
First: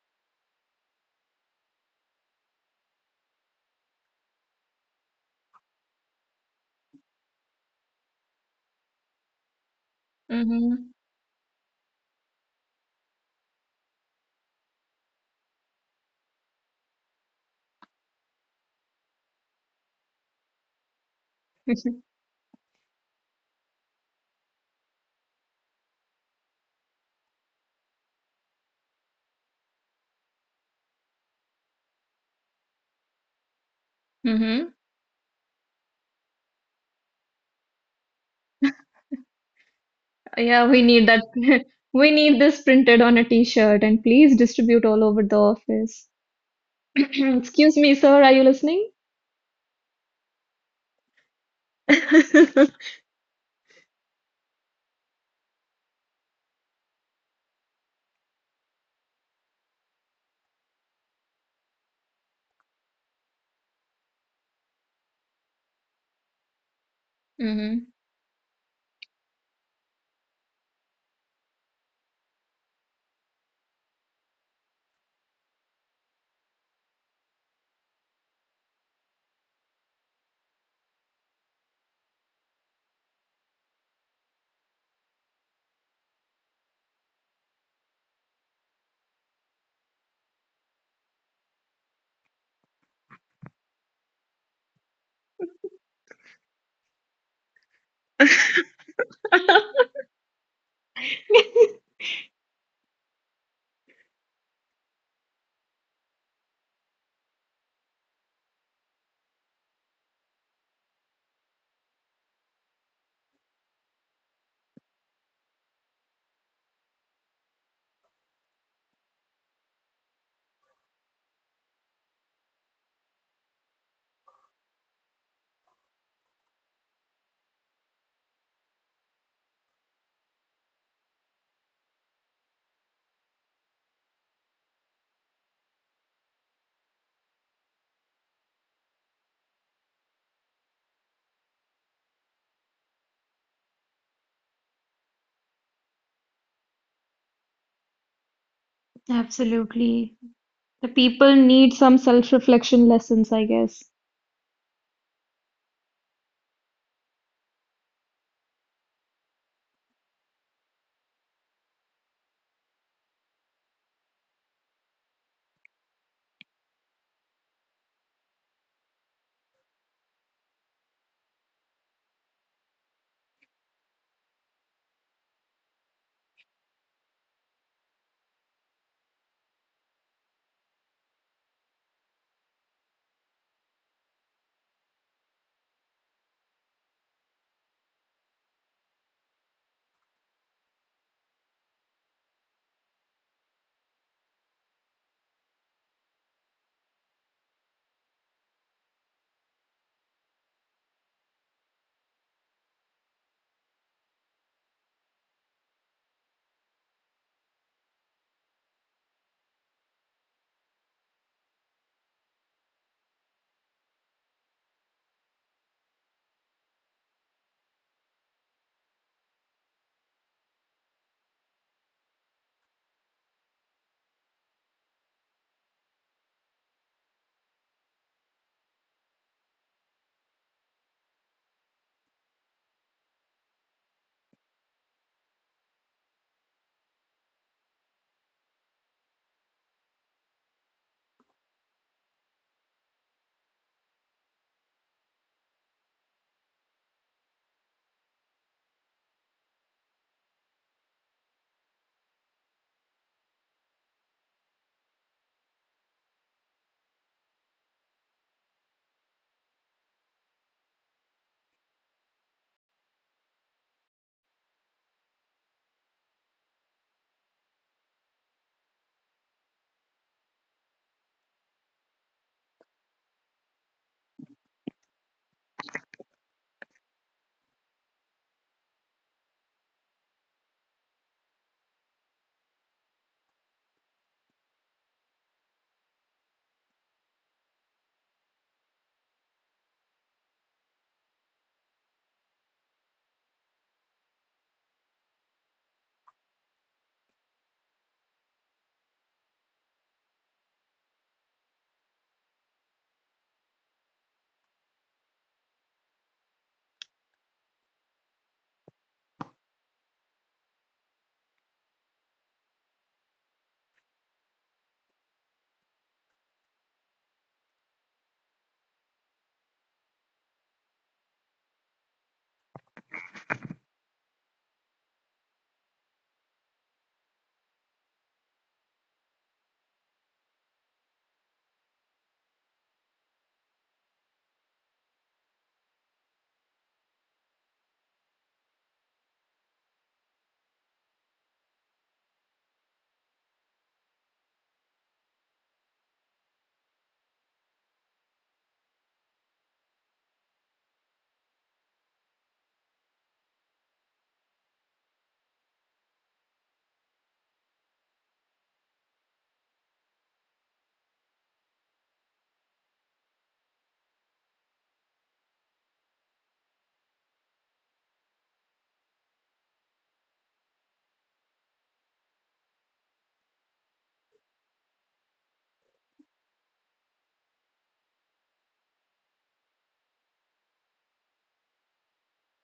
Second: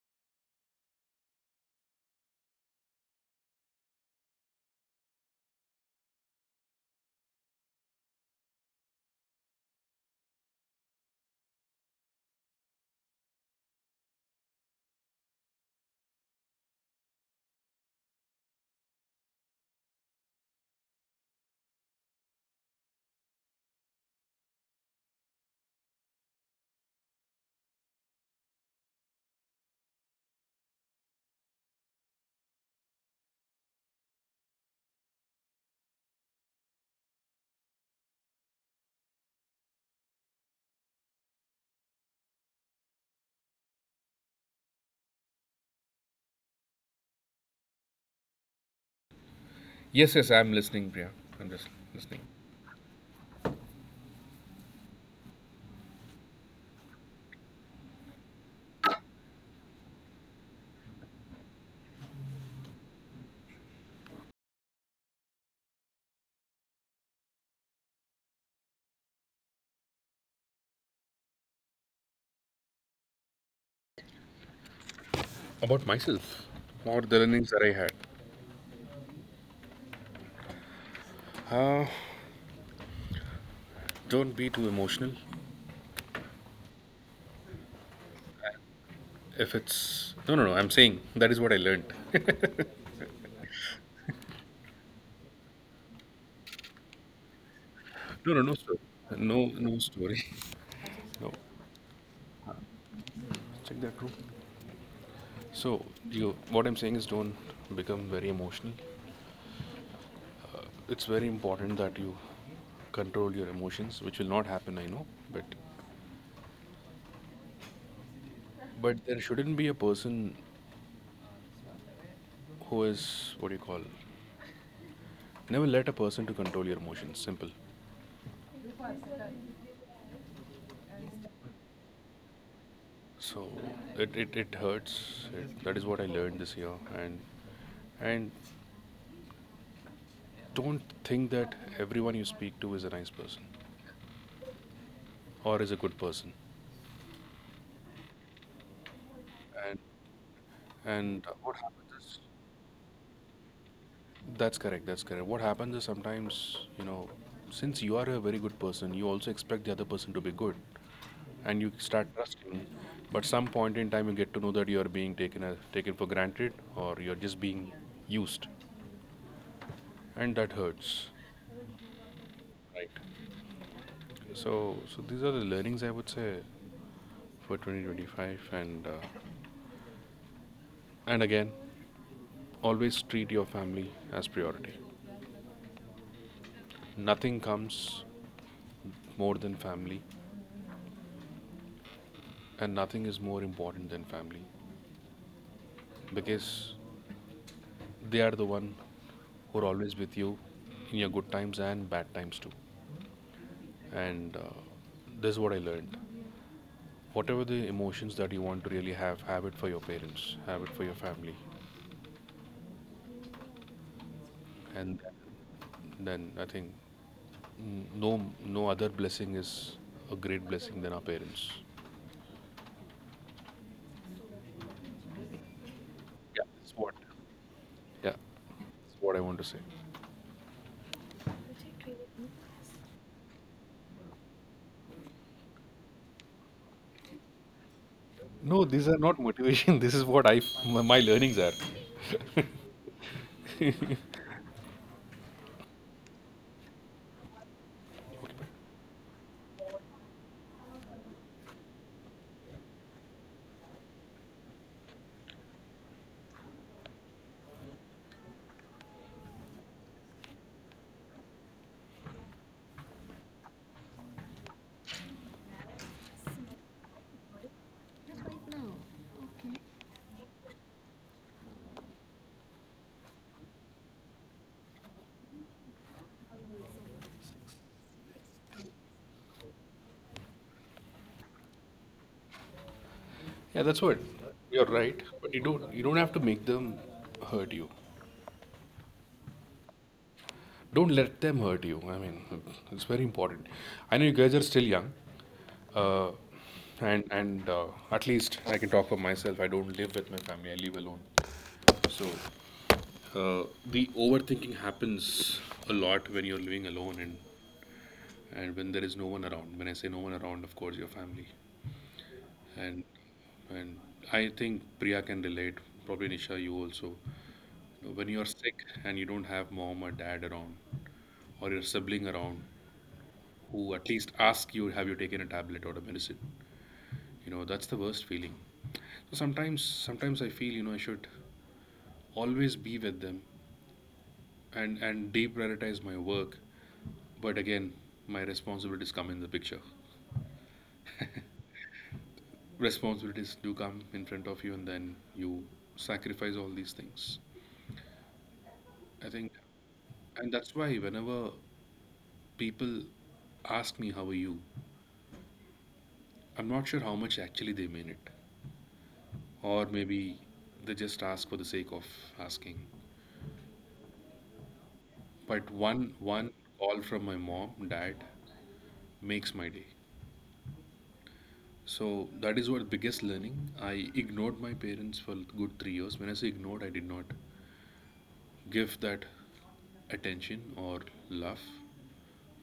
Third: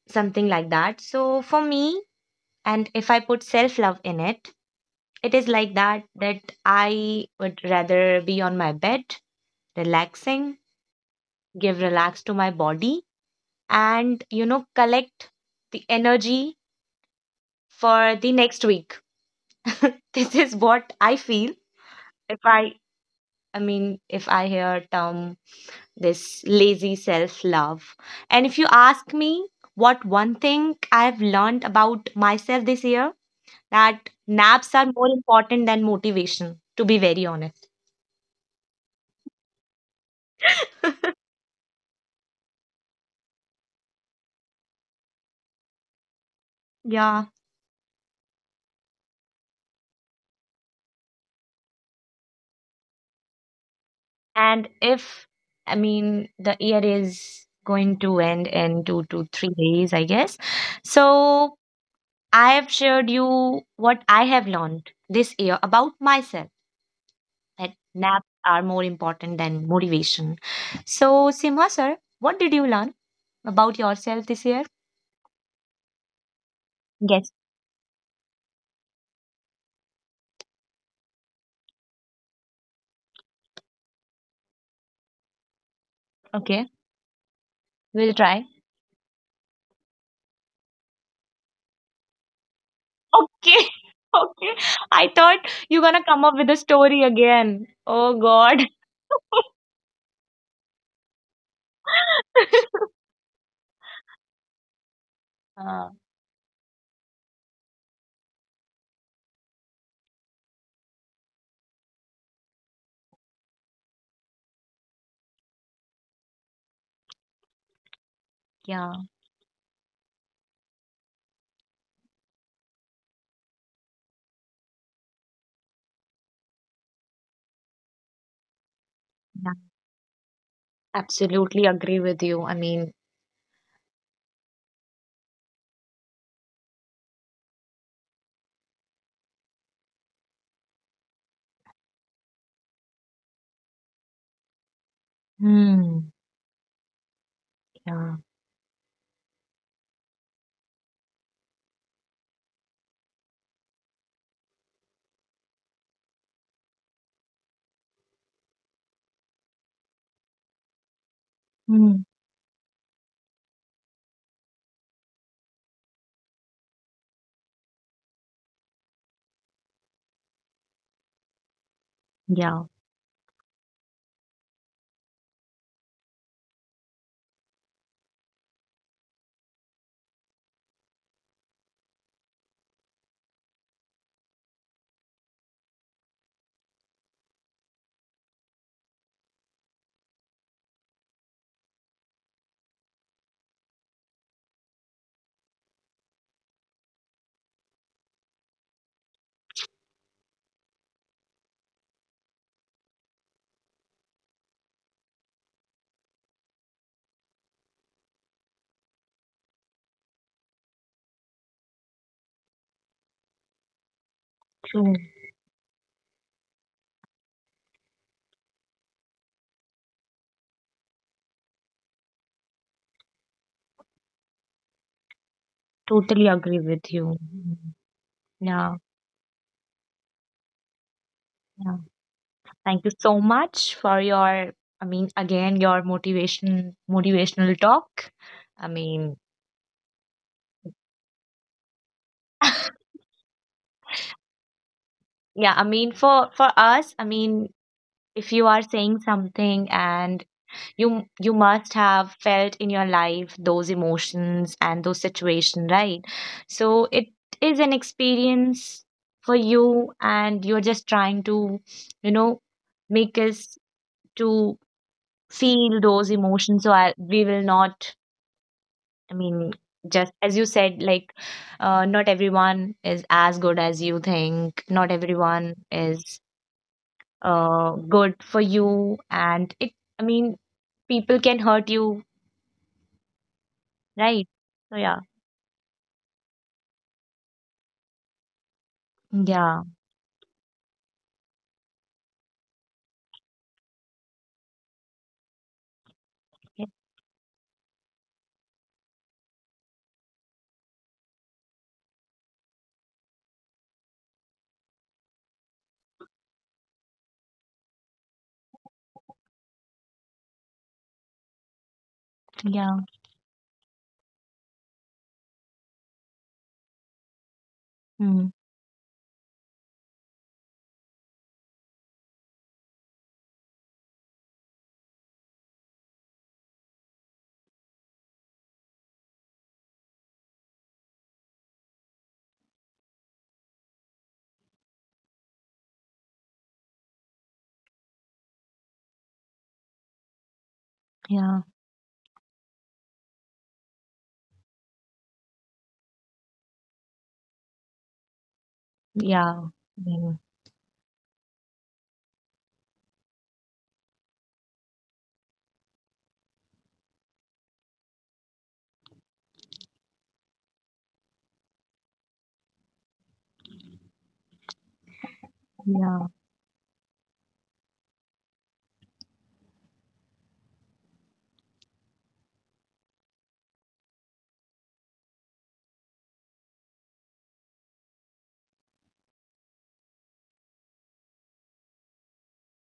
something like that. So for me, and if I put self love in it, it is like that, that I would rather be on my bed relaxing,
Mm-hmm.
give relax to my body, and collect the energy for the next week. This is what I feel if I mean, if I hear term this lazy self love. And if you ask me what one thing I've learned about myself this year, that naps
Mm-hmm.
are more important than motivation, to be very honest.
Yeah, we need that. We need this printed on a t-shirt and please distribute all over the office.
Yeah.
Excuse me, sir, are you listening?
Yes, yes, I'm listening, Priya. I'm just listening.
And if, I mean, the year is going to end in 2 to 3 days, I guess. So I have shared you what I have learned this year about myself, that
Mhm.
naps are more important than motivation. So, Sima, sir, what did you learn about yourself this year?
About myself or the
Yes.
learnings that I had. Uh, don't be too emotional.
Okay. We'll try.
If it's— no, no, no. I'm saying that is what I learned.
Okay. Okay. I thought you're going to come up with a story again. Oh,
No, no, no
God.
story. No, no story. No, check that room.
Uh,
So you, what I'm saying is, don't become very emotional. It's very important that you control your emotions, which will not happen, I know, but
yeah.
But there shouldn't be a person who is, what do you call? Never let a person to control your emotions. Simple.
Absolutely agree with you. I mean,
So it hurts. That is what I learned this year. And and don't think that everyone you speak to is a nice person or is a good
hmm,
person.
yeah,
And
Absolutely. The
and
people
what
need some
happens is—
self-reflection lessons, I guess.
that's correct. That's correct. What happens is sometimes you know, since you are a very good person, you also expect the other person to be good, and you
hmm,
start trusting, but some point in time you get to know that you are being taken as, taken for granted, or you're just being used, and that hurts,
yeah,
right? So so these are the learnings I would say for 2025, and again, always treat your family as priority. Nothing comes more than family, and nothing is more important than family, because they are the one who are always with you in your good times and bad times too. And this is what I learned. Whatever the emotions that you want to really have it for your parents, have it for your family,
true.
and then I think, mm, no no other blessing is a great blessing than our parents.
Totally
Yeah,
agree
that's
with
what.
you. Mm.
Yeah,
Yeah,
that's what I want to say.
yeah. Thank you so much for your, I mean, again, your motivation, motivational talk. I
No, these are
mean,
not motivation. This is what I, my learnings are.
yeah, I mean, for us, I mean, if you are saying something and you must have felt in your life those emotions and those situations, right? So it is an experience for you, and you're just trying to you know make us to feel those emotions. So we will not, I mean, just as you said, like, not everyone is as good as you think, not everyone is good for you, and it I mean, people can hurt you,
Yeah, that's what.
right? So
You're
yeah.
right, but you don't have to make them hurt you.
Yeah,
Don't let them hurt you. I mean, it's very important. I know you guys are still young, uh, and at least I can talk for myself. I don't live with my family. I live alone. So the overthinking happens a lot when you're living alone, and when there is no one around. When I say no one around, of course your family.
yeah,
And and I think Priya can relate. Probably Nisha, you also. When
mm,
you're sick and you don't have mom or dad around or your sibling around, who at least ask you, have you taken a tablet or a medicine, you know that's the worst feeling. So sometimes, sometimes I feel, you know, I should always be with them, and deprioritize my work. But again, my responsibilities come in the picture.
yeah,
Responsibilities do come in front of you, and then you sacrifice all these things, I
yeah,
think.
mm,
And that's why whenever people ask me, how are you, I'm not sure how much actually they mean it, or maybe they just ask for the sake of asking. But
yeah,
one call from my mom dad makes my day. So that is what biggest learning. I ignored my parents for good 3 years. When I say ignored, I did not give that attention or love.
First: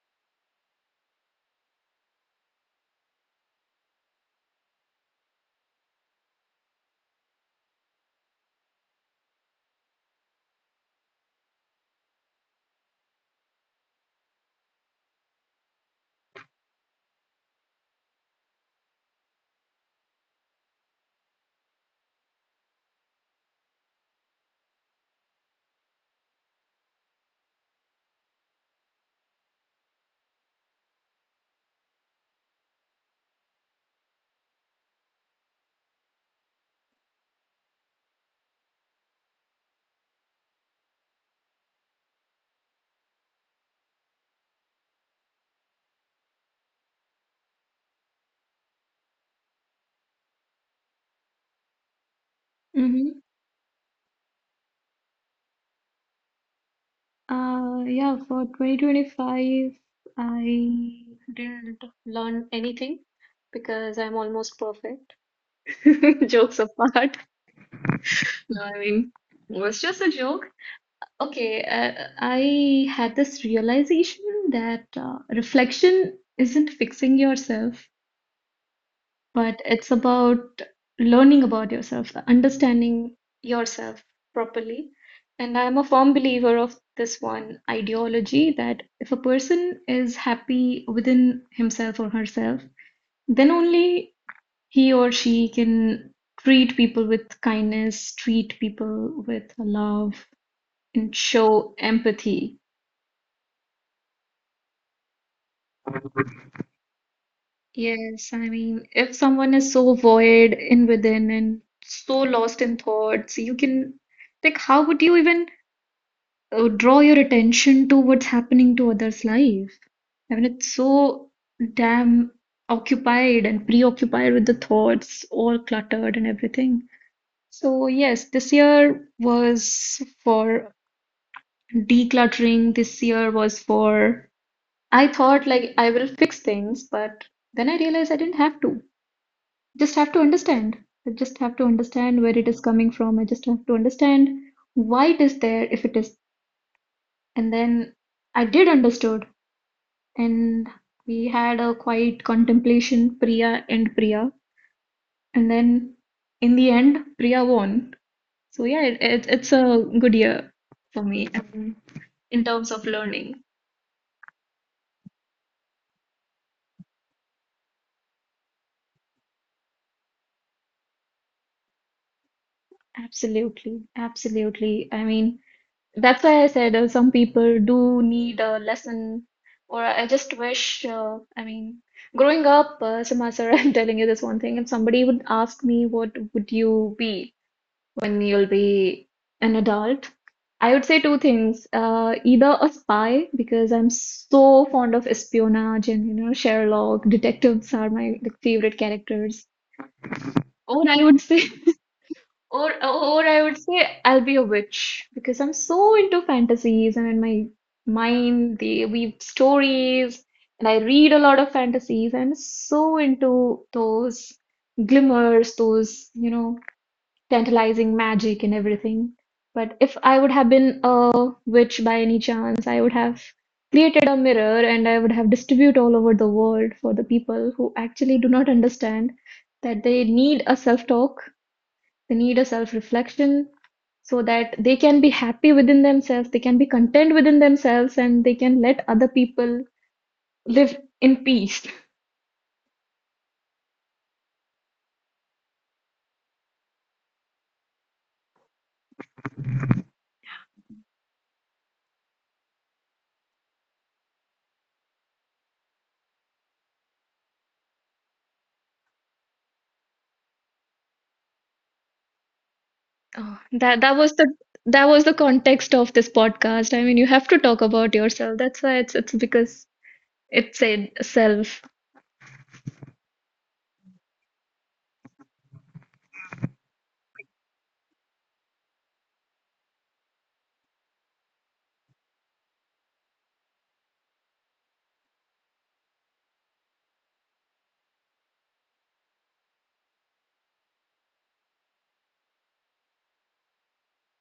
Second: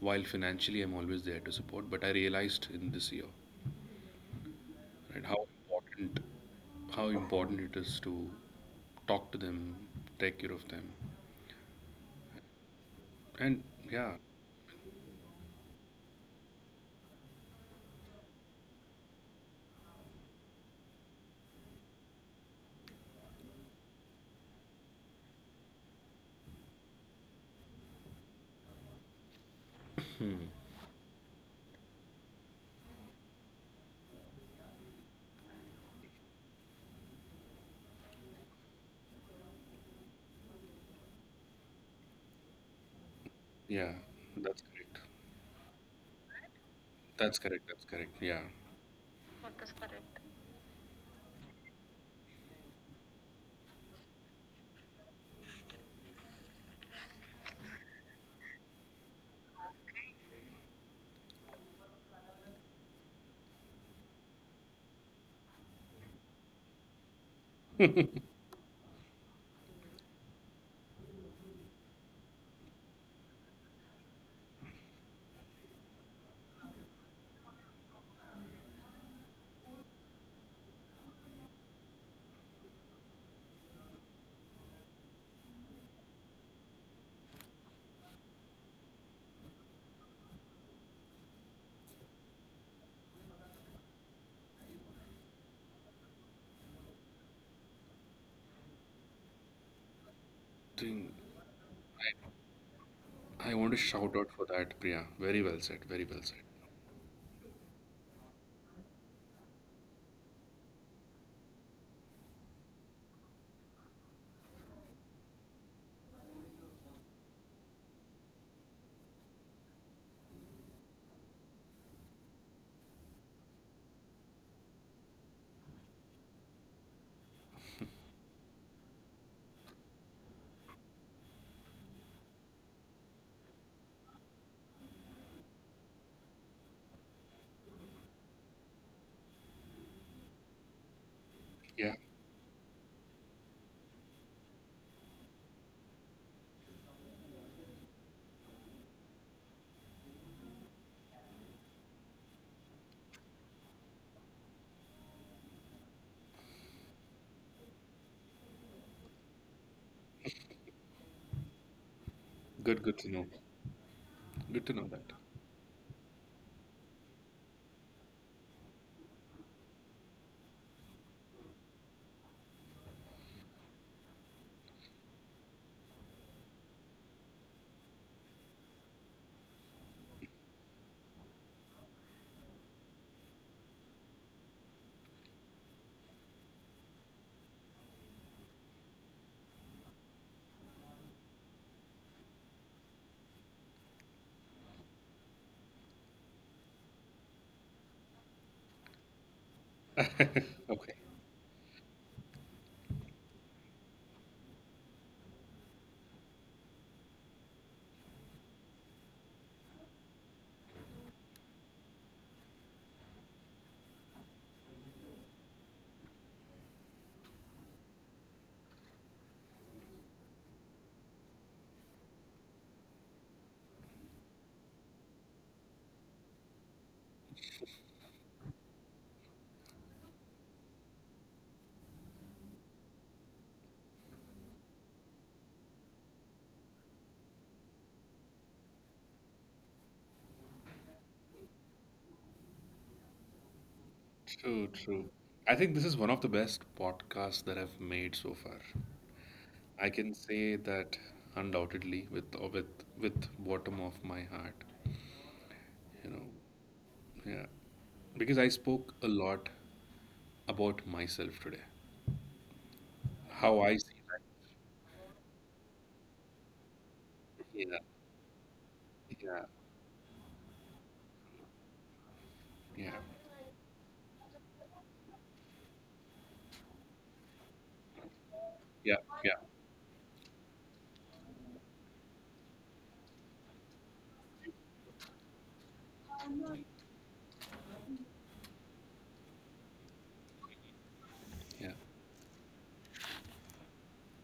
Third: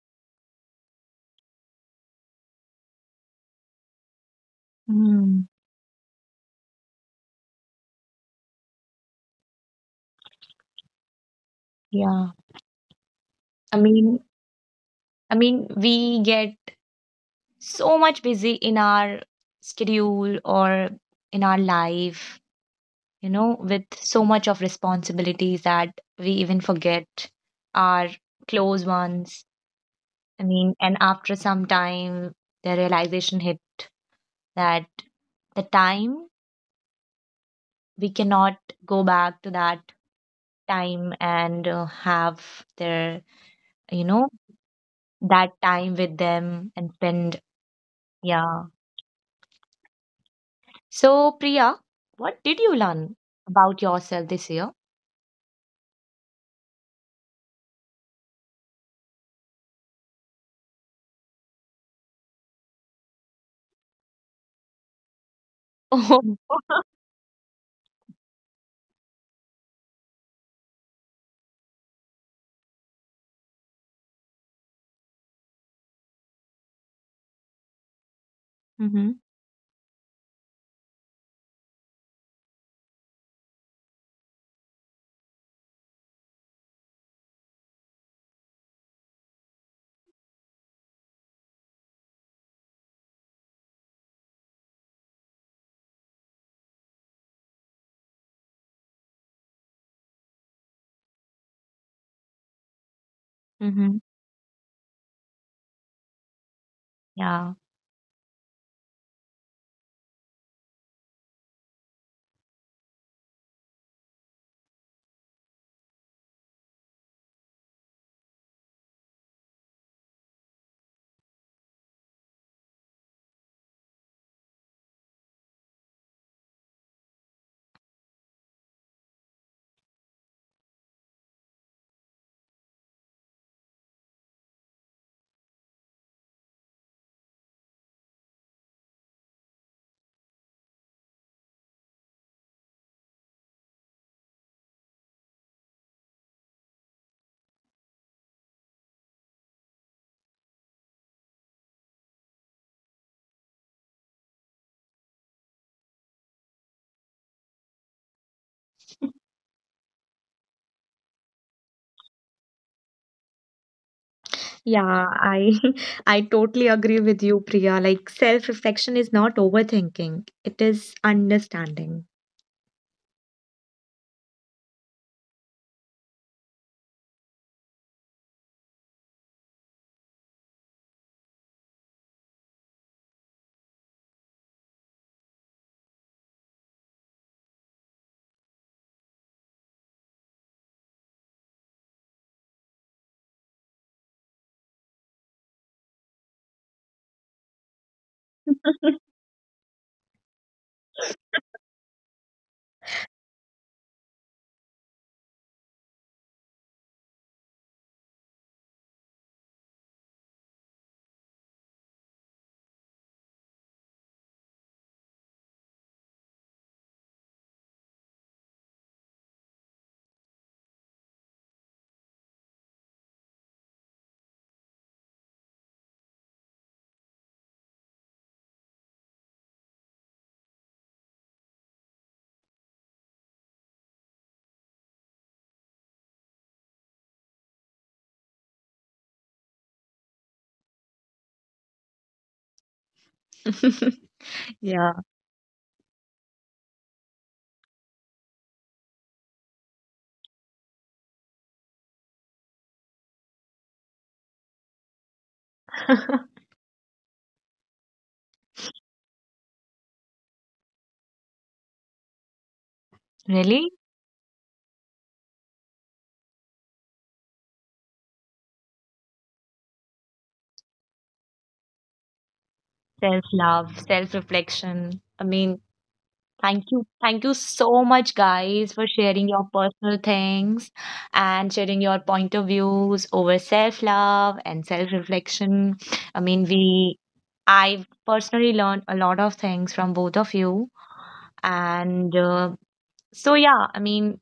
While financially, I'm always there to support. But I realized in this year, right, how
mm,
important, how important it is to talk to them, take care of them,
yeah.
and
I
yeah,
mean, I mean, we get so much busy in our schedule or in our life, with so much of responsibilities that we even forget our close ones. I mean, and after some time, the realization hit that the time, we cannot go back to that time and have their
yeah,
you know
that's correct.
that time with them and
That's
spend.
correct. That's correct. Yeah,
Yeah, so Priya, what did you learn
Mhm.
about yourself this year?
Yeah, for 2025, I didn't learn anything because I'm almost perfect.
Oh,
Jokes apart. No, I mean, it was just a joke. Okay, I had this realization that reflection isn't fixing yourself,
mm-hmm,
but it's about learning about yourself, understanding yourself properly. And I'm a firm believer of this one ideology that if a person is happy within himself or herself, then only he or she can treat people with kindness, treat people with love,
think.
and show empathy.
I want to
mm-hmm.
shout out for that, Priya. Very well said. Very well said.
Yeah.
Yes, I mean, if someone is so void in within and so lost in thoughts, you can, like, how would you even draw your attention to what's happening to others' life? I mean, it's so damn occupied and preoccupied with the thoughts, all cluttered and everything. So, yes, this year was for decluttering. This year was for, I thought, like, I will fix things, but then I realized I didn't have to. Just have to understand. I just have to
Yeah,
understand where it is coming from. I just have to understand why it is there if it is. And then I did understood, and we had a quiet contemplation, Priya and Priya. And then in the end, Priya won. So yeah, it's a good year for me, in terms
good.
of
Good to know.
learning.
Good to know that.
Yeah, I I totally agree with you, Priya. Like, self-reflection is not overthinking, it is understanding.
Absolutely, absolutely. I mean, that's why I said some people do need a lesson, or I just wish, I mean, growing up, Sima sir, I'm telling you this one thing. If somebody would ask me, what would you be when you'll be an adult? I would say two things. Either a spy, because I'm so fond of espionage and, Sherlock, detectives are my like, favorite characters. Or
Okay.
I would say or I would say I'll be a witch because I'm so into fantasies and in my mind they weave stories, and I read a lot of fantasies and so into those glimmers, those, tantalizing magic and everything. But if I would have been a witch by any chance, I would have created a mirror and I would have distribute all over the world for the people who actually do not understand that they need a self-talk, they need a self-reflection, so that they can be happy within themselves, they can be content within themselves, and they can let other people live in peace.
True,
Yeah.
true. I think this is one of the best podcasts that I've made so far. I can say that undoubtedly with bottom of my heart, you know. Yeah. Because I spoke a lot about myself today.
Oh,
How I
Really.
that
see
that was
that.
the that was the context of this podcast. I mean, you have to talk
Yeah.
about yourself. That's why it's
Yeah.
because it said self.
Yeah.
Self love, self reflection, I mean. Thank you. Thank you so much, guys, for
Yeah.
sharing
Yeah.
your personal things and sharing your point of views over self love and self reflection. I mean, I personally learned a lot of things from both of you.
Yeah.
And so, yeah, I mean,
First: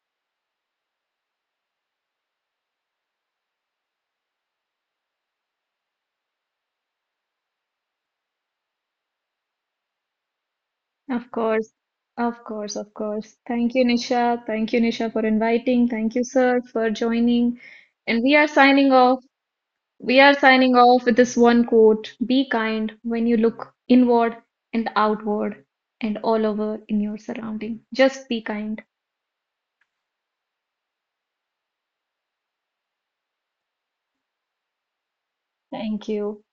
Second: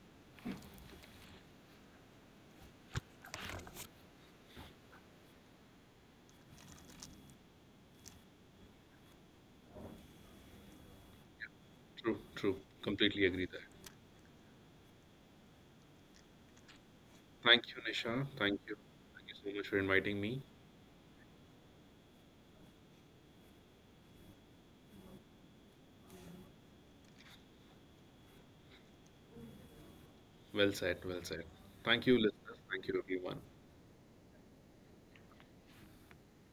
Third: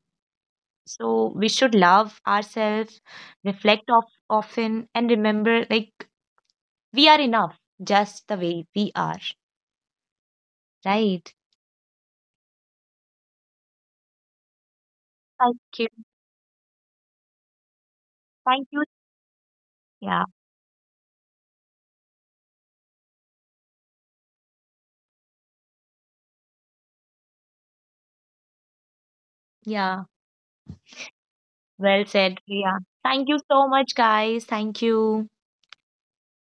so we should love ourselves, reflect of, often, and remember, like, we are enough just the way we are,
Of
right?
course.
True,
Of
true.
course, of
Completely
course.
agree there.
Thank you, Nisha. Thank you, Nisha, for
Thank you.
inviting. Thank you, sir, for joining.
Thank you,
And
Nisha.
we are
Thank
Thank
you.
you.
signing off.
Thank you so much for
We
inviting
Yeah.
are
me.
signing off with this one quote: Be kind when you look inward and outward and all over in your surrounding. Just be kind.
Yeah.
Well said, well said.
Well
Thank you,
said,
listeners.
Priya.
Thank you,
Thank you
everyone.
so much, guys. Thank you.
Thank you.